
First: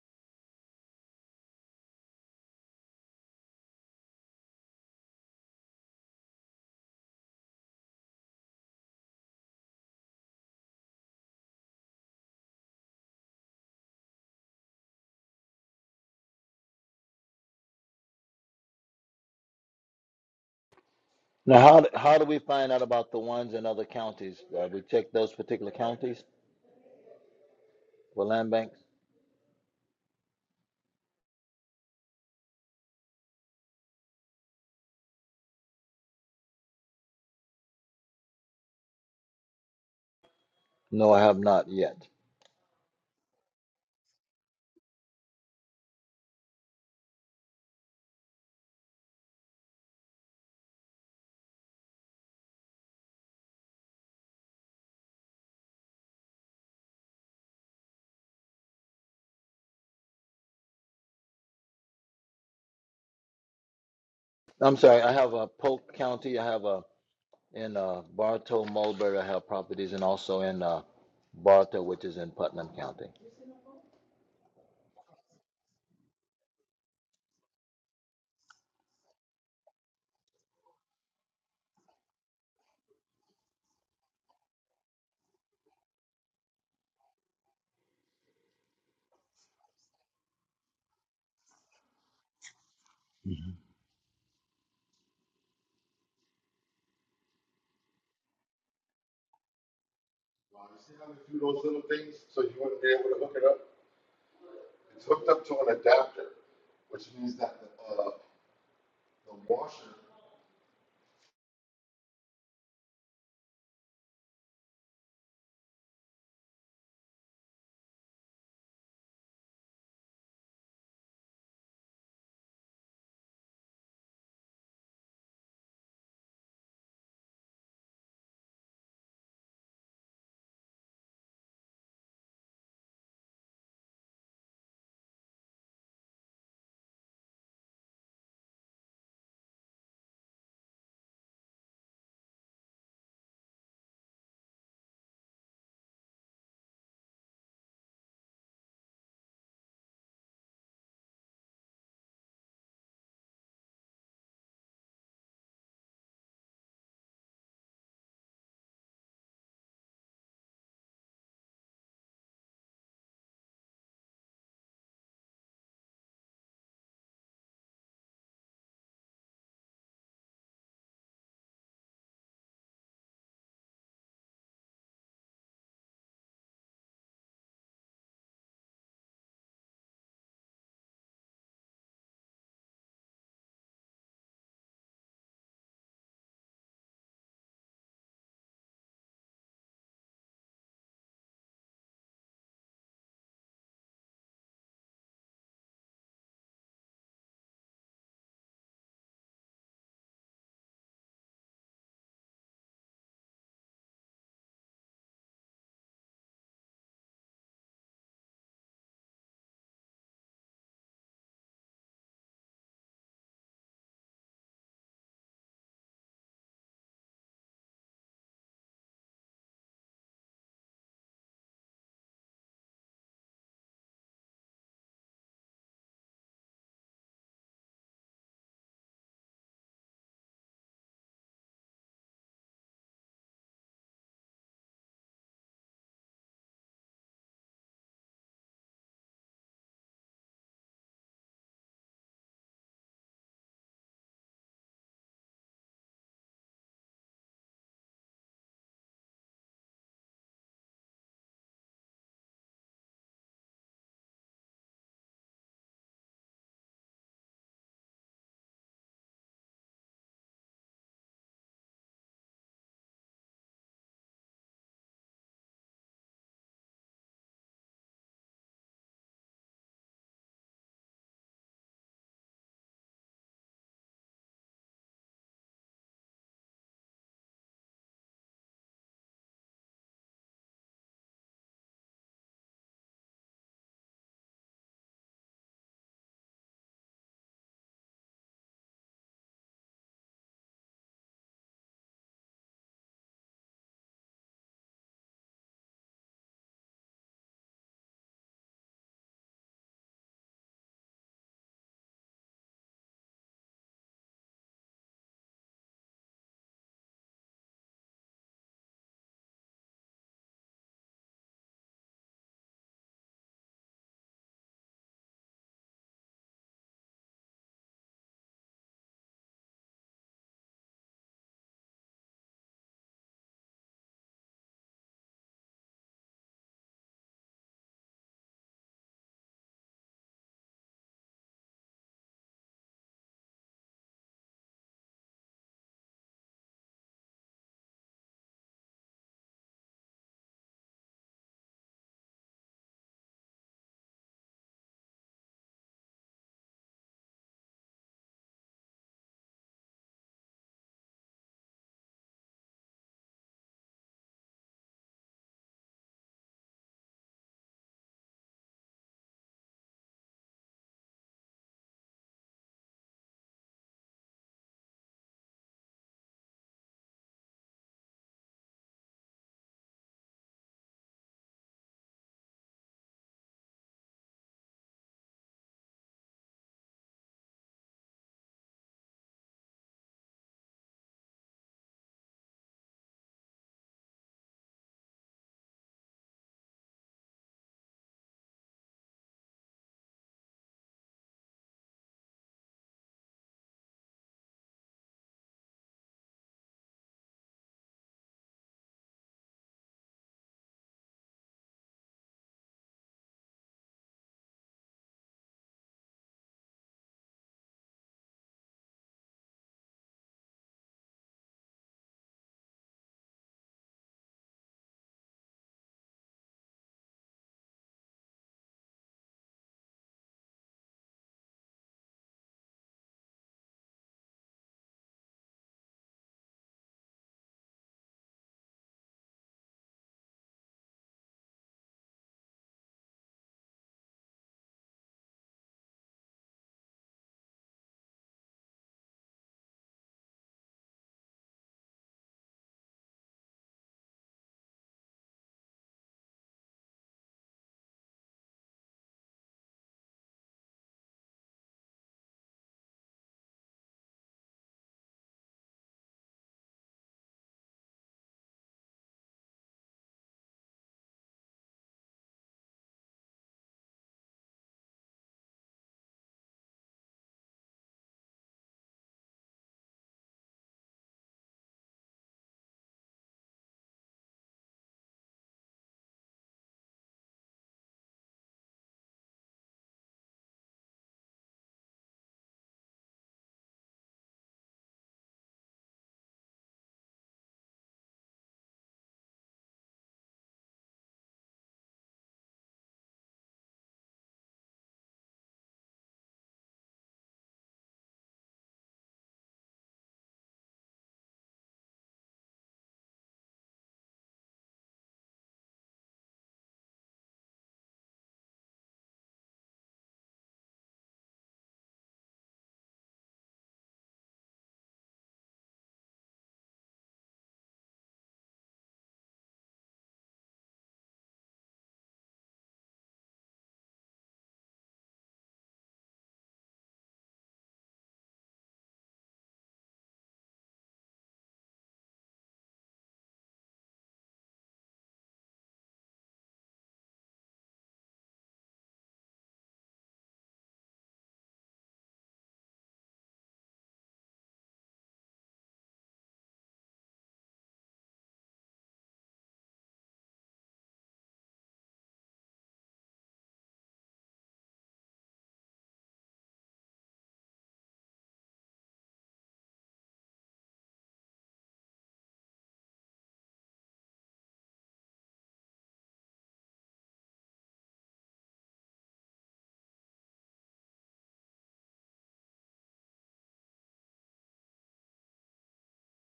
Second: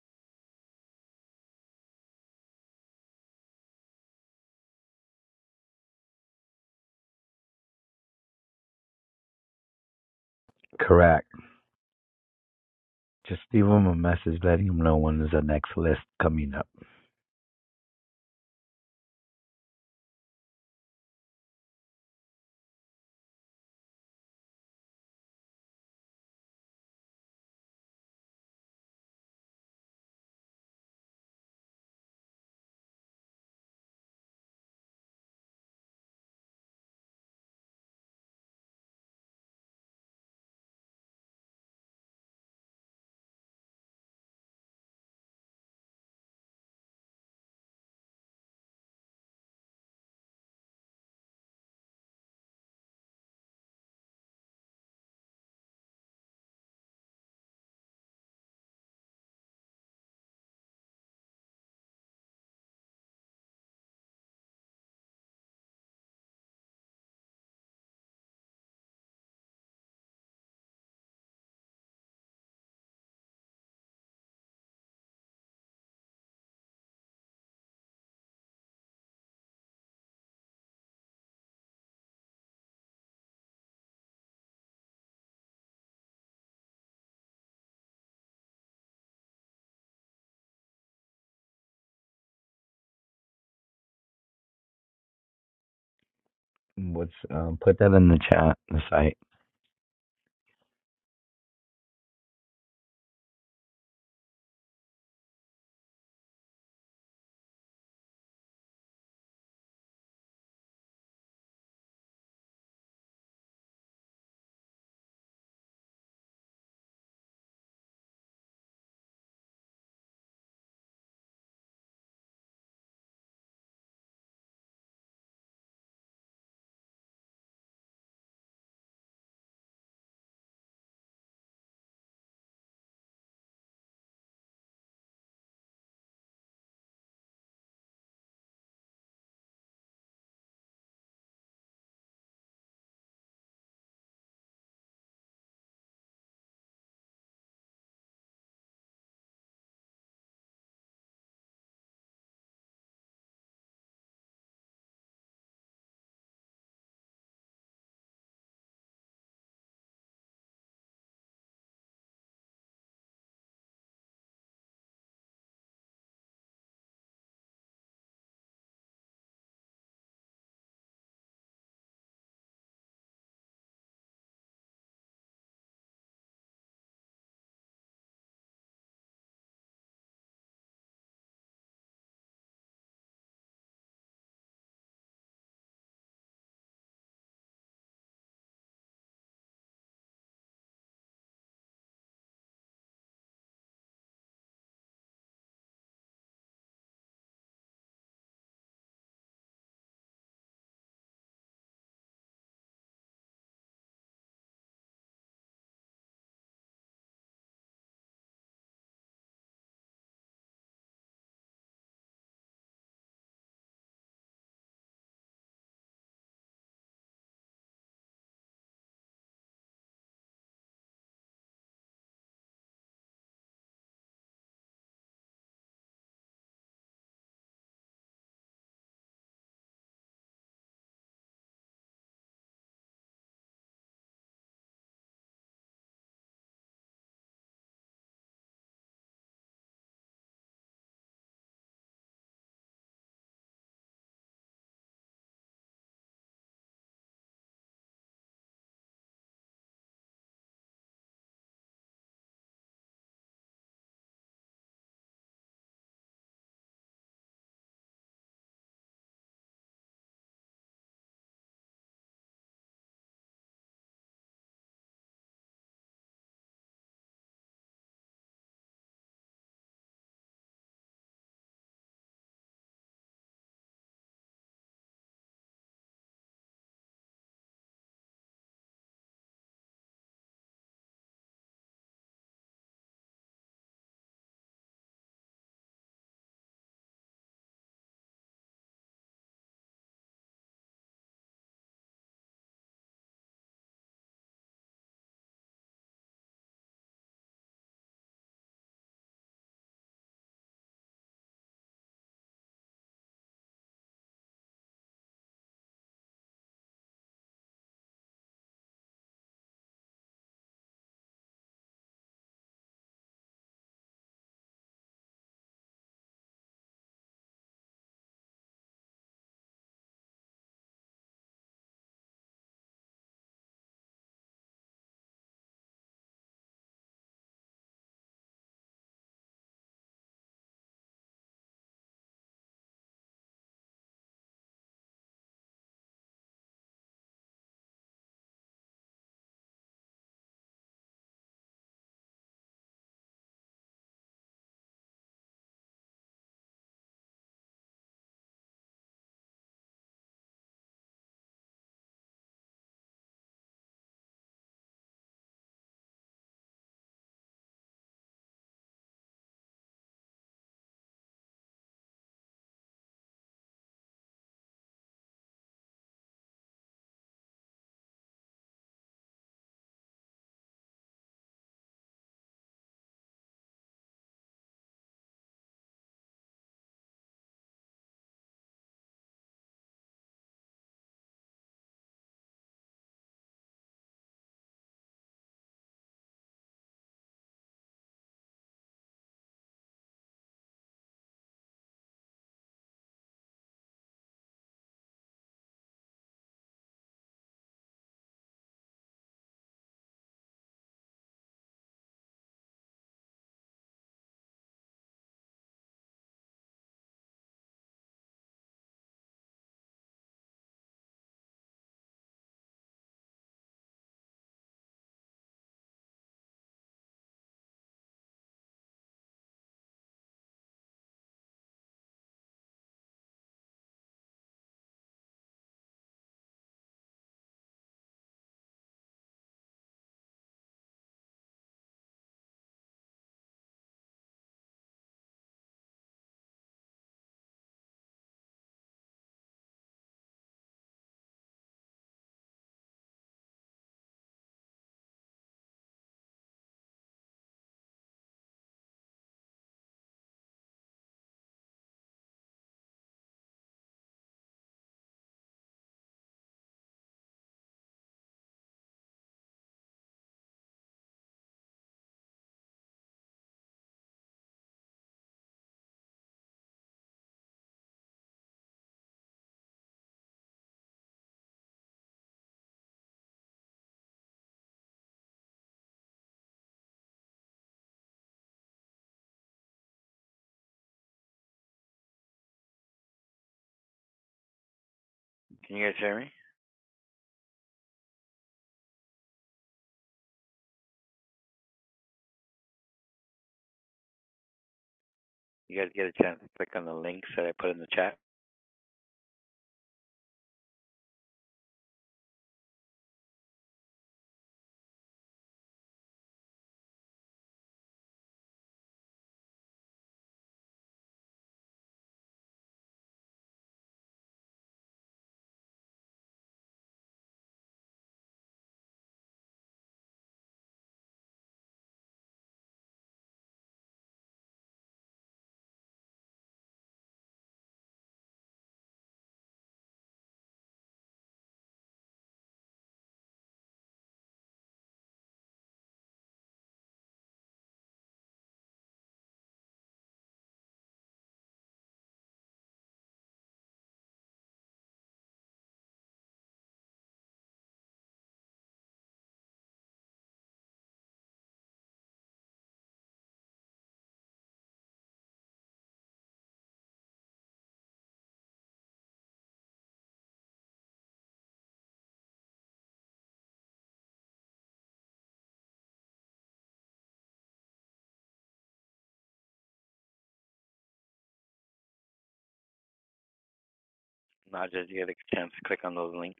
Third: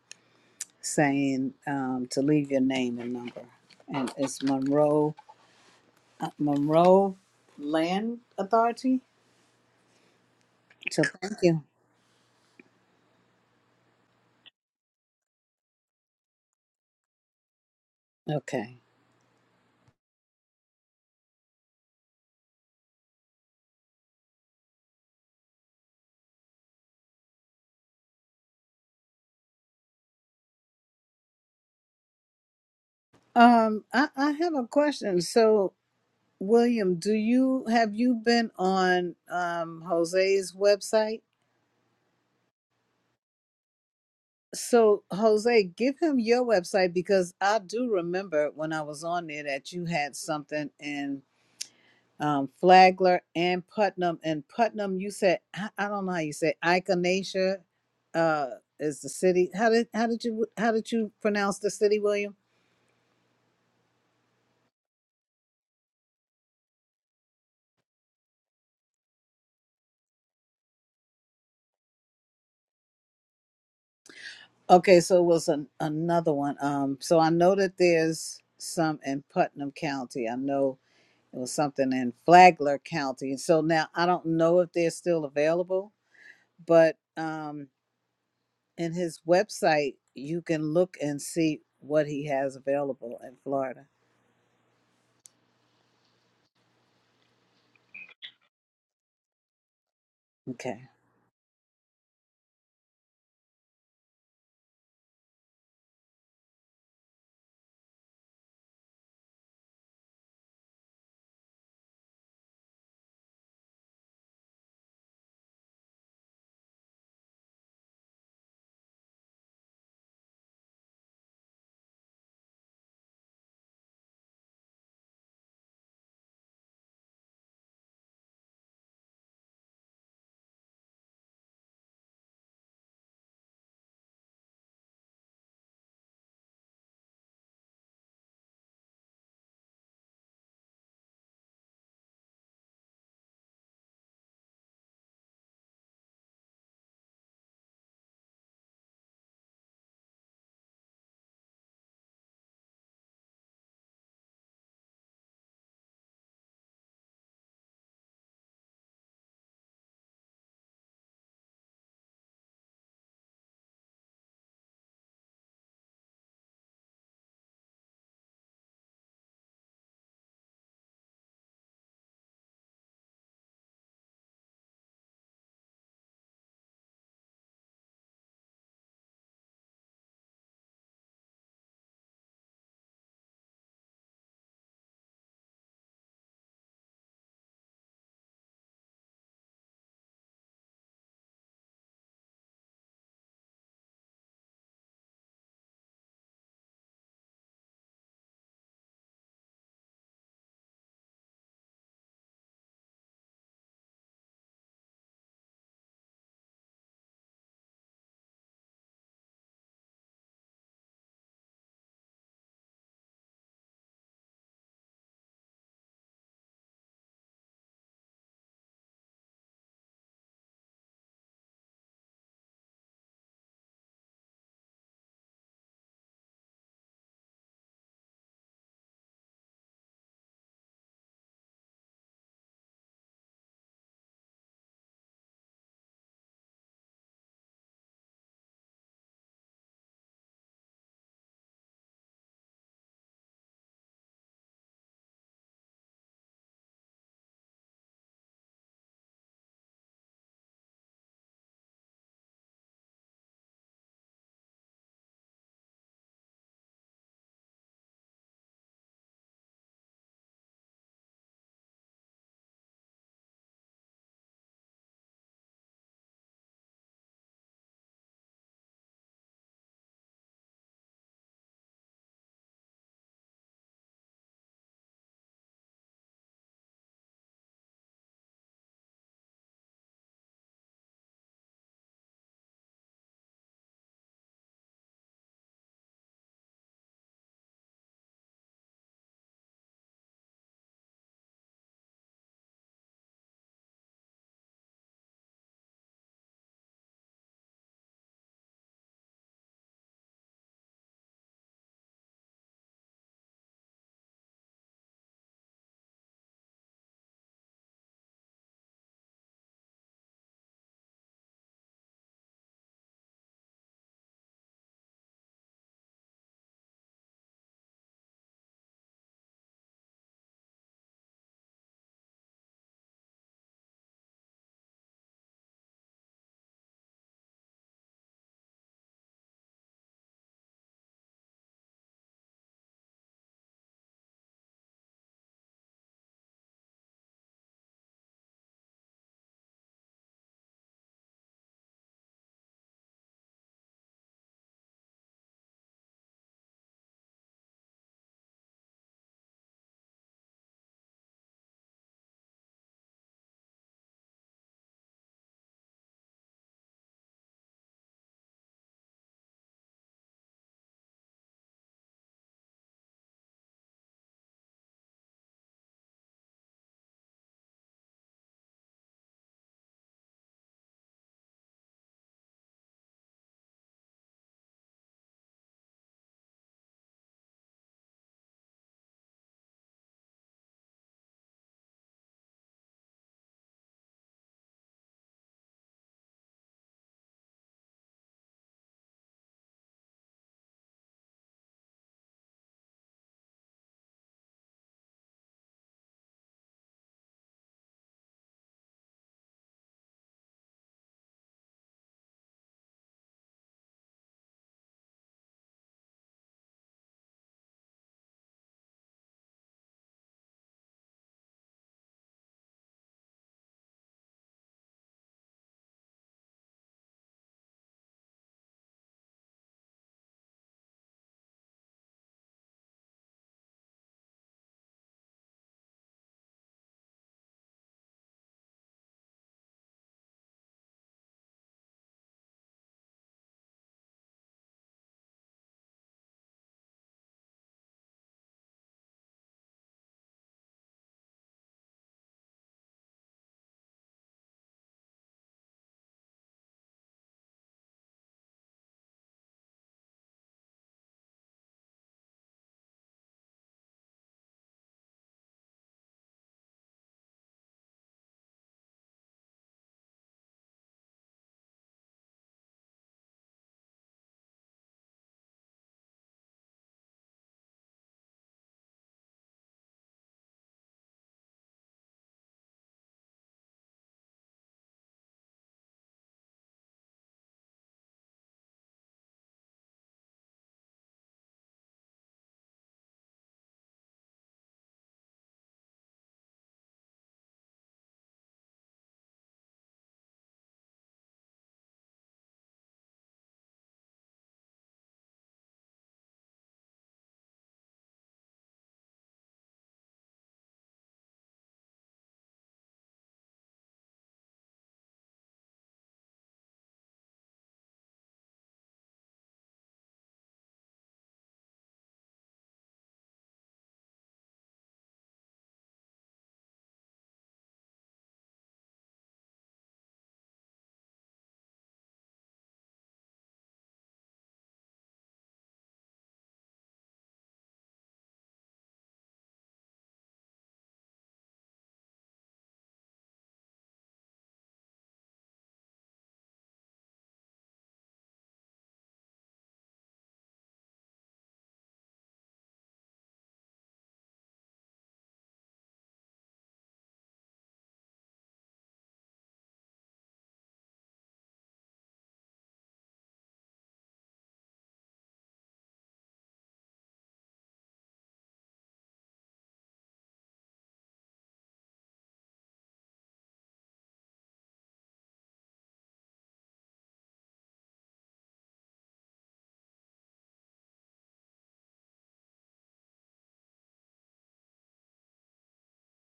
saying um, to leave your name and number. And it's Monroe, uh, Monroe Land Authority. So
Correct.
thank you.
Just leave him a message letting him know when is the next list coming up.
Okay.
Now, how, how do we find out about the ones in other counties? Uh, we check those particular counties for land banks?
Um, I, I have a question. So, William, do you have you been on um, Jose's
No, I
website?
have not yet.
So, Jose, give him your website because I do remember when I was on there that you had something in um, Flagler and Putnam. And Putnam, you said I, I don't know how you say Ikonacia, uh, is the city. How did how did you how did you pronounce the city, William?
I'm sorry, I have a Polk County, I have a in uh, Bartow, Mulberry, I have properties, and also in uh, Bartow, which is in Putnam County.
Okay, so it was an, another one. Um, so I know that there's some in Putnam County. I know it was something in Flagler County. So now I don't know if they're still available, but um, in his website you can look and see what he has available in Florida.
What's um, put that in the chat, the site.
Okay.
Can you guys hear me? You guys get a chance to click on the links that I put in the chat. Not just you get a chance to click on those links.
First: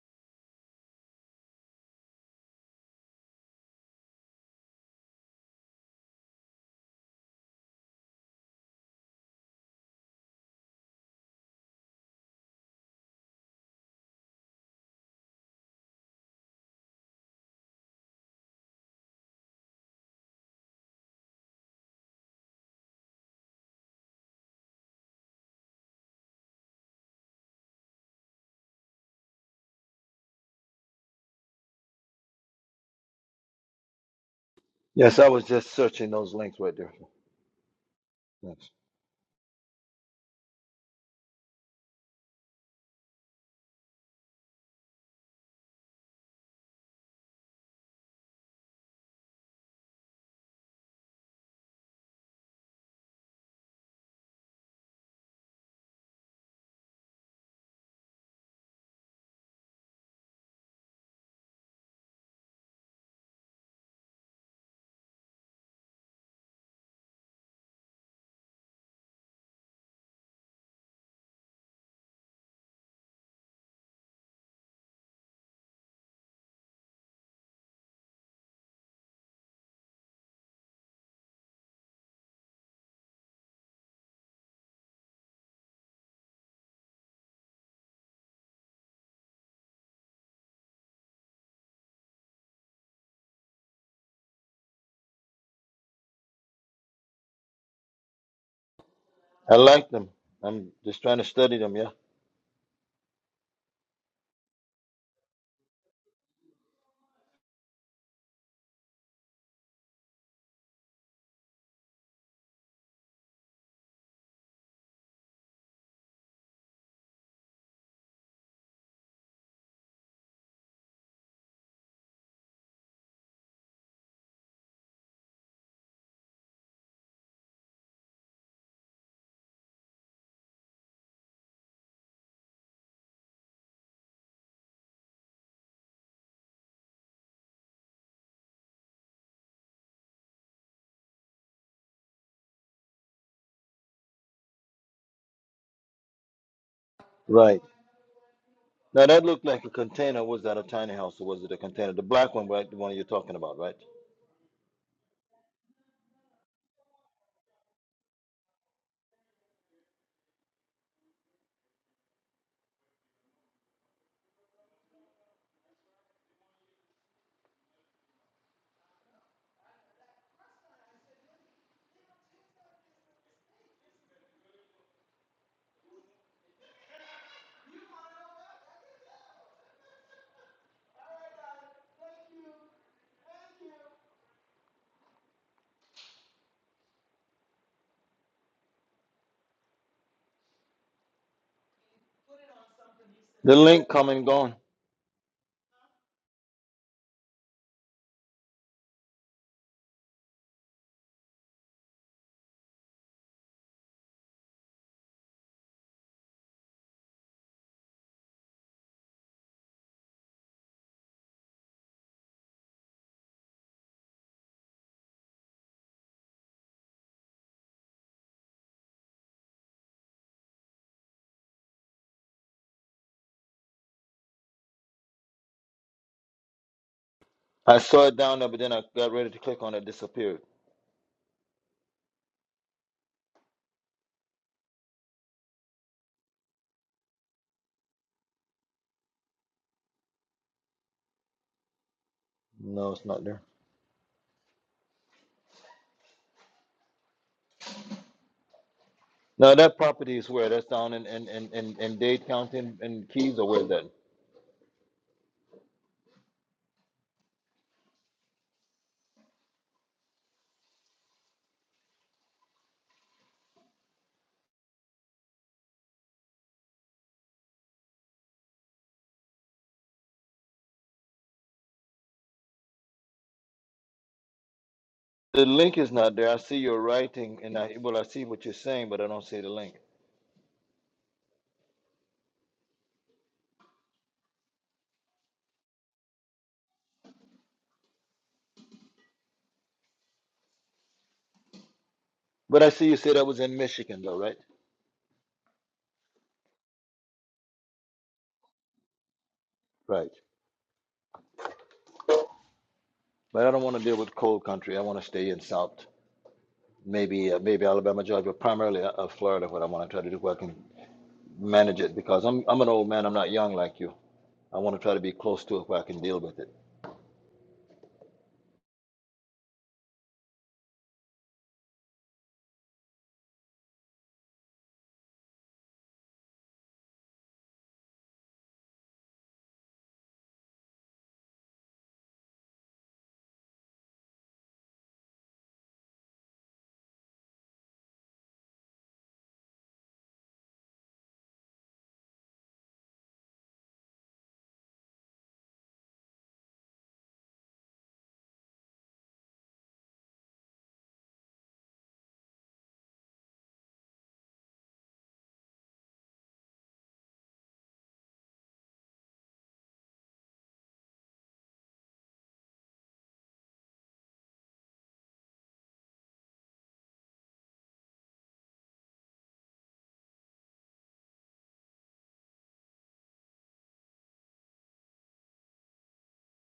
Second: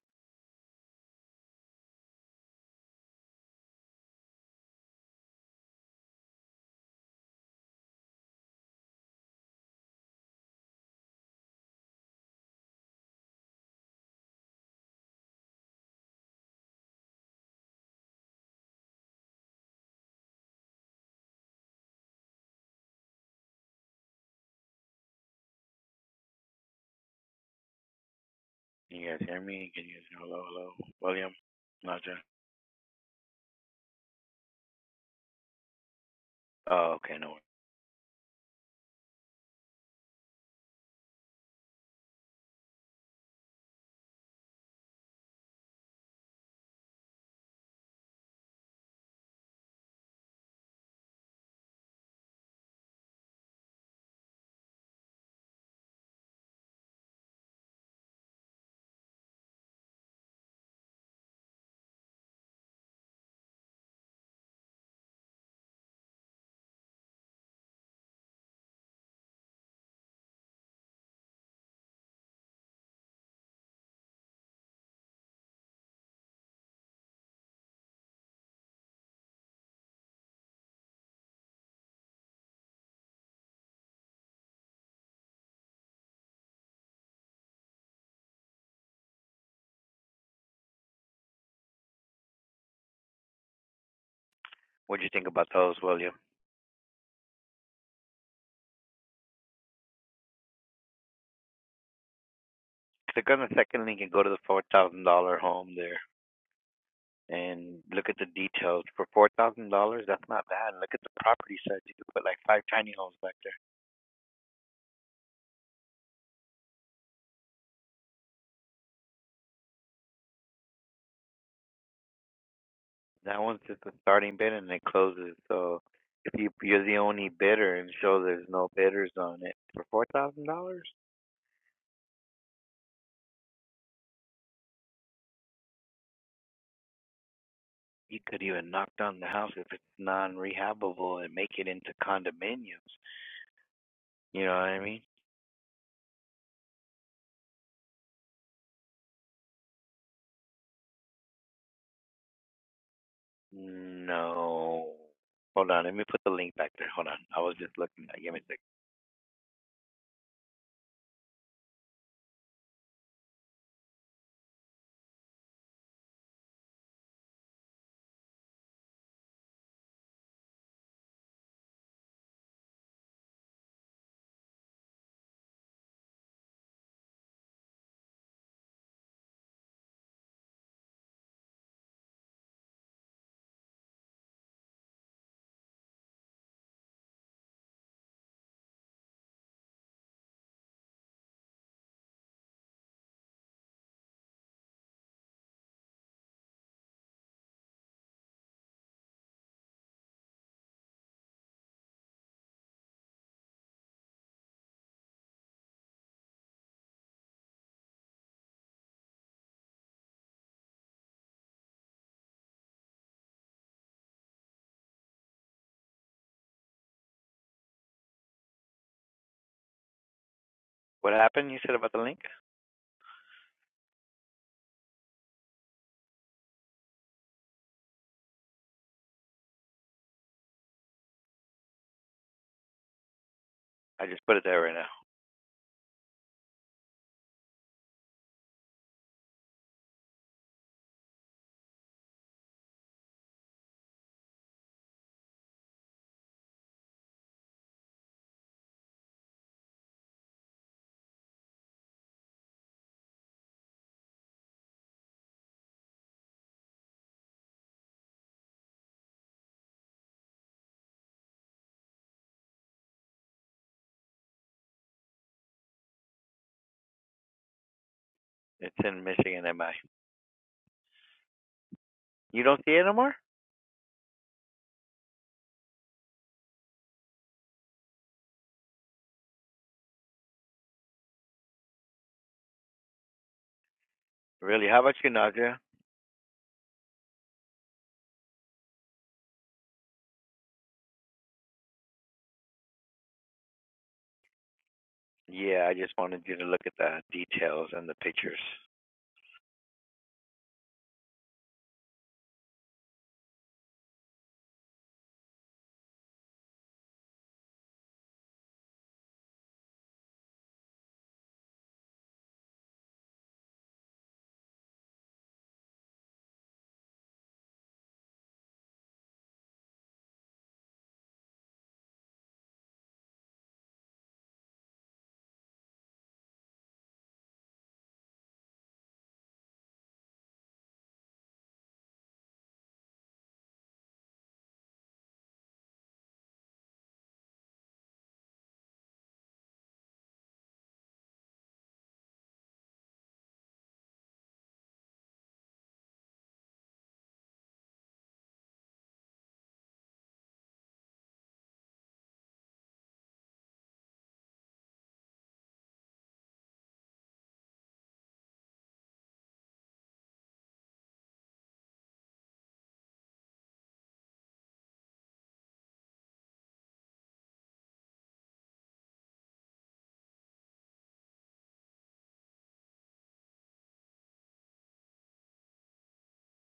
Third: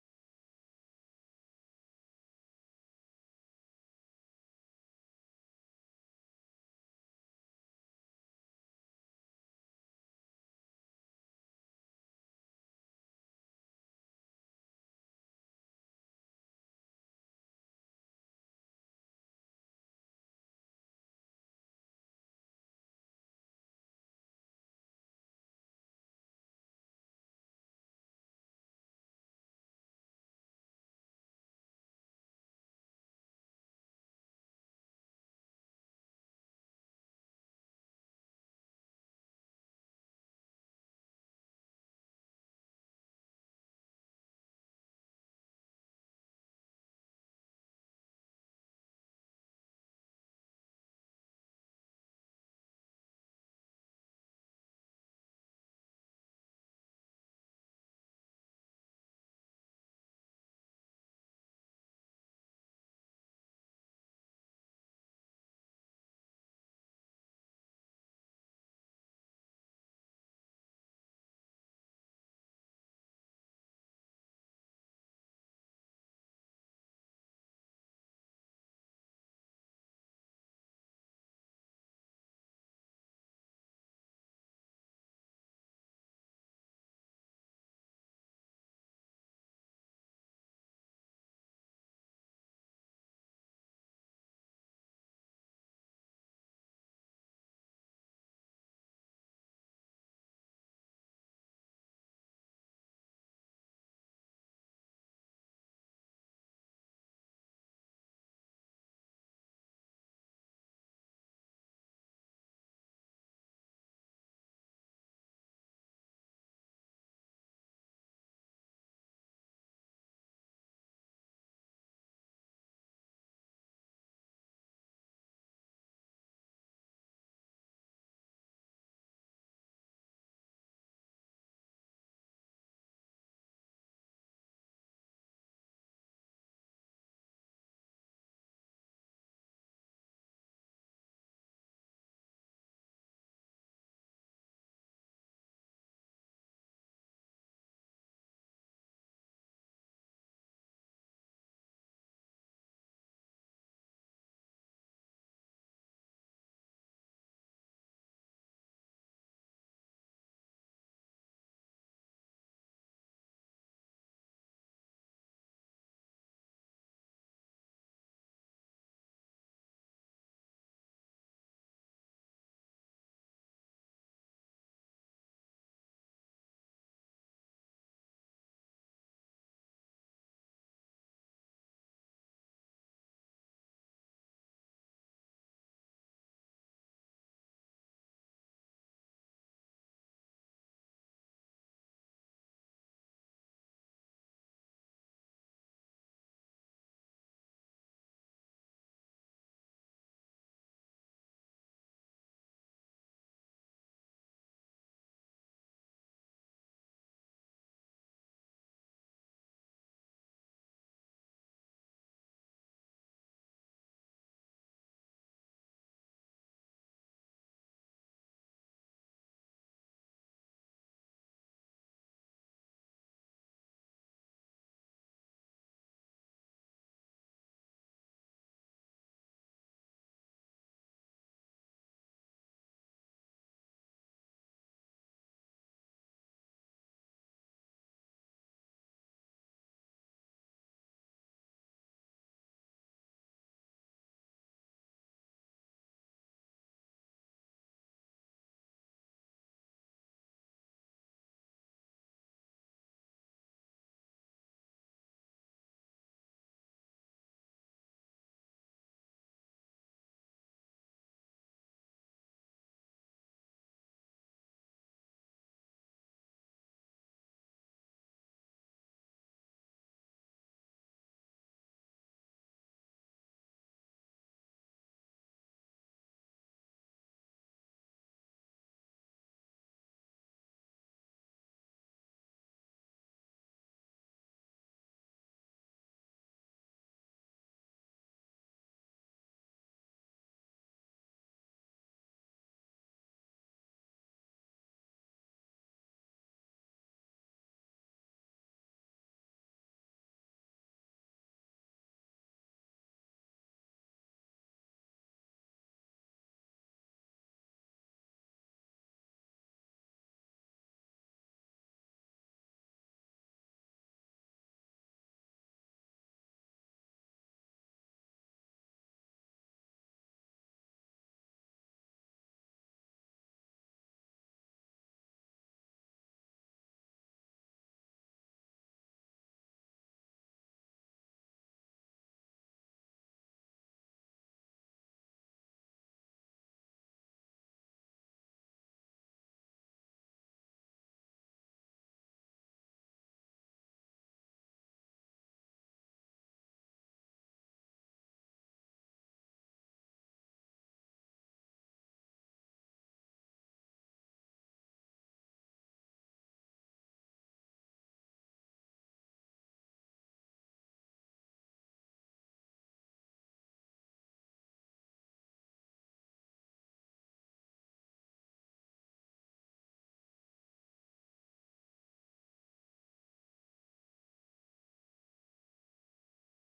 Can you guys hear me? Can you guys hello, hello, William? Naja.
Yes, I was just searching those links right there.
Oh, okay, no. worries.
Yes.
What do you think about those, William?
I like them. I'm just trying to study them, yeah.
Click on the second link and go to the four thousand dollar home there. and look at the details. For four thousand dollars, that's not bad. Look at the property side You could put like five tiny homes back there. That one's just a starting bid and it closes. So if you, you're the only bidder and show there's no bidders on it for four thousand dollars, you could even knock down the house if it's non-rehabable and make it into condominiums. You know what I mean?
Right. Now that looked like a container. Was that a tiny house or was it a container? The black one, right? The one you're talking about, right?
No. Hold on, let me put the link back there. Hold on, I was just looking. Give me a sec.
The link come and gone.
What happened? You said about the link?
I saw it down there, but then I got ready to click on it, disappeared.
I just put it there right now.
No, it's not there. Now that property is where? That's down in in in in, in Dade County and and Keys, or where's that?
It's in Michigan, MI. You don't see it anymore?
The link is not there. I see your writing, and I well, I see what you're saying, but I don't see the link.
Really? How about you, Nadia?
But I see you said that was in Michigan, though, right?
Yeah, I just wanted you to look at the details and the pictures.
Right. But I don't want to deal with cold country. I want to stay in South, maybe uh, maybe Alabama, Georgia, but primarily uh, uh, Florida. What I want to try to do, working. manage it because I'm I'm an old man. I'm not young like you. I want to try to be close to it where I can deal with it.